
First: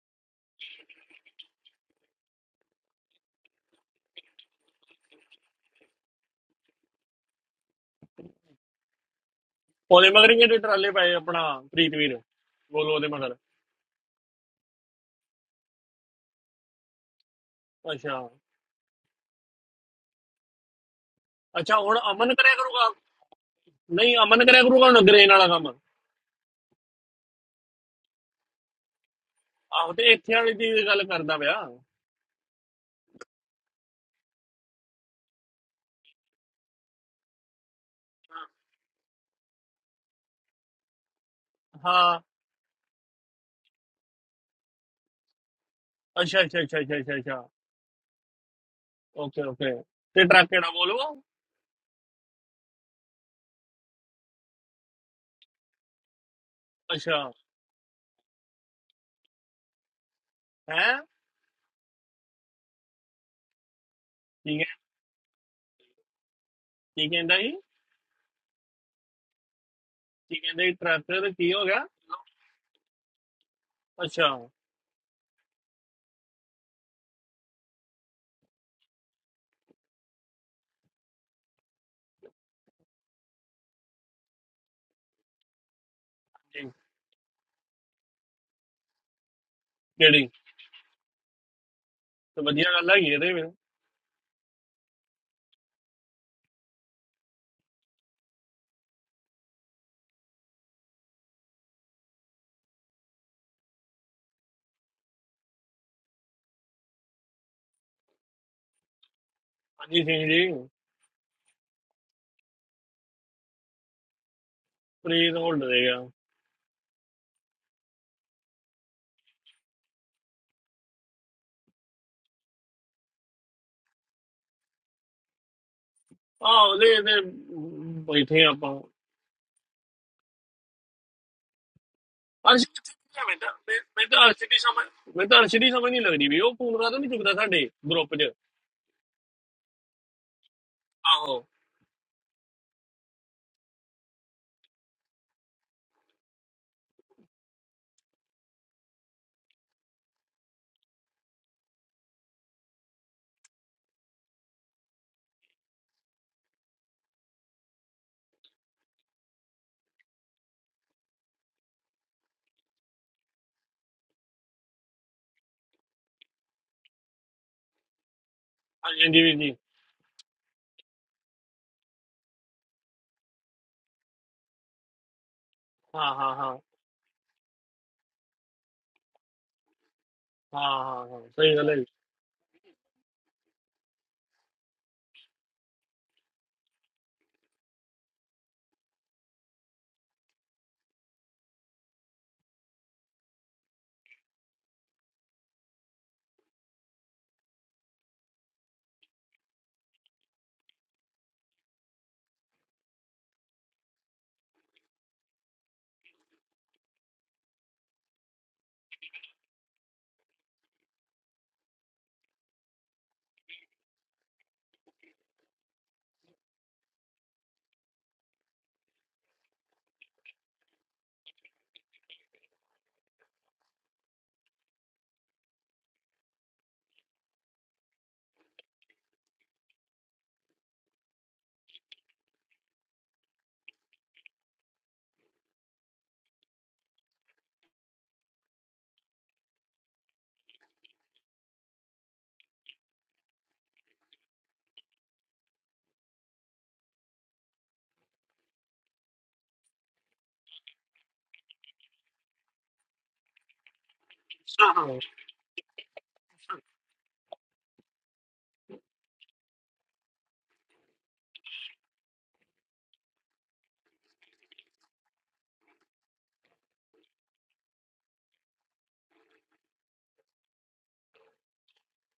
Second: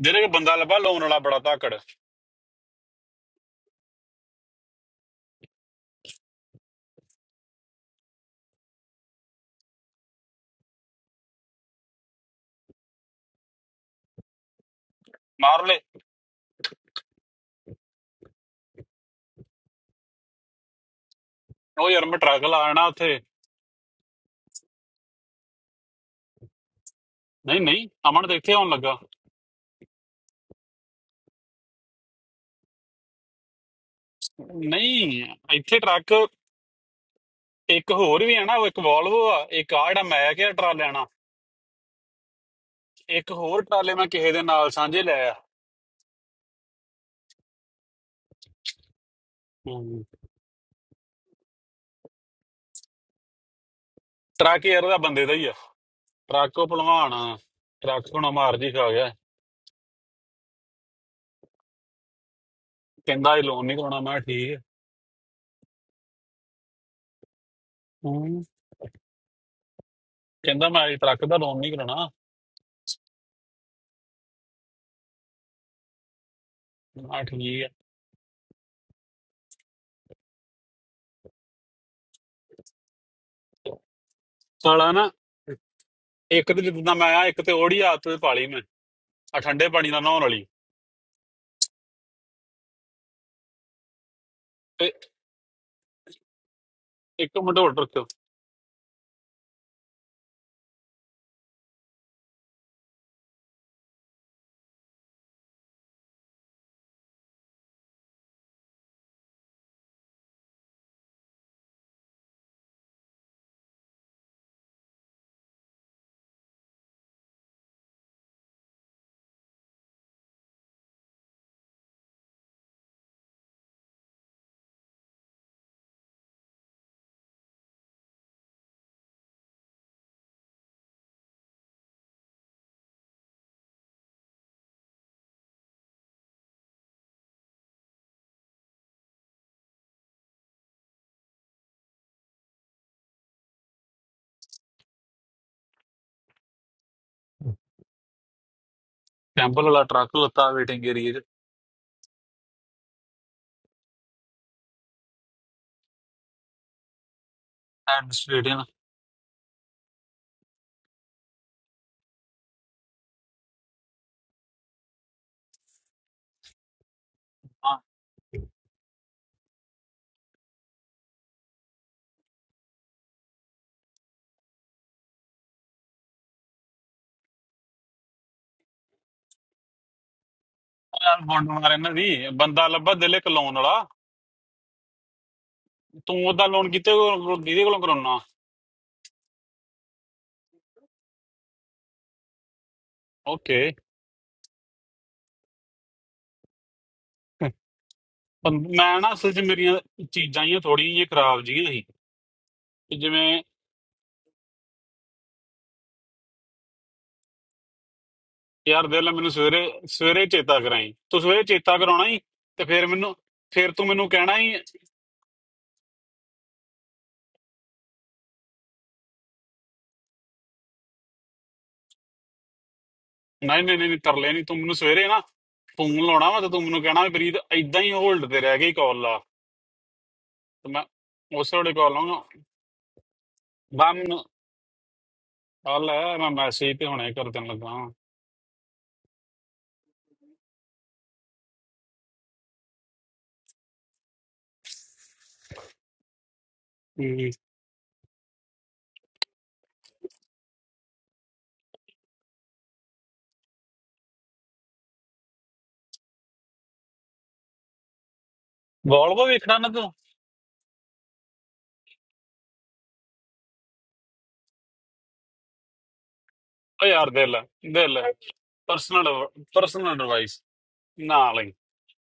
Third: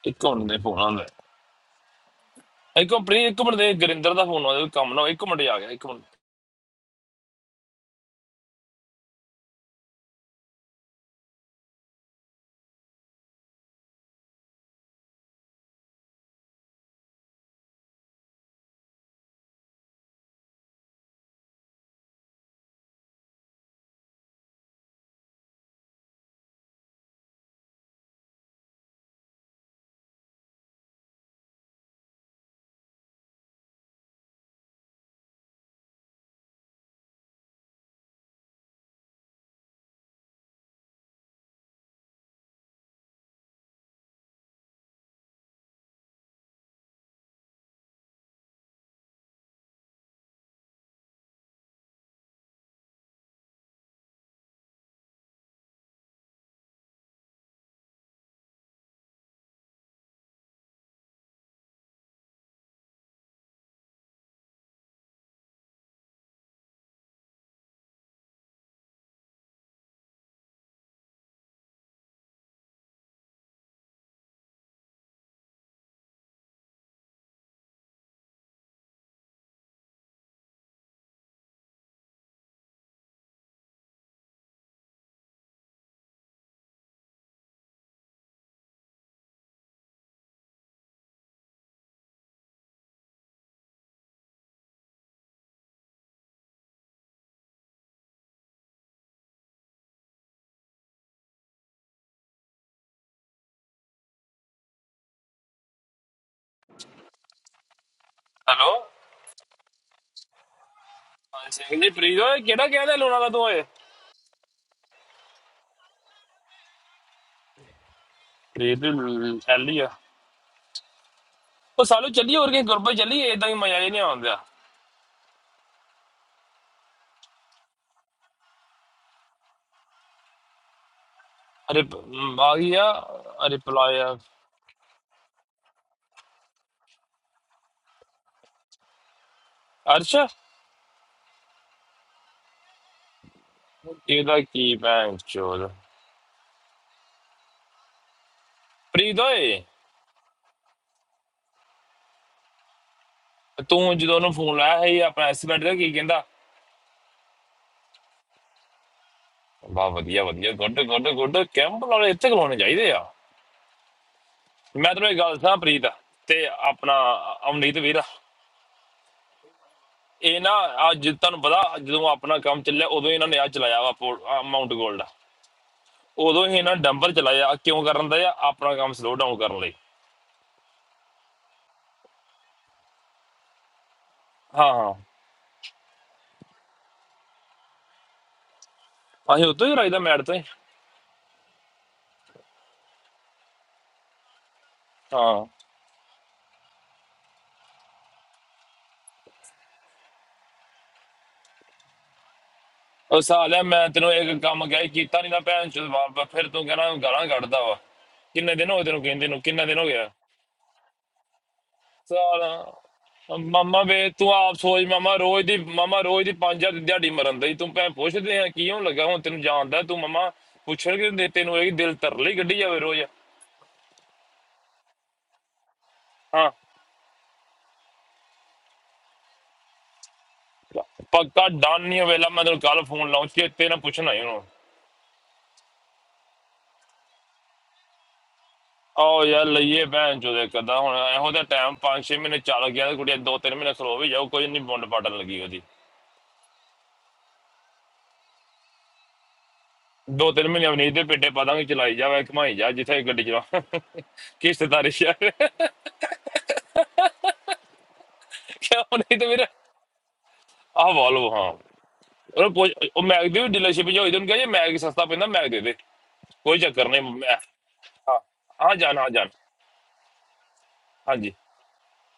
[SPEAKER 3] ਜਿਹੜੇ
[SPEAKER 2] ਇੱਕ
[SPEAKER 3] ਕਿ
[SPEAKER 2] ਮਿੰਟ
[SPEAKER 3] ਬੰਦਾ
[SPEAKER 2] ਦੇ
[SPEAKER 3] ਲੱਭਾ
[SPEAKER 2] ਫੋਨ
[SPEAKER 3] ਲੋਨ
[SPEAKER 2] ਆਉਂਦਾ
[SPEAKER 3] ਵਾਲਾ
[SPEAKER 2] ਹੈ।
[SPEAKER 3] ਬੜਾ ਧਾਕੜ
[SPEAKER 2] ਇੱਕ ਮਿੰਟ ਪ੍ਰੀਤ, ਇੱਕ ਮਿੰਟ ਦੇ ਗੁਰਿੰਦਰ ਦਾ ਫੋਨ ਆਉਂਦਾ ਕੋਈ ਕੰਮ ਨਾ ਹੋਏ। ਇੱਕ ਮਿੰਟ ਹੀ ਆ ਗਿਆ ਇੱਕ ਮਿੰਟ
[SPEAKER 1] ਉਹਦੇ ਮਗਰ ਹੀ ਜਿਹੜੇ ਟਰਾਲੇ ਪਏ ਆਪਣਾ ਪ੍ਰੀਤਵੀਰ ਬੋਲੋ ਉਹਦੇ ਮਗਰ
[SPEAKER 3] ਮਾਰ ਲੈ
[SPEAKER 1] ਅੱਛਾ ਅੱਛਾ
[SPEAKER 3] ਉਹ
[SPEAKER 1] ਹੁਣ
[SPEAKER 3] ਯਾਰ ਮੈਂ
[SPEAKER 1] ਅਮਨ
[SPEAKER 3] ਟਰੱਕ
[SPEAKER 1] ਕਰਿਆ
[SPEAKER 3] ਲਾ ਆਣਾ
[SPEAKER 1] ਕਰੂਗਾ
[SPEAKER 3] ਉੱਥੇ
[SPEAKER 1] ਨਹੀਂ ਅਮਨ ਕਰਿਆ ਕਰੂਗਾ ਹੁਣ ਗ੍ਰੇਨ ਵਾਲਾ ਕੰਮ
[SPEAKER 3] ਨਹੀਂ ਨਹੀਂ ਅਮਨ ਤੇ ਇੱਥੇ ਆਉਣ ਲੱਗਾ
[SPEAKER 1] ਆਹੋ ਤੇ ਇੱਥੇ ਵਾਲੀ ਦੀ ਗੱਲ ਕਰਦਾ ਪਿਆ
[SPEAKER 3] ਨਹੀਂ ਇੱਥੇ ਟਰੱਕ ਇੱਕ ਹੋਰ ਵੀ ਹੈ ਨਾ ਉਹ ਇੱਕ ਵੋਲਵੋ ਆ ਇੱਕ ਆ ਜਿਹੜਾ ਮੈਂ ਕਿਹਾ ਟਰਾਲੇ ਆਣਾ
[SPEAKER 1] ਹਾਂ
[SPEAKER 3] ਇੱਕ ਹੋਰ ਟਰਾਲੇ ਮੈਂ ਕਿਸੇ ਦੇ ਨਾਲ ਸਾਂਝੇ ਲਿਆ
[SPEAKER 1] ਅੱਛਾ ਅੱਛਾ ਅੱਛਾ ਅੱਛਾ ਅੱਛਾ ਅੱਛਾ ਓਕੇ ਓਕੇ
[SPEAKER 3] ਹੂੰ।
[SPEAKER 1] ਤੇ ਟਰੱਕ ਕਿਹੜਾ ਬੋਲੋ
[SPEAKER 3] ਟਰੱਕ ਯਾਰ ਉਹਦਾ ਬੰਦੇ ਦਾ ਹੀ ਆ ਟਰੱਕ ਉਹ ਭਲਵਾਨ
[SPEAKER 1] ਅੱਛਾ
[SPEAKER 3] ਆ ਟਰੱਕ ਹੁਣ ਮਾਰ ਜੀ ਖਾ ਗਿਆ
[SPEAKER 1] ਹੈ
[SPEAKER 3] ਕਹਿੰਦਾ ਇਹ ਲੋਨ ਨਹੀਂ ਕਰਾਉਣਾ ਮੈਂ ਕਿਹਾ ਠੀਕ ਹੈ
[SPEAKER 1] ਠੀਕ ਹੈ ਕੀ ਕਹਿੰਦਾ ਜੀ
[SPEAKER 3] ਹੂੰ
[SPEAKER 1] ਕੀ ਕਹਿੰਦਾ
[SPEAKER 3] ਕਹਿੰਦਾ
[SPEAKER 1] ਜੀ
[SPEAKER 3] ਮੈਂ ਇਹ
[SPEAKER 1] ਟਰੱਕ
[SPEAKER 3] ਟਰੱਕ ਦਾ
[SPEAKER 1] ਕੀ
[SPEAKER 3] ਲੋਨ
[SPEAKER 1] ਹੋ
[SPEAKER 3] ਨਹੀਂ
[SPEAKER 1] ਗਿਆ
[SPEAKER 3] ਕਰਾਉਣਾ
[SPEAKER 1] ਅੱਛਾ
[SPEAKER 3] ਆ ਠੀਕ ਹੈ ਸਾਲਾ ਨਾ ਇੱਕ ਤੇ
[SPEAKER 1] ਜੀ
[SPEAKER 3] ਜਿੱਦਾਂ ਮੈਂ ਆ ਇੱਕ ਤੇ ਉਹੜੀ ਆਦਤ ਪਾਲੀ ਮੈਂ ਆ ਠੰਡੇ ਪਾਣੀ ਨਾਲ ਨਹਾਉਣ
[SPEAKER 1] ਕਿਹੜੀ
[SPEAKER 3] ਵਾਲੀ
[SPEAKER 1] ਤੇ ਵਧੀਆ ਗੱਲ ਹੈਗੀ ਇਹਦੇ ਵਿੱਚ
[SPEAKER 3] ਤੇ ਇੱਕ ਮਡੋਲ ਟਰੱਕ
[SPEAKER 2] ਹੈਲੋ
[SPEAKER 1] ਹਾਂਜੀ ਸਿੰਘ ਜੀ
[SPEAKER 2] ਹਾਂ ਸਿੰਘ ਜੀ ਪ੍ਰੀਤ ਓਏ ਕਿਹੜਾ ਕਹਿੰਦਾ ਲੋਣਾ ਦਾ ਤੂੰ ਓਏ
[SPEAKER 1] ਪ੍ਰੀਤ ਹੋਲਡ ਦੇਗਾ
[SPEAKER 2] ਪ੍ਰੀਤ ਐਲੀ ਆ ਉਹ ਸਾਲੂ ਚੱਲੀ ਹੋਰ ਕੇ ਗੁਰਬੇ ਚੱਲੀ ਏਦਾਂ ਹੀ ਮਜ਼ਾ ਹੀ ਨਹੀਂ ਆਉਂਦਾ
[SPEAKER 1] ਆਹ ਉਹਦੇ ਤੇ ਤੇ ਬੈਠੇ ਆਪਾਂ
[SPEAKER 2] ਅਰੇ ਪ- ਮ, ਆ
[SPEAKER 1] ਅਰਸ਼
[SPEAKER 2] ਗਈ
[SPEAKER 1] ਕਿੱਥੇ
[SPEAKER 2] ਆ
[SPEAKER 1] ਗਿਆ? ਮੈਂ ਤਾਂ
[SPEAKER 2] ਅਰੇ
[SPEAKER 1] ਮੈਂ ਮੈਂ
[SPEAKER 2] ਪਲਾਇਆ
[SPEAKER 1] ਤਾਂ ਅਰਸ਼ ਦੀ ਸਮਝ ਮੈਂ ਤਾਂ ਅਰਸ਼ ਦੀ ਸਮਝ ਨਹੀਂ ਲੱਗਦੀ ਵੀ ਉਹ ਫੋਨ ਕਰਾ ਤਾਂ ਨਹੀਂ ਚੁੱਕਦਾ ਸਾਡੇ ਗਰੁੱਪ 'ਚ
[SPEAKER 2] ਅਰਸ਼
[SPEAKER 1] ਆਹੋ
[SPEAKER 2] ਇਹਦਾ ਕੀ ਭੈਣ ਚੋਦ ਪ੍ਰੀਤ ਓਏ
[SPEAKER 3] ਕੈਂਪਲ ਵਾਲਾ ਟਰੱਕ ਲੱਤਾ ਵੇਟਿੰਗ ਏਰੀਆ ਚ
[SPEAKER 2] ਤੂੰ ਜਦੋਂ ਉਹਨੂੰ ਫੋਨ ਲਾਇਆ ਸੀ ਆਪਣਾ ਐਸਪੀਡ ਦਾ ਕੀ ਕਹਿੰਦਾ
[SPEAKER 3] ਐਡਮਿਨਿਸਟ੍ਰੇਟਿਵ
[SPEAKER 2] ਵਾਹ ਵਧੀਆ ਵਧੀਆ ਗੁੱਡ ਗੁੱਡ ਗੁੱਡ ਕੈਂਪ ਵਾਲੇ ਇੱਥੇ ਖਲੋਣੇ ਚਾਹੀਦੇ ਆ ਮੈਂ ਤੈਨੂੰ ਇੱਕ ਗੱਲ ਦੱਸਾਂ ਪ੍ਰੀਤ ਤੇ ਆਪਣਾ
[SPEAKER 3] ਹਾਂ
[SPEAKER 2] ਅਮਨੀਤ ਵੀਰ
[SPEAKER 1] ਹਾਂਜੀ ਹਾਂਜੀ ਵੀਰ ਜੀ
[SPEAKER 2] ਇਹ ਨਾ ਅੱਜ ਤੁਹਾਨੂੰ ਪਤਾ ਜਦੋਂ ਆਪਣਾ ਕੰਮ ਚੱਲਿਆ ਉਦੋਂ ਇਹਨਾਂ ਨੇ ਆ ਚਲਾਇਆ ਵਾ ਪੋ- ਆਹ ਮਾਊਂਟ ਗੋਲਡ
[SPEAKER 1] ਹਾਂ ਹਾਂ
[SPEAKER 2] ਉਦੋਂ
[SPEAKER 1] ਹਾਂ
[SPEAKER 2] ਹੀ ਇਹਨਾਂ ਡੰਬਲ ਚਲਾਇਆ ਕਿਉਂ ਕਰਨ ਦਾ ਆ ਆਪਣਾ ਕੰਮ ਸਲੋ ਡਾਊਨ ਕਰਨ ਲਈ
[SPEAKER 1] ਹਾਂ
[SPEAKER 3] ਉਹ
[SPEAKER 1] ਹਾਂ ਹਾਂ
[SPEAKER 3] ਯਾਰ ਬੌਂਡ
[SPEAKER 1] ਸਹੀ ਗੱਲ
[SPEAKER 3] ਮਾਰ
[SPEAKER 1] ਹੈ ਜੀ।
[SPEAKER 3] ਇਹਨਾਂ ਦੀ ਬੰਦਾ ਲੱਭਾ ਦਿਲ ਇੱਕ ਲੋਨ ਵਾਲਾ
[SPEAKER 2] ਹਾਂ ਹਾਂ
[SPEAKER 3] ਤੂੰ ਉਹਦਾ ਲੋਨ ਕਿਤੇ ਜਿਹਦੇ ਕੋਲੋਂ ਕਰਾਉਣਾ
[SPEAKER 2] ਅਸੀਂ ਉਦੋਂ ਹੀ ਰਾਈਦਾ ਮੈਟ ਤੇ
[SPEAKER 3] ਓਕੇ
[SPEAKER 2] ਹਾਂ
[SPEAKER 3] ਮੈਂ ਨਾ ਅਸਲ ਚ ਮੇਰੀਆਂ ਚੀਜ਼ਾਂ ਹੀ ਥੋੜੀ ਜਿਹੀ ਖਰਾਬ ਜਿਹੀਆਂ ਸੀ ਤੇ
[SPEAKER 2] ਉਹ
[SPEAKER 3] ਜਿਵੇਂ
[SPEAKER 2] ਸਾਲਿਆ ਮੈਂ ਤੈਨੂੰ ਇੱਕ ਕੰਮ ਕਹਿ ਕੀਤਾ ਨਹੀਂ ਨਾ ਭੈਣ ਚੋਦ ਵਾਹ ਵਾਹ, ਫਿਰ ਤੂੰ ਕਹਿਣਾ ਗਾਲਾਂ ਕੱਢਦਾ ਵਾ ਕਿੰਨੇ ਦਿਨ ਹੋ
[SPEAKER 3] ਯਾਰ
[SPEAKER 2] ਗਏ ਤੈਨੂੰ
[SPEAKER 3] ਦਿਲ
[SPEAKER 2] ਕਹਿੰਦੇ
[SPEAKER 3] ਮੈਨੂੰ
[SPEAKER 2] ਨੂੰ
[SPEAKER 3] ਸਵੇਰੇ
[SPEAKER 2] ਕਿੰਨਾ ਦਿਨ ਹੋ ਗਿਆ
[SPEAKER 3] ਸਵੇਰੇ ਚੇਤਾ ਕਰਾਈ ਤੂੰ ਸਵੇਰੇ ਚੇਤਾ ਕਰਾਉਣਾ ਹੀ ਤੇ ਫਿਰ ਮੈਨੂੰ
[SPEAKER 2] ਸਾਲਾ
[SPEAKER 3] ਫਿਰ
[SPEAKER 2] ਮਾਮਾ
[SPEAKER 3] ਤੂੰ ਮੈਨੂੰ
[SPEAKER 2] ਵੇ ਤੂੰ
[SPEAKER 3] ਕਹਿਣਾ ਹੀ
[SPEAKER 2] ਆਪ ਸੋਚ ਮਾਮਾ ਰੋਜ਼ ਦੀ ਮਾਮਾ ਰੋਜ਼ ਦੀ ਪੰਜ ਹਜ਼ਾਰ ਦੀ ਦਿਹਾੜੀ ਮਰਨ ਦੀ ਤੂੰ ਭੈਣ ਪੁੱਛਦੇ ਆ ਕਿਉਂ ਲੱਗਾ ਹੁਣ ਤੈਨੂੰ ਜਾਣਦਾ ਤੂੰ ਮਾਮਾ ਪੁੱਛਣਗੇ ਦੇ ਤੈਨੂੰ ਇਹ ਦਿਲ ਤਰਲੀ ਗੱਡੀ ਜਾਵੇ ਰੋਜ਼
[SPEAKER 3] ਨਹੀਂ ਨਹੀਂ ਨਹੀਂ ਨਹੀਂ, ਤਰਲੇ ਨਹੀਂ ਤੂੰ ਮੈਨੂੰ ਸਵੇਰੇ ਨਾ ਫੋਨ ਲਾਉਣਾ ਵਾ ਤੇ
[SPEAKER 2] ਹਾਂ
[SPEAKER 3] ਤੂੰ ਮੈਨੂੰ ਕਹਿਣਾ ਵੀ ਪ੍ਰੀਤ ਐਦਾਂ ਹੀ ਹੋਲਡ ਤੇ ਰਹਿ ਗਈ ਕਾਲ ਲਾ ਤੇ ਮੈਂ
[SPEAKER 2] ਪੱਕਾ
[SPEAKER 3] ਉਸੇ ਵੇਲੇ
[SPEAKER 2] ਡਨ
[SPEAKER 3] ਕਾਲ
[SPEAKER 2] ਨਹੀਂ
[SPEAKER 3] ਲਾਉਂਗਾ
[SPEAKER 2] ਹੋਵੇਲਾ ਮੈਂ ਤੈਨੂੰ ਕੱਲ ਫੋਨ ਲਾਉਂ ਚੇਤੇ ਨਾ
[SPEAKER 3] ਬਾ
[SPEAKER 2] ਪੁੱਛਣਾ ਹੀ
[SPEAKER 3] ਮੈਨੂੰ
[SPEAKER 2] ਉਹਨੂੰ
[SPEAKER 3] ਆ ਲੈ ਮੈਂ ਮੈਸੇਜ ਤੇ ਹੁਣੇ ਕਰ ਦੇਣ ਲੱਗਾ ਵਾਂ।
[SPEAKER 2] ਆਓ ਯਾਰ ਲਈਏ ਭੈਣ ਚੋਦੇ ਕਦਾ ਹੁਣ ਇਹੋ ਦਾ ਟਾਈਮ 5-6 ਮਹੀਨੇ ਚੱਲ ਗਿਆ ਤੇ ਕੁੜੀ ਦੋ ਤਿੰਨ ਮਹੀਨੇ ਸਲੋ ਵੀ ਜਾਊ ਕੋਈ ਨਹੀਂ ਬੁੰਡ ਪਾਟਣ ਲੱਗੀ ਉਹਦੀ
[SPEAKER 3] ਹਮ।
[SPEAKER 2] ਦੋ ਤਿੰਨ ਮਹੀਨੇ ਅਵਨੀਤ ਦੇ ਪੇਟੇ ਪਾ ਦਾਂਗੇ ਚਲਾਈ ਜਾਵੇ ਘਮਾਈ ਜਾ ਜਿੱਥੇ ਗੱਡੀ ਚਲਾ
[SPEAKER 1] ਹਾਂ
[SPEAKER 2] ਕਿਸ਼ਤਦਾਰੀ
[SPEAKER 1] ਹਾਂ
[SPEAKER 2] ਯਾਰ ਕਿਉਂ ਨਹੀਂ
[SPEAKER 3] Volvo
[SPEAKER 2] ਤੇ ਮੇਰਾ
[SPEAKER 3] ਵੇਖਣਾ ਨਾ ਤੂੰ
[SPEAKER 2] ਆਹ ਵਾਲਵ ਹਾਂ ਉਹ ਪੁੱਛ- ਉਹ ਮੈਗ ਦੀ ਵੀ ਡੀਲਰਸ਼ਿਪ ਜੋ ਹੋਈ ਤੁਹਾਨੂੰ ਕਹਿੰਦੇ ਮੈਗ ਸਸਤਾ ਪੈਂਦਾ ਮੈਗ ਦੇ ਦੇ ਕੋਈ
[SPEAKER 3] ਓ
[SPEAKER 2] ਚੱਕਰ ਨਹੀਂ
[SPEAKER 3] ਯਾਰ ਦਿਲ
[SPEAKER 2] ਮੈਂ
[SPEAKER 3] ਦਿਲ
[SPEAKER 2] ਹਾਂ ਹਾਂ ਜਾਨ
[SPEAKER 3] ਪਰਸਨਲ
[SPEAKER 2] ਹਾਂ ਜਾਨ
[SPEAKER 3] ਪਰਸਨਲ ਐਡਵਾਈਸ ਨਾ
[SPEAKER 2] ਹਾਂਜੀ
[SPEAKER 3] ਲਈ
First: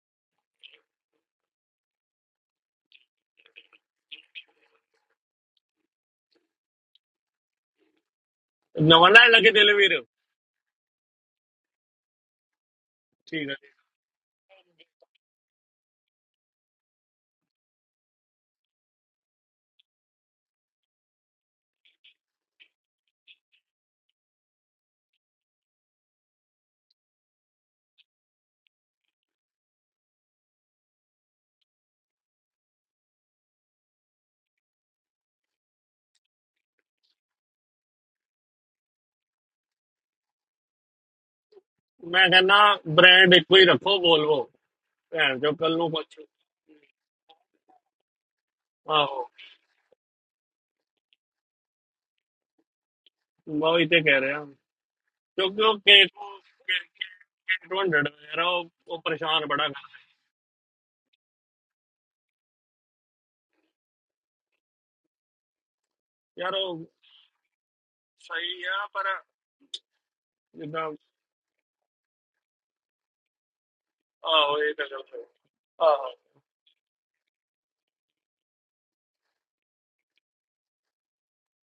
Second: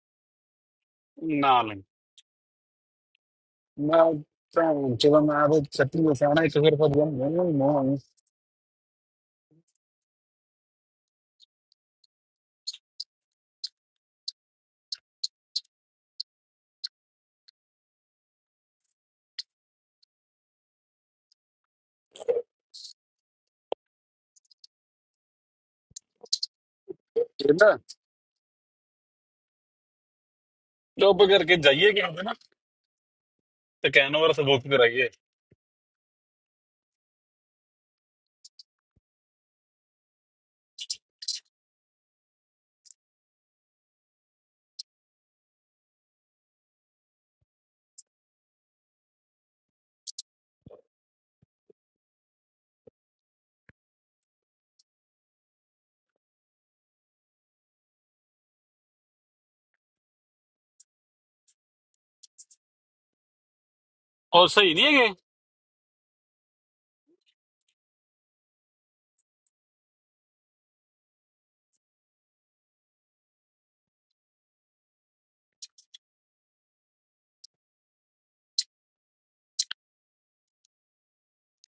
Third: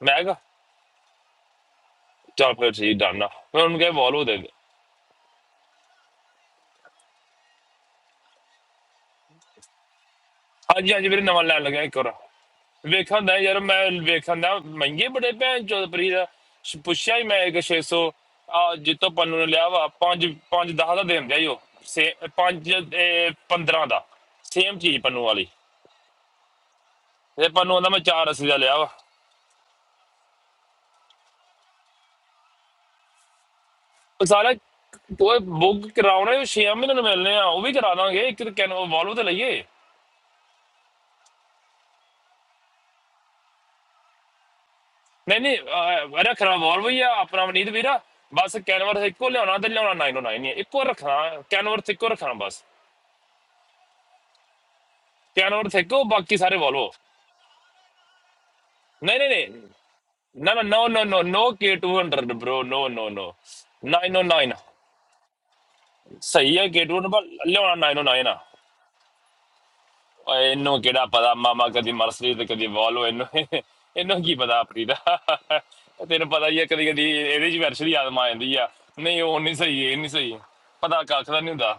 [SPEAKER 2] ਮੈਗ
[SPEAKER 3] ਨਾ ਲਈ
[SPEAKER 2] ਚਾਰ ਪਲੇਟ ਸੀ ਡਨ ਮੈਂ ਉਹਨੂੰ ਕਿਹਾ
[SPEAKER 3] ਮੈਂ
[SPEAKER 2] ਵਾਲਵ ਦੇ ਦੇ
[SPEAKER 3] ਤਾਂ ਜਦੋਂ ਮੈਂ ਉਹ ਸੱਤੀ ਨੂੰ ਸਿਆਣਾ ਇੱਕ ਫਿਰ ਫਿਰ ਮੈਨੂੰ ਮੋਹ
[SPEAKER 1] ਨਵਾਂ ਲੈਣ ਲੱਗੇ ਦਿਲ ਵੀਰ
[SPEAKER 2] ਹਾਂਜੀ ਹਾਂਜੀ ਵੀਰੇ ਨਵਾਂ ਲੈਣ ਲੱਗਿਆ ਇੱਕ ਹੋਰ ਵੇਖਣ ਦਾ
[SPEAKER 1] ਠੀਕ ਹੈ
[SPEAKER 2] ਯਾਰ ਮੈਂ ਵੇਖਣ ਦਾ ਮਹਿੰਗੇ ਬੜੇ ਭੈਣ ਚੋਦ ਪ੍ਰੀ ਦਾ ਸ਼- ਪੁੱਛਿਆ ਹੀ ਮੈਂ ਇੱਕ 600 ਆ ਜਿੱਤੋਂ ਪੰਨੂ ਨੇ ਲਿਆ ਵਾ 5 5 10 ਦਾ ਦੇਣ ਦਿਆ ਈ ਉਹ ਸੇ 5 15 ਦਾ ਸੇਮ ਚੀਜ਼ ਪੰਨੂ ਵਾਲੀ ਤੇ ਪੰਨੂ ਆਂਦਾ ਮੈਂ 480 ਦਾ ਲਿਆ ਵਾ
[SPEAKER 3] ਚੁੱਪ ਕਰਕੇ ਜਾਈਏ ਕਿ ਹੁੰਦੇ ਨਾ ਤੇ ਕੈਨ
[SPEAKER 2] ਉਹ
[SPEAKER 3] ਓਵਰ
[SPEAKER 2] ਸਾਰਾ
[SPEAKER 3] ਸਬੂਤ ਕਰਾਈਏ
[SPEAKER 2] ਉਹ ਬੁੱਕ ਕਰਾਉਣਾ ਉਹ 6 ਮਹੀਨੇ ਨੂੰ ਮਿਲਨੇ ਆ ਉਹ ਵੀ ਕਰਾ ਦਾਂਗੇ ਇੱਕ ਕੈਨ ਵਾਲਵੋ ਤੇ ਲਈਏ
[SPEAKER 1] ਮੈਂ ਕਹਿੰਦਾ ਬ੍ਰਾਂਡ ਇੱਕੋ ਹੀ ਰੱਖੋ ਬੋਲਵੋ ਭੈਣ
[SPEAKER 2] ਨਹੀਂ
[SPEAKER 1] ਜੋ
[SPEAKER 2] ਨਹੀਂ
[SPEAKER 1] ਕੱਲ ਨੂੰ ਪੁੱਛ
[SPEAKER 2] ਅਹ, ਅਰੇ ਖਰਾ ਵਾਲਵੋ ਹੀ ਆ ਆਪਣਾ ਮਨੀਤ ਵੀਰਾ ਬਸ ਕੈਨਵਰ
[SPEAKER 1] ਆਹੋ
[SPEAKER 2] ਇੱਕੋ ਲਿਆਉਣਾ ਤੇ ਲਿਆਉਣਾ 909 ਹੀ ਆ ਇੱਕੋ ਰੱਖਣਾ ਕੈਨਵਰ ਇੱਕੋ ਰੱਖਣਾ ਬਸ
[SPEAKER 1] ਮੈਂ ਉਹੀ ਤੇ ਕਹਿ ਰਿਹਾ ਕਿਉਂਕਿ
[SPEAKER 2] ਕੈਨਵਰ
[SPEAKER 1] ਉਹ
[SPEAKER 2] ਇੱਕੋ ਬਾਕੀ ਸਾਰੇ
[SPEAKER 1] ਕੇਕ
[SPEAKER 2] ਵਾਲਵੋ
[SPEAKER 1] 200 ਯਾਰ ਉਹ ਉਹ
[SPEAKER 2] ਨਹੀਂ ਨਹੀਂ
[SPEAKER 1] ਪਰੇਸ਼ਾਨ
[SPEAKER 2] ਨਹੀਂ
[SPEAKER 1] ਬੜਾ ਕਰ
[SPEAKER 2] ਨਾ ਨਾ ਨੋ ਨੋ ਨੋ ਨੋ K200 ਬ్రో ਨੋ ਨੋ ਨੋ
[SPEAKER 3] ਉਹ
[SPEAKER 2] 909
[SPEAKER 3] ਸਹੀ ਨਹੀਂ ਹੈਗੇ
[SPEAKER 1] ਯਾਰ
[SPEAKER 2] ਸਹੀ ਹੈ
[SPEAKER 1] ਉਹ
[SPEAKER 2] K200 ਪਰ ਲਿਆਉਣਾ 909 ਆ
[SPEAKER 1] ਸਹੀ ਆ ਪਰ
[SPEAKER 2] ਓਏ ਇਹਨੂੰ
[SPEAKER 1] ਜਿੱਦਾਂ
[SPEAKER 2] ਕਿਹੜਾ ਪਤਾ ਮਾਮਾ ਕਦੀ ਮਰਸਰੀ ਤੇ ਕਦੀ ਵੋਲਵੋ ਇਹਨੂੰ ਇਹਨੂੰ ਕੀ
[SPEAKER 1] ਆਹੋ
[SPEAKER 2] ਪਤਾ
[SPEAKER 1] ਇਹ
[SPEAKER 2] ਆਪਣੀ
[SPEAKER 1] ਤਾਂ ਗੱਲ
[SPEAKER 2] ਦਾ
[SPEAKER 1] ਸਹੀ ਆਹੋ
[SPEAKER 2] ਤੈਨੂੰ ਪਤਾ ਹੀ ਆ ਕਦੀ ਕਦੀ ਇਹਦੇ ਚ ਵਰਸ਼ਰੀ ਆਦਮ ਆ ਜਾਂਦੀ ਆ ਨਹੀਂ ਉਹ ਨਹੀਂ ਸਹੀ ਇਹ ਨਹੀਂ ਸਹੀ ਪਤਾ ਕੱਖ ਦਾ ਨਹੀਂ ਹੁੰਦਾ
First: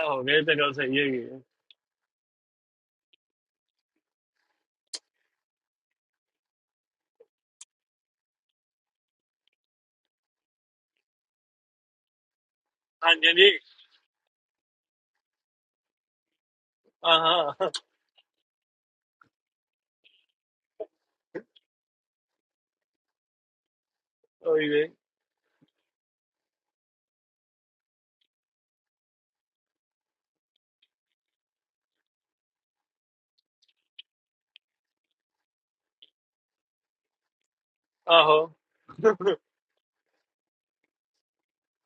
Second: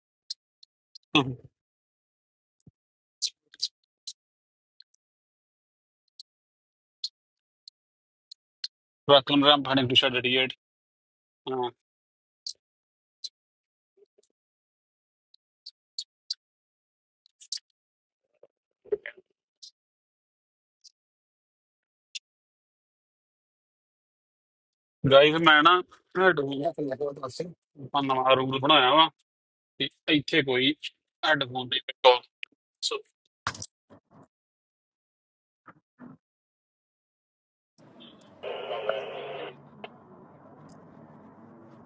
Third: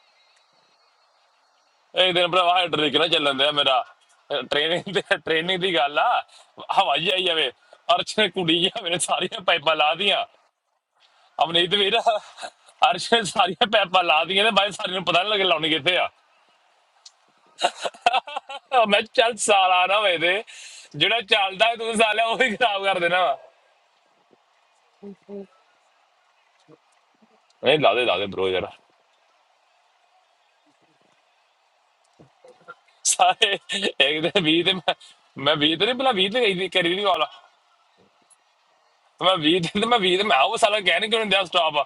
[SPEAKER 1] ਆਹੋ ਇਹ ਤਾਂ ਗੱਲ ਸਹੀ ਹੈਗੀ ਆ।
[SPEAKER 2] ਇੱਕ ਦਿਨ ਭਰਾਵਾ ਹੈਡਰਿਕ ਨਾ ਚੱਲਣ ਦਿਆ ਮੇਰਾ ਟ੍ਰੇਨਿੰਗ ਤੇ ਟ੍ਰੇਨਿੰਗ ਦੀ ਗੱਲ ਆ ਹਵਾਈ ਆਈ ਜਾਵੇ ਅਰਸ਼ ਨੇ ਕੁੜੀ ਜਿਹਾ ਮੇਰੇ ਸਾਰੀਆਂ
[SPEAKER 3] ਵੈਲਕਮ ਰਾਮ
[SPEAKER 2] ਪਾਈਪਾਂ
[SPEAKER 3] ਫਾਨਿਕ
[SPEAKER 2] ਲਾ
[SPEAKER 3] ਟੂ ਸ਼ਟ
[SPEAKER 2] ਦੀਆਂ
[SPEAKER 3] 88 ਹਾਂ
[SPEAKER 2] ਅਮਨੀਤ ਵੀਰ ਅਰਸ਼ ਨੇ
[SPEAKER 1] ਹਾਂਜੀ ਹਾਂਜੀ
[SPEAKER 2] ਸਾਰੀਆਂ ਪਾਈਪਾਂ ਲਾ ਦੀਆਂ ਤੇ ਬਾਈ ਸਾਰਿਆਂ ਨੂੰ ਪਤਾ ਨਹੀਂ ਲੱਗੇ ਲਾਉਣੀ ਕਿੱਥੇ ਆ
[SPEAKER 1] ਆਹਾਂ
[SPEAKER 2] ਆਹ ਮੈਂ ਕਿਹਾ ਚੱਲ ਸਾਲਾ ਨਾ ਹੋਏ ਤੇ ਜਿਹੜਾ ਚੱਲਦਾ ਹੈ ਤੂੰ ਸਾਲਿਆ ਉਹ ਹੀ ਖਰਾਬ ਕਰ ਦੇਣਾ ਵਾ
[SPEAKER 1] ਉਹੀ ਵੇ
[SPEAKER 3] ਗਾਇਸ ਮੈਂ ਨਾ ਹੈਡਫੋਨ ਹੱਥ ਲੱਗਾ ਦੱਸ
[SPEAKER 2] ਨਹੀਂ ਲਾ
[SPEAKER 3] ਆਪਾਂ
[SPEAKER 2] ਦੇ ਲਾ ਦੇ
[SPEAKER 3] ਨਵਾਂ
[SPEAKER 2] bro
[SPEAKER 3] ਰੂਲ
[SPEAKER 2] ਯਾਰ
[SPEAKER 3] ਬਣਾਇਆ ਵਾ ਕਿ ਇੱਥੇ ਕੋਈ ਹੈਡਫੋਨ ਨਹੀਂ ਪਿੱਟੋ ਸੋ
[SPEAKER 2] ਸਾਰੇ ਇੱਕ ਤੇ 20 ਤੇ ਮੈਂ ਮੈਂ 20 ਤੇ ਨਹੀਂ ਭਲਾ 20 ਤੇ ਕਰੀ ਦੀ- ਕਰੀ ਨਹੀਂ ਕਾਲ
[SPEAKER 1] ਆਹੋ
[SPEAKER 2] ਮੈਂ 20 ਤੇ ਤੇ ਮੈਂ 20 ਤੇ ਮੈਂ ਉਹ ਸਾਲਾ ਕਹਿ ਨਹੀਂ ਕਿਉਂ ਦਿਆ ਸਟਾਪ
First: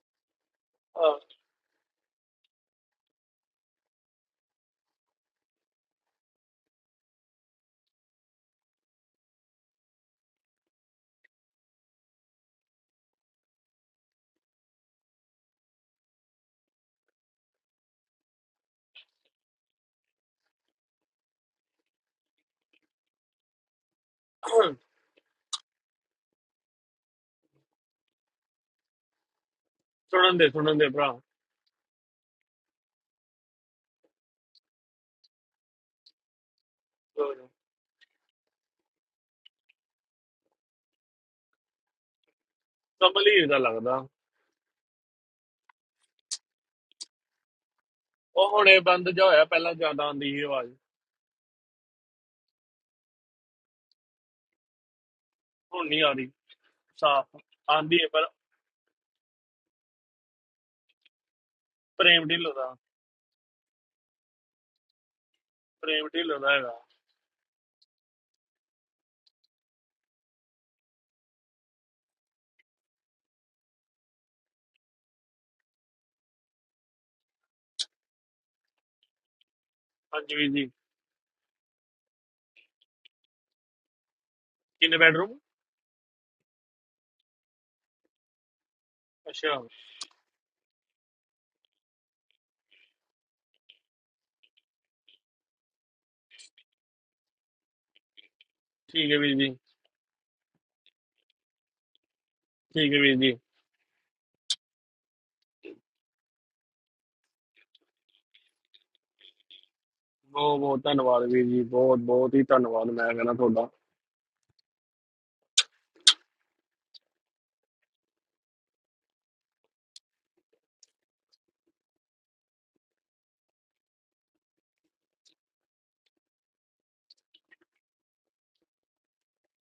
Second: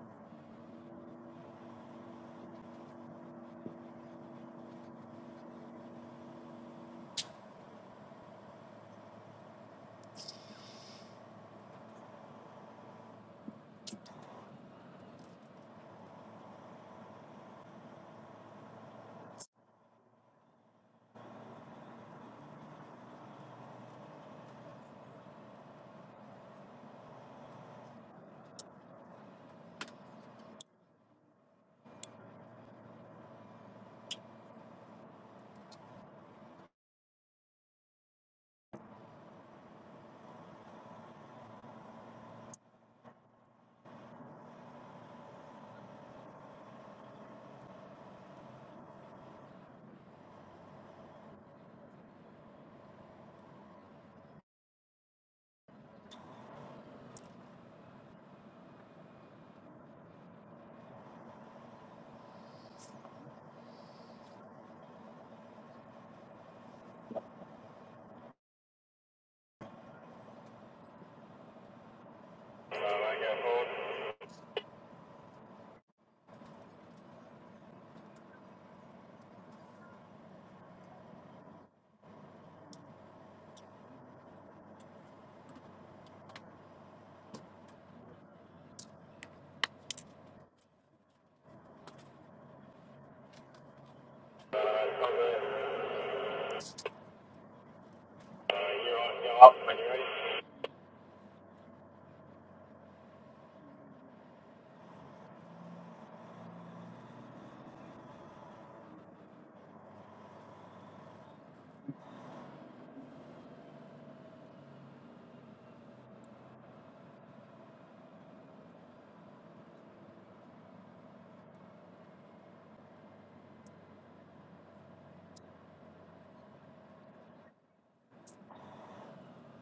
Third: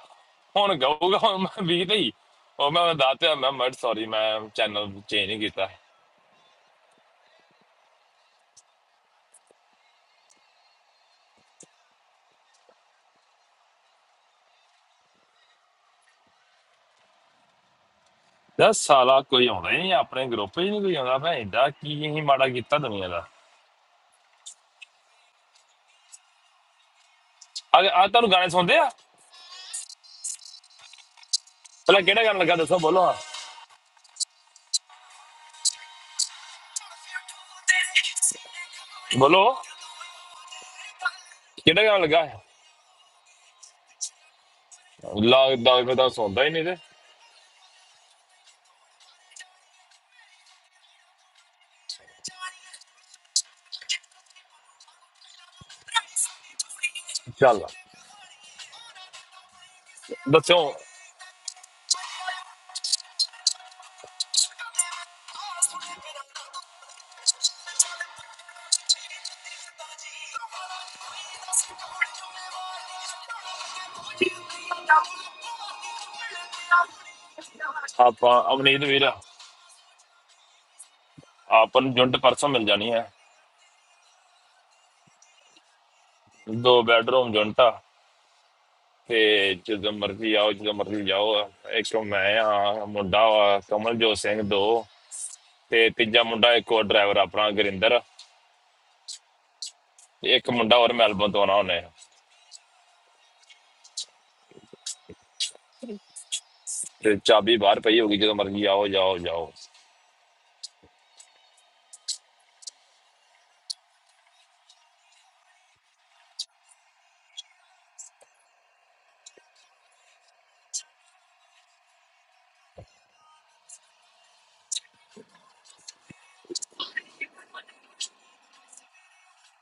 [SPEAKER 2] ਹੁਣ ਗਊਗਾ
[SPEAKER 1] ਆਹ,
[SPEAKER 2] ਹੁਣ ਮੈਂ 20 ਤੇ ਹੀ ਉਹ ਮੈਂ ਦੱਸਿਆ ਮੈਂ ਮਰ ਸੌਰੀ ਮੈਂ ਚੈਨਲ ਚੇਂਜ ਨਹੀਂ ਕੀਤਾ ਯਾਰ ਸਾਲਾ ਕੋਈ ਆਉਂਦਾ ਹੀ ਨਹੀਂ ਆਪਣੇ ਗਰੁੱਪ 'ਚ ਨਹੀਂ ਕੋਈ ਆਉਂਦਾ ਭੈਣ ਦਾ ਕੀ ਅਸੀਂ ਮਾੜਾ ਕੀਤਾ ਦੁਨੀਆ ਦਾ ਆ ਆ ਤੁਹਾਨੂੰ ਗਾਣੇ ਸੁਣਦੇ ਆ
[SPEAKER 1] ਸੁਣਨ ਦੇ ਸੁਣਨ ਦੇ ਭਰਾ
[SPEAKER 2] ਪਹਿਲਾਂ ਕਿਹੜਾ ਗਾਣਾ ਲੱਗਾ ਦੱਸੋ ਬੋਲੋ ਹਾਂ ਬੋਲੋ ਕਿਹੜਾ ਗਾਣਾ ਲੱਗਾ
[SPEAKER 1] ਕਮਲੀ ਦਾ ਲੱਗਦਾ
[SPEAKER 2] ਲੱਗਦਾ ਕਦਾ ਸੌਂਦਾ ਹੀ ਨਹੀਂ ਤੇ
[SPEAKER 1] ਉਹ ਹੁਣ ਇਹ ਬੰਦ ਜਾ ਹੋਇਆ ਪਹਿਲਾਂ ਜ਼ਿਆਦਾ ਆਉਂਦੀ ਸੀ ਆਵਾਜ਼ ਹੁਣ ਨਹੀਂ ਆ ਰਹੀ ਸਾਫ਼
[SPEAKER 2] ਚੱਲ
[SPEAKER 1] ਆਉਂਦੀ ਹੈ ਪਰ
[SPEAKER 2] ਦੱਸੋ
[SPEAKER 1] ਪ੍ਰੇਮ ਢਿੱਲੋਂ ਦਾ ਪ੍ਰੇਮ ਢਿੱਲੋਂ ਦਾ ਹੈਗਾ
[SPEAKER 2] ਆਪਾਂ ਅਵਨੀਤ ਵੀਰ
[SPEAKER 1] ਹਾਂਜੀ ਵੀਰ ਜੀ
[SPEAKER 2] ਆਪਾਂ ਨੂੰ ਜੁੰਟ ਪਰਸੋਂ ਮਿਲ ਜਾਣੀ ਹੈ
[SPEAKER 1] ਕਿੰਨੇ ਬੈਡਰੂਮ
[SPEAKER 2] ਦੋ ਬੈਡਰੂਮ ਜੁੰਟ ਆ ਤੇ
[SPEAKER 1] ਅੱਛਾ
[SPEAKER 2] ਜਦੋਂ ਮਰਜ਼ੀ ਆਓ ਜਦੋਂ ਮਰਜ਼ੀ ਜਾਓ ਆ। ਇੱਕ ਮੈਂ ਆ ਮੁੰਡਾ ਵਾ ਕਮਲਜੋਤ ਸਿੰਘ ਦੋ ਤੇ ਤੀਜਾ ਮੁੰਡਾ ਇੱਕ ਹੋਰ ਡਰਾਈਵਰ ਆਪਣਾ ਗੁਰਿੰਦਰ ਆ।
[SPEAKER 1] ਠੀਕ ਹੈ ਵੀਰ ਜੀ
[SPEAKER 2] ਤੇ ਇੱਕ ਮੁੰਡਾ ਹੋਰ ਮੈਲਬਨ ਤੋਂ ਆਉਣਾ ਉਹਨੇ
[SPEAKER 1] ਠੀਕ ਹੈ ਵੀਰ ਜੀ
[SPEAKER 2] ਤੇ ਚਾਬੀ ਬਾਹਰ ਪਈ ਹੋਗੀ ਜਦੋਂ ਮਰਜ਼ੀ ਆਓ ਜਾਓ ਜਾਓ
[SPEAKER 1] ਬਹੁਤ ਬਹੁਤ ਧੰਨਵਾਦ ਵੀਰ ਜੀ ਬਹੁਤ ਬਹੁਤ ਹੀ ਧੰਨਵਾਦ ਮੈਂ ਕਹਿੰਦਾ ਤੁਹਾਡਾ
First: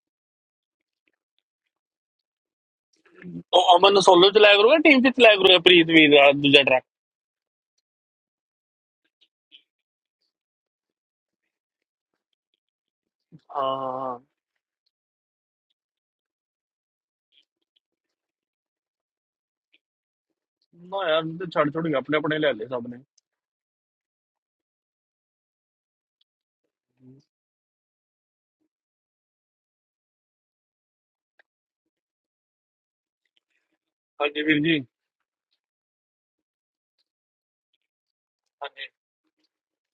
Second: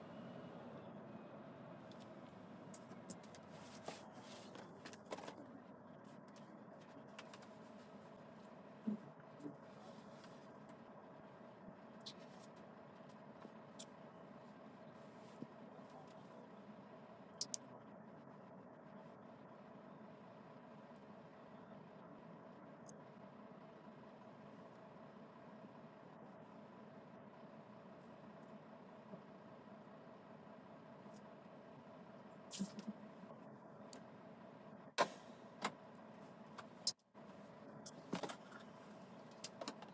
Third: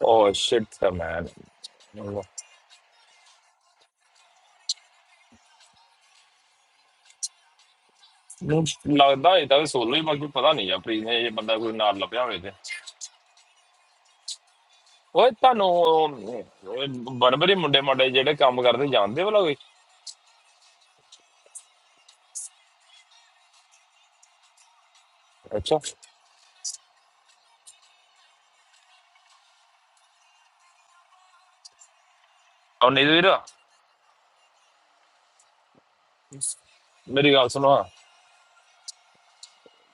[SPEAKER 2] ਓ ਸ਼ਿਟ ਮੈਨ ਮੈਨੂੰ
[SPEAKER 1] ਉਹ ਅਮਨ ਸੋਲੋ ਚਲਾਇਆ ਕਰੂਗਾ ਟੀਮ ਚ ਚਲਾਇਆ ਕਰੂਗਾ ਪ੍ਰੀਤ ਵੀਰ ਦਾ ਦੂਜਾ ਟਰੱਕ
[SPEAKER 2] ਲੱਗਦਾ ਇਹ ਤਾਂ ਸੋਲੋ ਹੀ ਬਾਕੀ ਪਤਾ ਨਹੀਂ ਆ ਪ੍ਰੀ ਨੇ ਇਹ ਬੰਦਾ ਕੋਈ ਨਾਲ ਲੱਭਿਆ ਹੋਵੇ ਤੇ
[SPEAKER 1] ਹਾਂ ਹਾਂ।
[SPEAKER 2] ਓਏ ਤੁਹਾਨੂੰ ਓਏ ਬਰਬਰੀ ਮੁੰਡੇ ਮਾਡੇ ਜਿਹੜੇ ਕੰਮ ਕਰਦੇ ਜਾਣਦੇ ਵਾਲਾ ਕੋਈ
[SPEAKER 1] ਨਾ ਯਾਰ ਇਹ ਤੇ ਛੱਡ ਛੁੱਟ ਕੇ ਆਪਣੇ ਆਪਣੇ ਲੈ ਲਏ ਸਭ ਨੇ
[SPEAKER 2] ਅੱਛਾ ਉਹ ਨਹੀਂ ਵੀਰ
[SPEAKER 1] ਹਾਂਜੀ ਵੀਰ ਜੀ
[SPEAKER 2] ਮੇਰੀ ਗੱਲ ਸੁਣੋ
[SPEAKER 1] ਹਾਂਜੀ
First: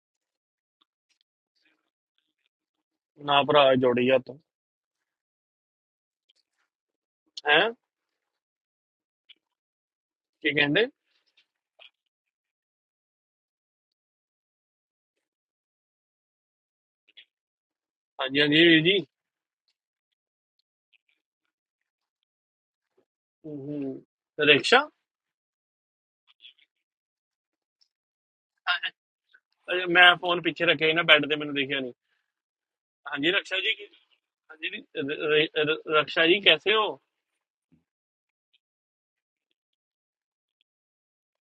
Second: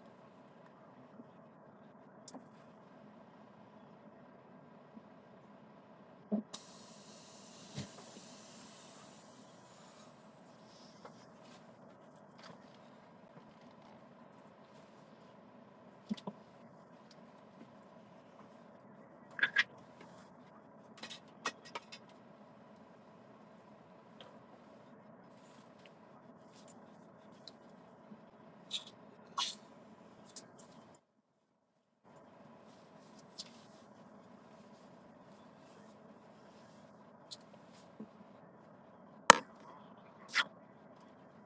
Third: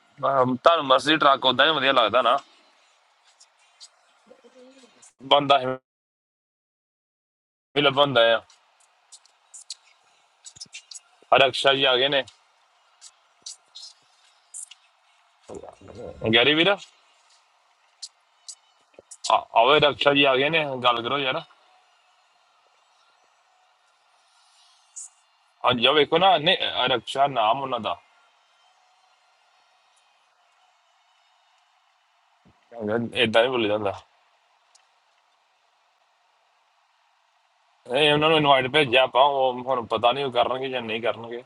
[SPEAKER 2] ਅਮ, ਤੁਹਾਨੂੰ ਮਰਸੀ ਟਰੱਕ ਉਦਾਂ ਹੀ ਵਧੀਆ ਲੱਗਦਾ ਨਾ
[SPEAKER 1] ਨਾ ਭਰਾ ਜੋੜੀ ਹੱਥ
[SPEAKER 2] ਬੰਦਾ ਹੀ
[SPEAKER 1] ਹੈ
[SPEAKER 2] ਲੱਭੰਦਾ ਆ
[SPEAKER 1] ਕੀ ਕਹਿੰਦੇ
[SPEAKER 2] ਆ ਰਕਸ਼ਾ ਜੀ ਆ ਗਏ ਨੇ ਗੈਰੀ ਵੀਰ ਆ-
[SPEAKER 1] ਹਾਂਜੀ ਹਾਂਜੀ ਵੀਰ ਜੀ
[SPEAKER 2] ਆਓ ਇਹ ਰਕਸ਼ਾ ਜੀ ਆ ਗਏ ਨੇ ਗੱਲ ਕਰੋ ਯਾਰ
[SPEAKER 1] ਹੂੰ, ਹੂੰ। ਤੇ ਰਿਕਸ਼ਾ
[SPEAKER 2] ਹਾਂਜੀ ਆ ਵੇਖੋ ਨਾ ਨੇ ਰਕਸ਼ਾ ਨਾਮ ਉਹਨਾਂ ਦਾ
[SPEAKER 1] ਅਜੇ ਮੈਂ ਫੋਨ ਪਿੱਛੇ ਰੱਖਿਆ ਸੀ ਨਾ ਬੈੱਡ ਤੇ ਮੈਨੂੰ ਦਿਖਿਆ ਨਹੀਂ ਹਾਂਜੀ
[SPEAKER 2] ਇਦਾਂ ਹੀ
[SPEAKER 1] ਰਕਸ਼ਾ
[SPEAKER 2] ਬੋਲੀ
[SPEAKER 1] ਜੀ ਕੀ-
[SPEAKER 2] ਜਾਂਦਾ
[SPEAKER 1] ਹਾਂਜੀ ਜੀ, ਰ- ਰ- ਰ- ਰਕਸ਼ਾ ਜੀ ਕੈਸੇ ਹੋ
[SPEAKER 2] ਇਹ ਉਹਨਾਂ ਨੂੰ ਇਨਵਾਈਟ ਭੇਜਿਆ ਆਪਾਂ ਉਹ ਹੁਣ ਪਤਾ ਨਹੀਂ ਉਹ ਕਰਨਗੇ ਜਾਂ ਨਹੀਂ ਕਰਨਗੇ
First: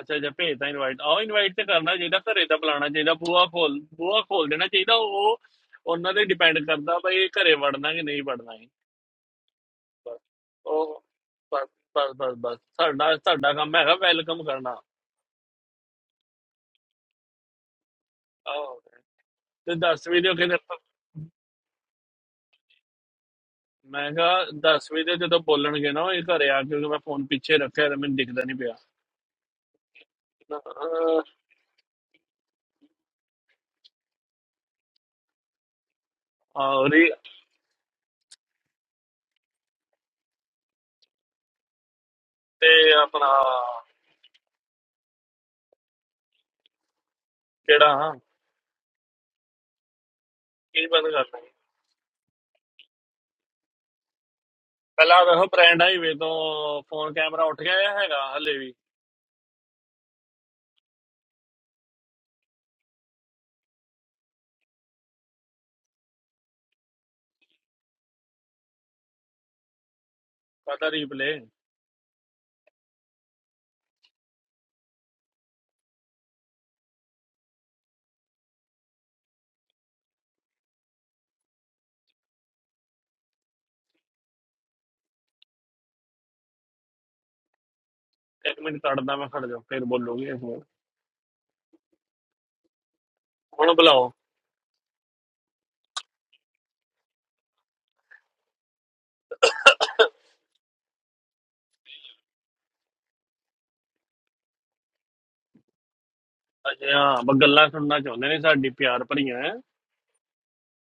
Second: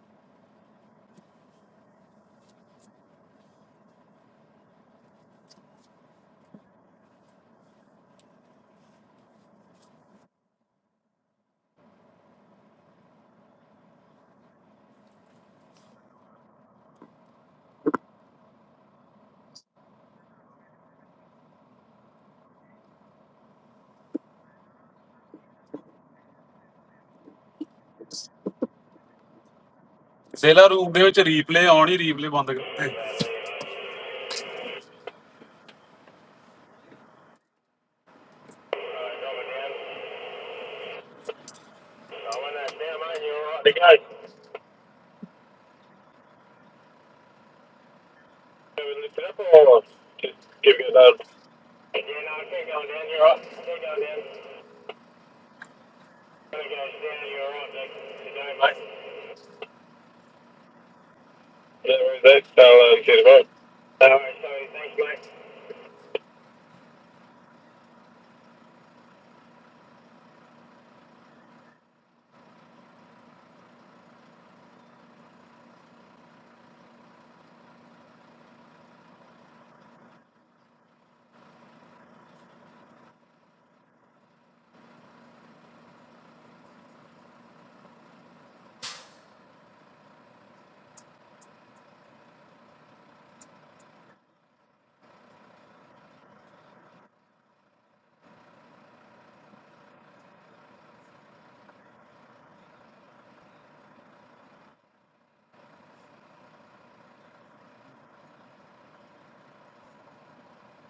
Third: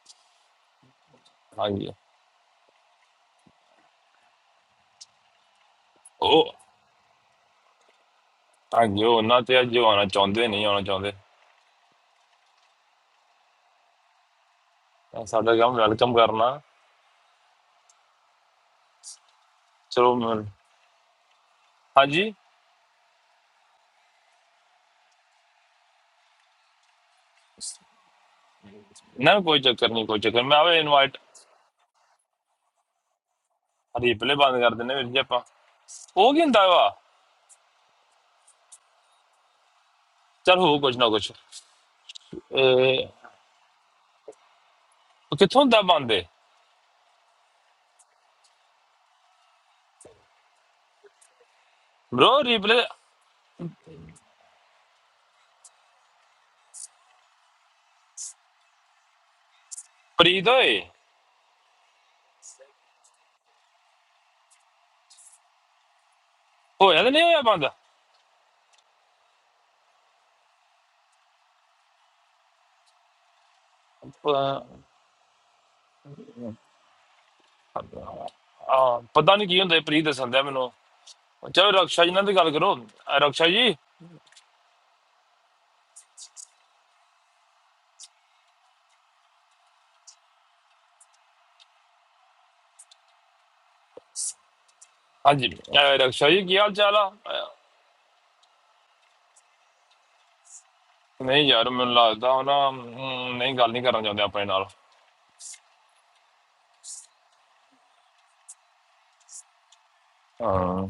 [SPEAKER 1] ਅੱਛਾ ਅੱਛਾ ਭੇਜਦਾ ਇਨਵਾਈਟ ਆਹ ਇਨਵਾਈਟ ਤੇ
[SPEAKER 2] ਹਾਂਜੀ
[SPEAKER 1] ਕਰਨਾ ਚਾਹੀਦਾ ਘਰੇ ਤਾਂ ਬੁਲਾਉਣਾ ਚਾਹੀਦਾ ਬੂਹਾ ਖੋਲ ਬੂਹਾ ਖੋਲ ਦੇਣਾ ਚਾਹੀਦਾ ਉਹ ਉਹਨਾਂ ਤੇ
[SPEAKER 2] ਉਹ
[SPEAKER 1] ਡਿਪੈਂਡ ਕਰਦਾ ਬਈ ਘਰੇ ਵੜਨਾ ਕਿ ਨਹੀਂ ਵੜਨਾ ਹੈ
[SPEAKER 2] ਹਾਂਜੀ ਉਹ ਉਹਨਾਂ ਤੇ ਅੱਜ ਉਹ ਆਉਣਾ
[SPEAKER 1] ਬਸ
[SPEAKER 2] ਚਾਹੁੰਦੇ ਨਹੀਂ ਆਉਣਾ
[SPEAKER 1] ਉਹ
[SPEAKER 2] ਚਾਹੁੰਦੇ
[SPEAKER 1] ਬਸ ਬਸ ਬਸ ਬਸ ਸਾਡਾ ਸਾਡਾ ਕੰਮ ਹੈਗਾ ਵੈਲਕਮ ਕਰਨਾ
[SPEAKER 2] ਤਾਂ ਸਾਡਾ ਕੰਮ ਵੈਲਕਮ ਕਰਨਾ
[SPEAKER 1] ਆਹੋ ਤੇ 10
[SPEAKER 2] ਚਲੋ
[SPEAKER 1] ਵੀ ਦਿਓ
[SPEAKER 2] ਮੈਂ-
[SPEAKER 1] ਕਿਤੇ
[SPEAKER 2] ਹਾਂਜੀ
[SPEAKER 1] ਮੈਂ ਕਿਹਾ 10 ਵੀ ਦੇ ਜਦੋਂ ਬੋਲਣਗੇ ਨਾ ਉਹ ਇਹ ਘਰੇ ਆ ਕੇ ਕਿਉਂਕਿ ਮੈਂ ਫੋਨ ਪਿੱਛੇ ਰੱਖਿਆ ਤੇ ਮੈਨੂੰ ਦਿਖਦਾ ਨਹੀਂ ਪਿਆ
[SPEAKER 2] ਨਾ ਕੋਈ ਚੱਕਰ ਨਹੀਂ ਕੋਈ ਚੱਕਰ ਨੀ। ਮੈਂ
[SPEAKER 3] ਜ਼ਿਲ੍ਹਾ
[SPEAKER 2] ਆਵੇ
[SPEAKER 3] ਰੂਮ ਦੇ
[SPEAKER 2] ਇਨਵਾਈਟ
[SPEAKER 3] ਵਿੱਚ
[SPEAKER 1] ਆਹ,
[SPEAKER 3] ਰੀਪਲੇ ਆਉਣ ਹੀ ਰੀਪਲੇ ਬੰਦ ਕਰਦੇ
[SPEAKER 2] ਰੀਪਲੇ ਬੰਦ ਕਰ ਦਿੰਨੇ ਵੀਰ ਜੀ ਆਪਾਂ ਉਹ ਕੀ ਹੁੰਦਾ
[SPEAKER 1] ਆਹ,
[SPEAKER 2] ਵਾ
[SPEAKER 1] ਉਹਦੀ
[SPEAKER 2] ਚਲ ਹੋ ਕੁਛ ਨਾ ਕੁਛ
[SPEAKER 1] ਤੇ
[SPEAKER 2] ਇਹ
[SPEAKER 1] ਆਪਣਾ
[SPEAKER 2] ਉਹ ਕਿੱਥੋਂ ਹੁੰਦਾ ਬੰਦ
[SPEAKER 1] ਕਿਹੜਾ ਕੀ ਬੰਦ ਕਰਨਾ
[SPEAKER 2] ਬ్రో ਰੀਪਲੇ
[SPEAKER 1] ਪਹਿਲਾਂ ਵੇਖੋ ਬ੍ਰਾਂਡ ਹਾਈਵੇ ਤੋਂ ਫੋਨ ਕੈਮਰਾ ਉੱਠ ਗਿਆ ਜਾਂ ਹੈਗਾ ਹਲੇ ਵੀ
[SPEAKER 2] ਪ੍ਰੀਤ ਓਏ
[SPEAKER 3] Yeah, That's all I care about. All right, sorry, thanks, mate.
[SPEAKER 2] ਹੋਇਆ ਤਾਂ ਨਹੀਂ ਹੋਇਆ ਬੰਦ
[SPEAKER 1] ਕਾਹਦਾ ਰੀਪਲੇ
[SPEAKER 2] ਪ- ਆ ਪਤਾ ਨਹੀਂ ਕੀ ਹੁੰਦਾ ਇਹ ਪ੍ਰੀਤ ਦੱਸਣ ਦਿਆ ਮੈਨੂੰ ਚਲੋ ਰਕਸ਼ਾ ਜੀ ਨਾਲ ਤੇ ਗੱਲ ਕਰੋ ਅ, ਰਕਸ਼ਾ ਜੀ
[SPEAKER 1] ਇੱਕ ਮਿੰਟ ਕੱਢਦਾ ਮੈਂ ਖੜ ਜਾ ਫਿਰ ਬੋਲੋਗੇ ਹੁਣ ਹੁਣ ਬੁਲਾਓ
[SPEAKER 2] ਹਾਂਜੀ ਅ, ਰਕਸ਼ਾ ਜੀ ਕੀ ਹਾਲ ਚਾਲ ਆ ਅ, ਨਹੀਂ ਯਾਰ ਮੈਨੂੰ ਲੱਗਦਾ ਉਹ ਨਾ ਹਮ, ਨਹੀਂ ਗੱਲ ਨਹੀਂ ਕਰਨਾ ਚਾਹੁੰਦੇ ਆਪਣੇ ਨਾਲ
[SPEAKER 1] ਅੱਛਾ ਹਾਂ, ਬ ਗੱਲਾਂ ਸੁਣਨਾ ਚਾਹੁੰਦੇ ਨੇ ਸਾਡੀ ਪਿਆਰ ਭਰੀਆਂ
[SPEAKER 2] ਹਾਂ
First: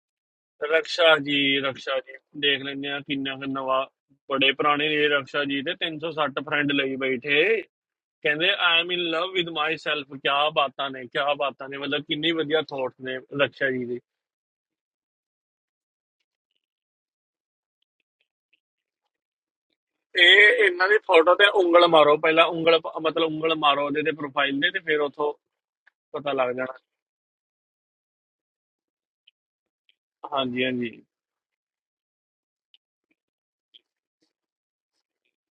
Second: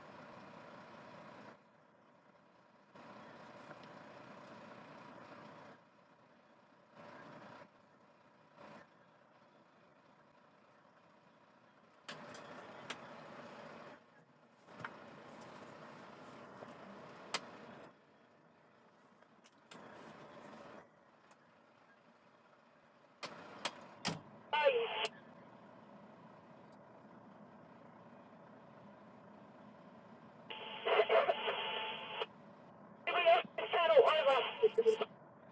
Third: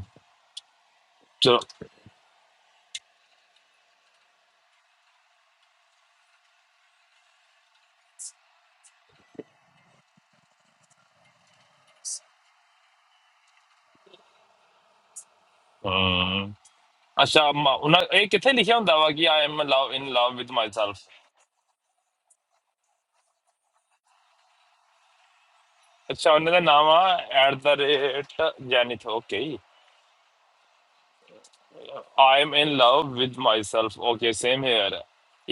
[SPEAKER 1] ਰਕਸ਼ਾ
[SPEAKER 2] ਚਲੋ
[SPEAKER 1] ਜੀ ਰਕਸ਼ਾ ਜੀ ਦੇਖ ਲੈਂਦੇ ਆ ਕਿੰਨਾ ਕੁ ਨਵਾਂ ਬੜੇ ਪੁਰਾਣੇ ਨੇ ਰਕਸ਼ਾ ਜੀ ਤੇ 360 ਫਰੈਂਡ ਲਈ ਬੈਠੇ ਕਹਿੰਦੇ I am in love with my self ਕੀ ਬਾਤਾਂ ਨੇ ਕੀ ਬਾਤਾਂ ਨੇ ਮਤਲਬ ਕਿੰਨੀ ਵਧੀਆ ਥੋਟਸ ਨੇ ਰਕਸ਼ਾ ਜੀ ਦੇ।
[SPEAKER 2] ਹਮ ਅੱਛਾ ਮ- ਉਹਨਾਂ ਇਹ ਕਿੱਥੇ ਲਿਖਿਆ ਹੁੰਦਾ ਵਾ ਕਿ ਆਈ ਐਮ ਲਵ ਇਨ ਲਵ
[SPEAKER 1] ਇਹ
[SPEAKER 2] ਵਿਦ
[SPEAKER 1] ਇਹਨਾਂ
[SPEAKER 2] ਮਾਈਸੈਲਫ
[SPEAKER 1] ਦੀ ਫੋਟੋ ਤੇ ਉਂਗਲ ਮਾਰੋ ਪਹਿਲਾਂ ਉਂਗਲ ਮਤਲਬ ਉਂਗਲ ਮਾਰੋ ਉਹਦੇ ਤੇ ਪ੍ਰੋਫਾਈਲ ਦੇ ਤੇ ਫਿਰ ਉਥੋਂ ਪਤਾ
[SPEAKER 2] ਅੱਛਾ ਉਹਨਾਂ
[SPEAKER 1] ਲੱਗ
[SPEAKER 2] ਦਾ
[SPEAKER 1] ਜਾਣਾ
[SPEAKER 2] ਨਾਮ ਆ at the rate Zenith okay
[SPEAKER 1] ਹਾਂਜੀ ਹਾਂਜੀ
[SPEAKER 2] I am in love with myself okay same here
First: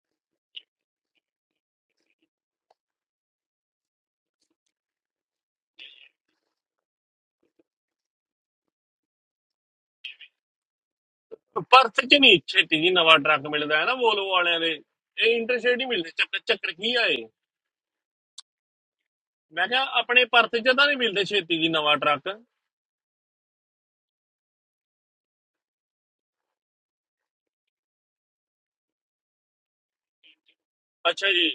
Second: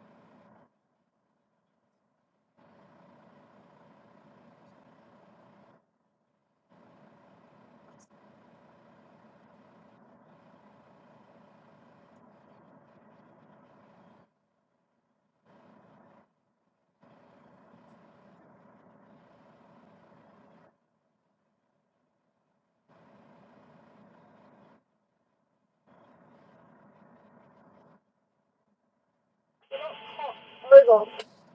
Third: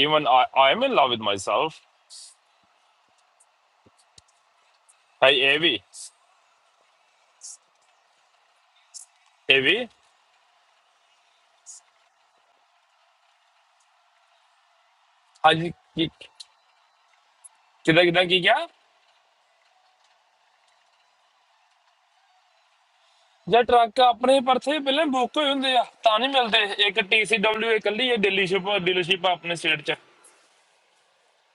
[SPEAKER 2] even I am in love with myself hi ਏਵੀ ਏਵੀ
[SPEAKER 1] ਪਰਥ ਚ ਨਹੀਂ ਛੇਤੀ ਜੀ ਨਵਾਂ ਟਰੱਕ ਮਿਲਦਾ ਹੈ ਨਾ ਵੋਲਵੋ ਵਾਲਿਆਂ ਦੇ ਇਹ
[SPEAKER 2] ਹਾਂਜੀ
[SPEAKER 1] ਇੰਟਰਸਟੇਟ ਹੀ
[SPEAKER 2] ਕੀ
[SPEAKER 1] ਮਿਲਦੇ ਚੱਕਰ ਚੱਕਰ ਕੀ ਆਏ
[SPEAKER 2] ਕਿਦਾਂ ਕਿਦਾਂ ਕੀ ਕਿਹਾ
[SPEAKER 1] ਮੈਂ ਕਿਹਾ ਆਪਣੇ ਪਰਥ ਚ ਤਾਂ ਨਹੀਂ ਮਿਲਦੇ ਛੇਤੀ ਜੀ ਨਵਾਂ ਟਰੱਕ
[SPEAKER 2] ਜੇ ਟਰੱਕ ਆਪਣੇ ਪਰਥੇ ਪਹਿਲਾਂ ਬੁੱਕ ਹੋਏ ਹੁੰਦੇ ਆ ਤਾਂ ਨਹੀਂ ਮਿਲਦੇ ਇੱਕ TCW ਇਕੱਲੀ ਹੈ ਡੀਲਰਸ਼ਿਪ ਡੀਲਰਸ਼ਿਪ ਆਪਣੇ ਸਟੇਟ 'ਚ
[SPEAKER 1] ਅੱਛਾ ਜੀ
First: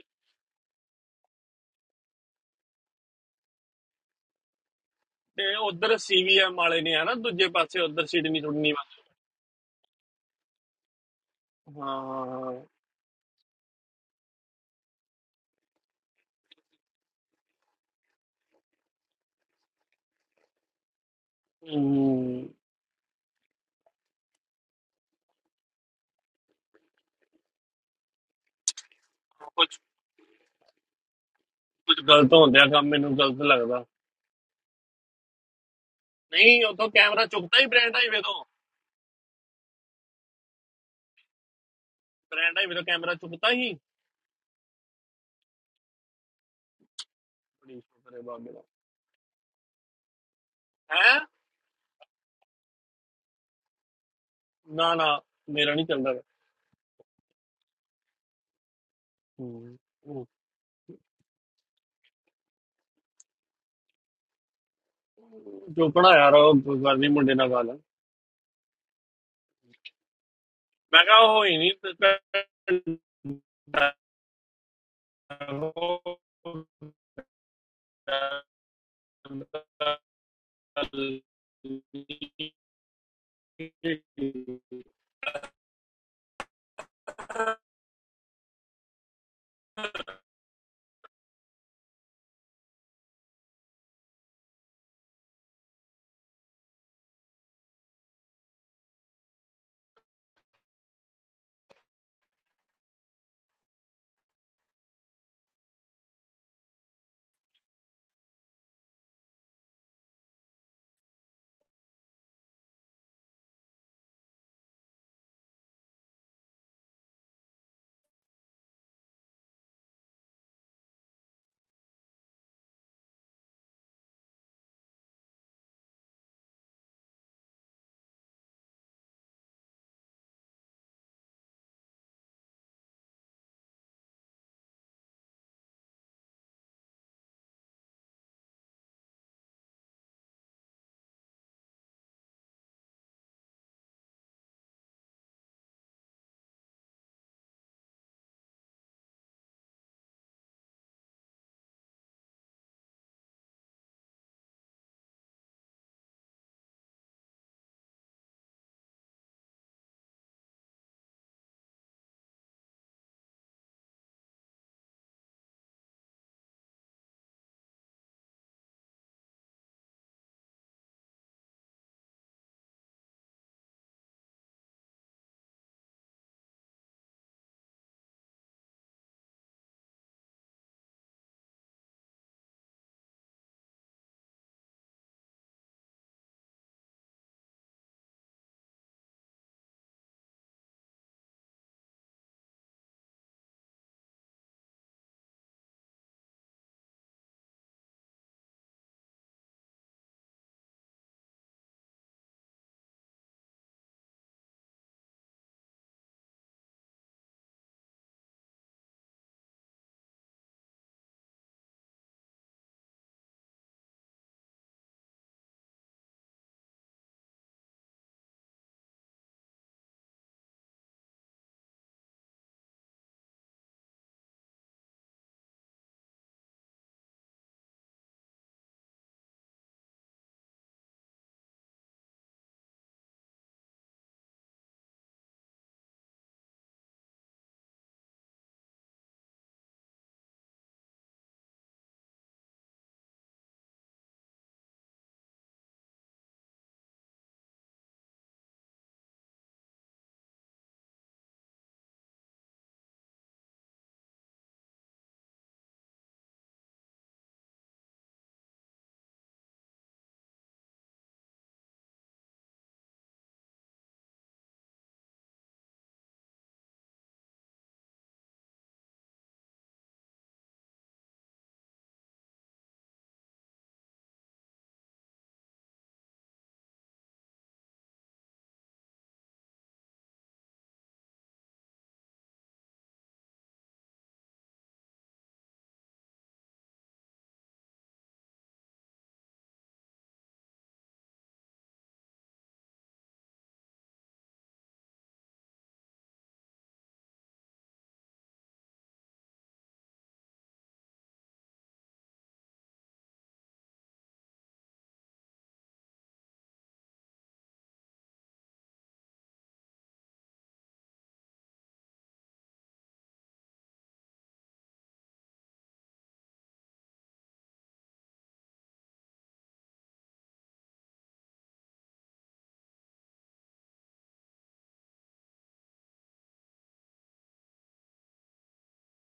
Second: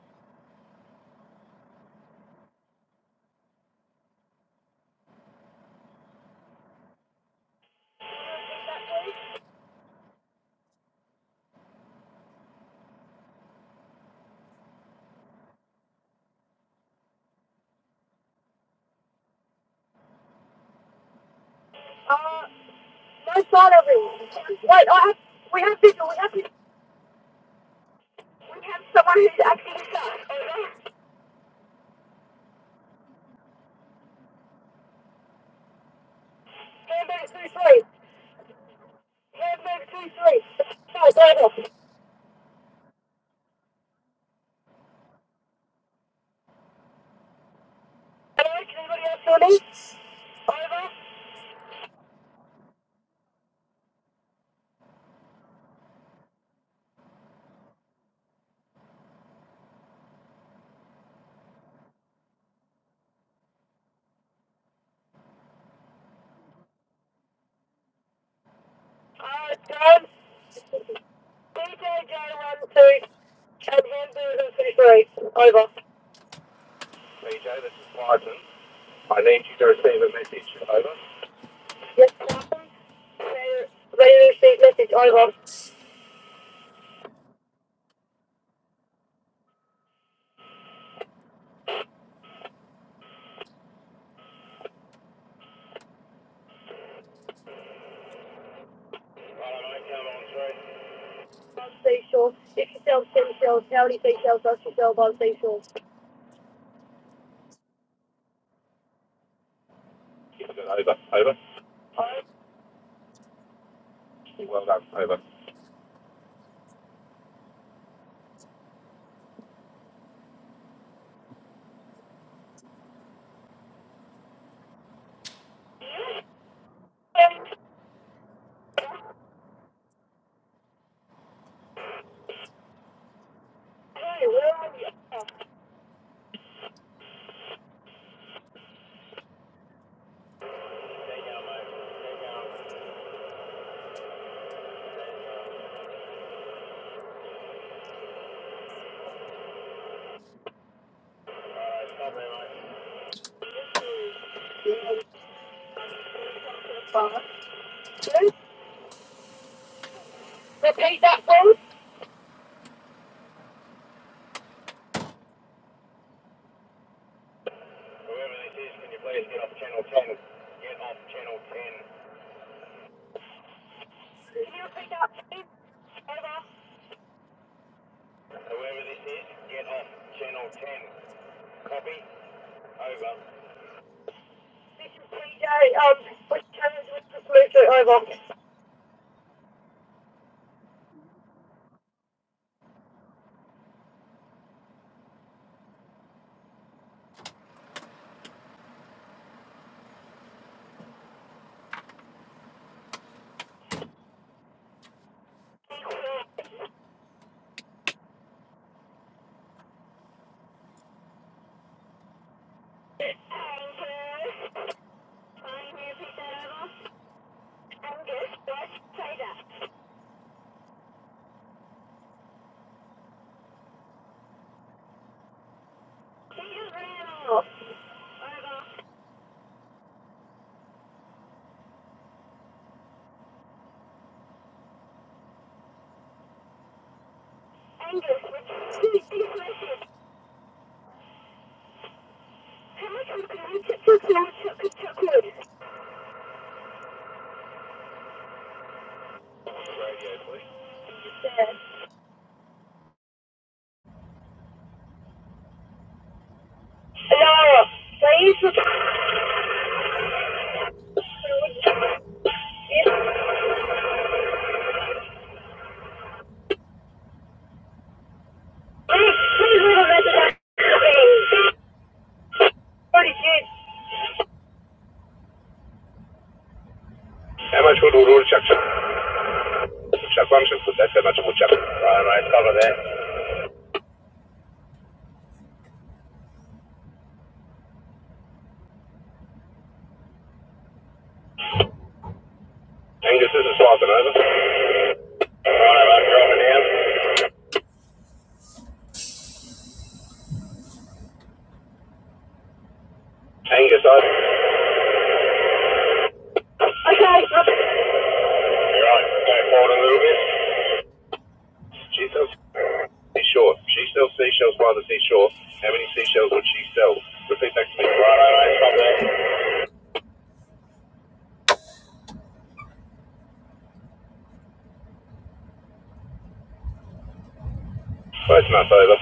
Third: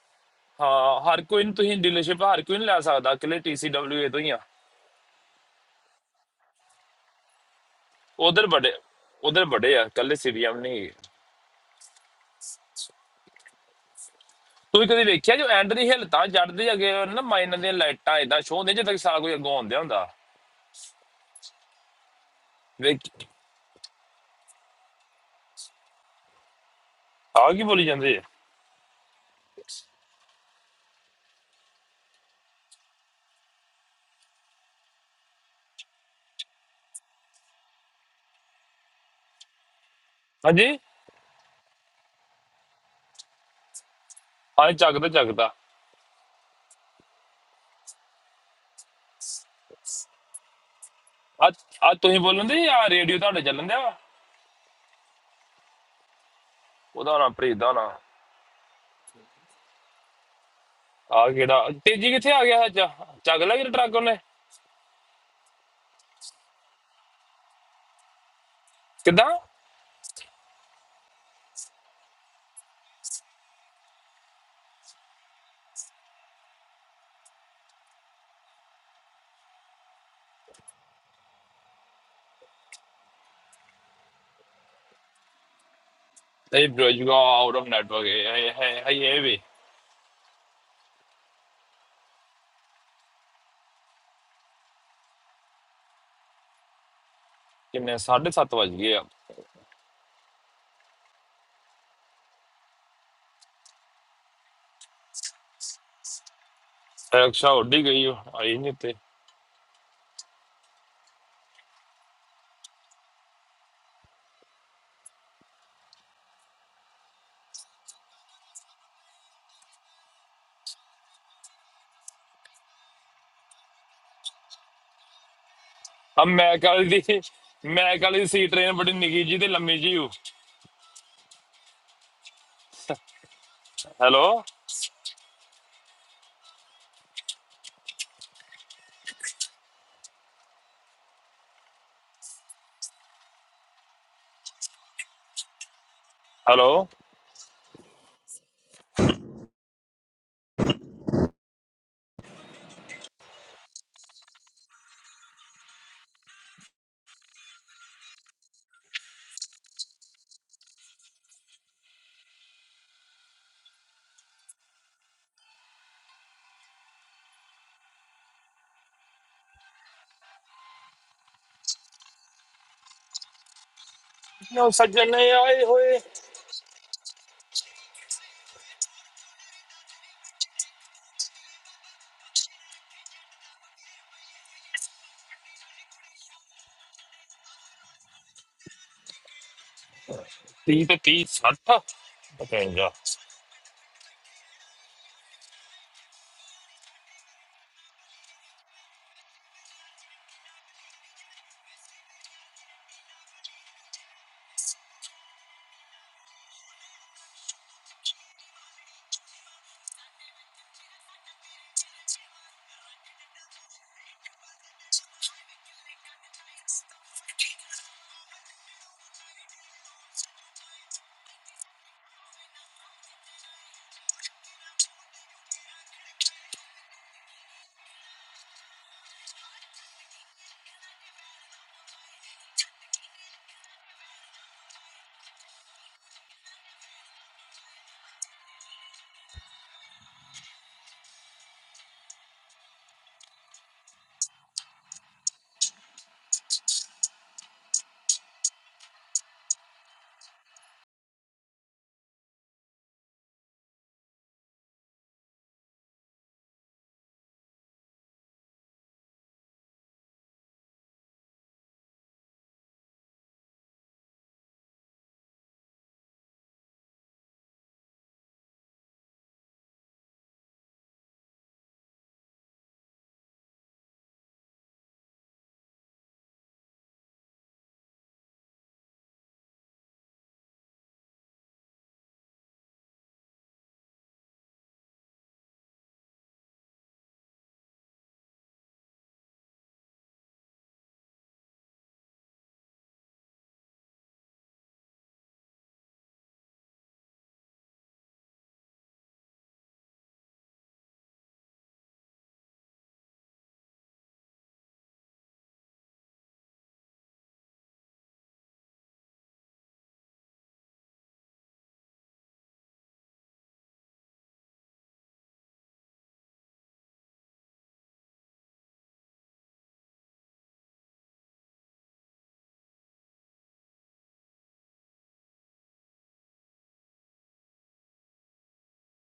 [SPEAKER 2] ਹਾਂ ਹਰ ਕੋਈ ਨੂੰ ਤੁਸੀਂ ਡੀਲਰਸ਼ਿਪ ਹਰ ਕੋਈ ਨਹੀਂ ਲੈ ਸਕਦਾ ਇਕੱਲੇ TCWA ਤੋਂ ਹੀ ਆ
[SPEAKER 1] ਤੇ ਉਧਰ ਸੀਵੀਐਮ ਵਾਲੇ ਨੇ ਹੈ ਨਾ ਦੂਜੇ ਪਾਸੇ ਉਧਰ ਸਿਡਨੀ
[SPEAKER 2] ਉਧਰ
[SPEAKER 1] ਸੁਡਨੀ
[SPEAKER 2] ਵੱਡੇ
[SPEAKER 1] ਵੱਲ।
[SPEAKER 2] ਉਧਰ ਵੱਡੇ ਆ ਕੱਲੇ ਸੀਵੀਐਮ ਨਹੀਂ ਹੈਗੇ।
[SPEAKER 1] ਹਾਂ
[SPEAKER 2] ਤੁਸੀਂ ਕਦੀ ਵੇਖਿਆ ਜੋ ਐਂਡ ਦੀ ਹਿੱਲ ਤਾਂ ਜੜਦੇ ਅੱਗੇ ਨਾ ਮਾਈਨਾਂ ਦੀਆਂ ਲਾਈਟਾਂ ਇਦਾਂ ਸ਼ੋਅ ਹੁੰਦੀਆਂ ਜਿੱਦਾਂ ਕਿ ਸਾਰਾ ਕੋਈ ਅੱਗੋਂ ਆਉਂਦਿਆ ਹੁੰਦਾ
[SPEAKER 1] ਹਮ,
[SPEAKER 2] ਵੇਖ ਆ ਕੀ ਬੋਲੀ ਜਾਂਦੇ ਆ
[SPEAKER 1] ਕੁਝ ਕੁਝ ਗਲਤ ਹੁੰਦਿਆ ਕੰਮ ਮੈਨੂੰ ਗਲਤ ਲੱਗਦਾ ਨਹੀਂ ਉਥੋਂ ਕੈਮਰਾ ਚੁੱਕਦਾ ਹੀ ਬ੍ਰੈਂਡ ਹਾਈਵੇ ਤੋਂ
[SPEAKER 2] ਹਾਂਜੀ
[SPEAKER 1] ਫਰੈਂਡ ਹੈ ਮੇਰਾ ਕੈਮਰਾ ਚੁੱਕਤਾ ਹੀ
[SPEAKER 2] ਹਾਂ ਚੱਕਦਾ ਚੱਕਦਾ
[SPEAKER 1] ਬੜੀ ਸ਼ੁਕਰ ਹੈ ਬਾਬੇ ਦਾ ਹੈ
[SPEAKER 2] ਆ ਆ ਤੁਸੀਂ ਬੋਲਣ ਦੇ ਆ ਰੇਡੀਓ ਤੁਹਾਡੇ ਚੱਲਣ ਦਿਆ ਵਾ?
[SPEAKER 1] ਨਾ ਨਾ ਮੇਰਾ ਨਹੀਂ ਚੱਲਦਾ ਗਾ।
[SPEAKER 2] ਉਹਦਾ ਨਾ ਪ੍ਰੀਤ ਦਾ ਨਾ
[SPEAKER 1] ਹੂੰ, ਹੂੰ।
[SPEAKER 2] ਆ ਕਿਹੜਾ ਤੇਜੀ ਕਿੱਥੇ ਆ ਗਿਆ ਅੱਜ ਚੱਕ ਲਿਆ ਕਿ ਟਰੱਕ ਉਹਨੇ
[SPEAKER 1] ਚੁੱਕਣਾ ਯਾਰ ਉਹ ਗੱਲ ਨਹੀਂ ਮੁੰਡੇ ਨਾਲ ਗੱਲ
[SPEAKER 2] ਕਿੱਦਾਂ
[SPEAKER 1] ਮੈਂ ਕਿਹਾ ਉਹ ਹੀ ਨਹੀਂ
[SPEAKER 3] BJ, this is Python. I need you to receive a message. Over. All
[SPEAKER 2] ਇਹ ਬ੍ਰੋਜੂਗਾ ਆਊਟ ਆਫ ਨੈਟਵਰਕ ਹੈ ਹੈ ਹੈ ਇਹ ਵੀ ਕਿੰਨੇ 7:30 ਵਜ ਗਏ ਆ
[SPEAKER 3] right, mate, come on through.
[SPEAKER 2] ਰਕਸ਼ਾ ਉੱਡੀ ਗਈ ਉਹ, ਆਈ ਨਹੀਂ ਤੇ
[SPEAKER 3] Give it over. Over. Well done. Over. There you mate.
[SPEAKER 2] ਹਮ ਮੈਂ ਕਾਲੀ ਦੀ ਮੈਂ ਕਾਲੀ ਦੀ ਸੀ ਟ੍ਰੇਨ ਬੜੀ ਨਿੱਗੀ ਜੀ ਤੇ ਲੰਮੀ ਜੀ ਹੂੰ hello
[SPEAKER 3] There you
[SPEAKER 2] hello
[SPEAKER 3] All right, stop there, mate. Whoever this is, can you please get off channel 10? Get off channel
[SPEAKER 2] no ਸੱਜਣ ਆਏ ਹੋਏ
[SPEAKER 3] 10. Whoever this is, get off channel 10. Copy. Over.
[SPEAKER 2] 30 ਤੇ 30 60 55
[SPEAKER 3] How much wood would order, Chuck? Chuck one should Put that's how much wood, Chuck. All right, mate, cover that. Angus, this is Falcon, over. Right, I'm dropping down. Angus, over. You're right, go forward a little bit. She sells seashore. She sells seashells by the seashore. How many seashells would she sell? Repeat back to me. Right, right, right, stop there. Close enough, over.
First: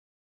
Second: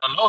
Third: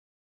[SPEAKER 3] Hello?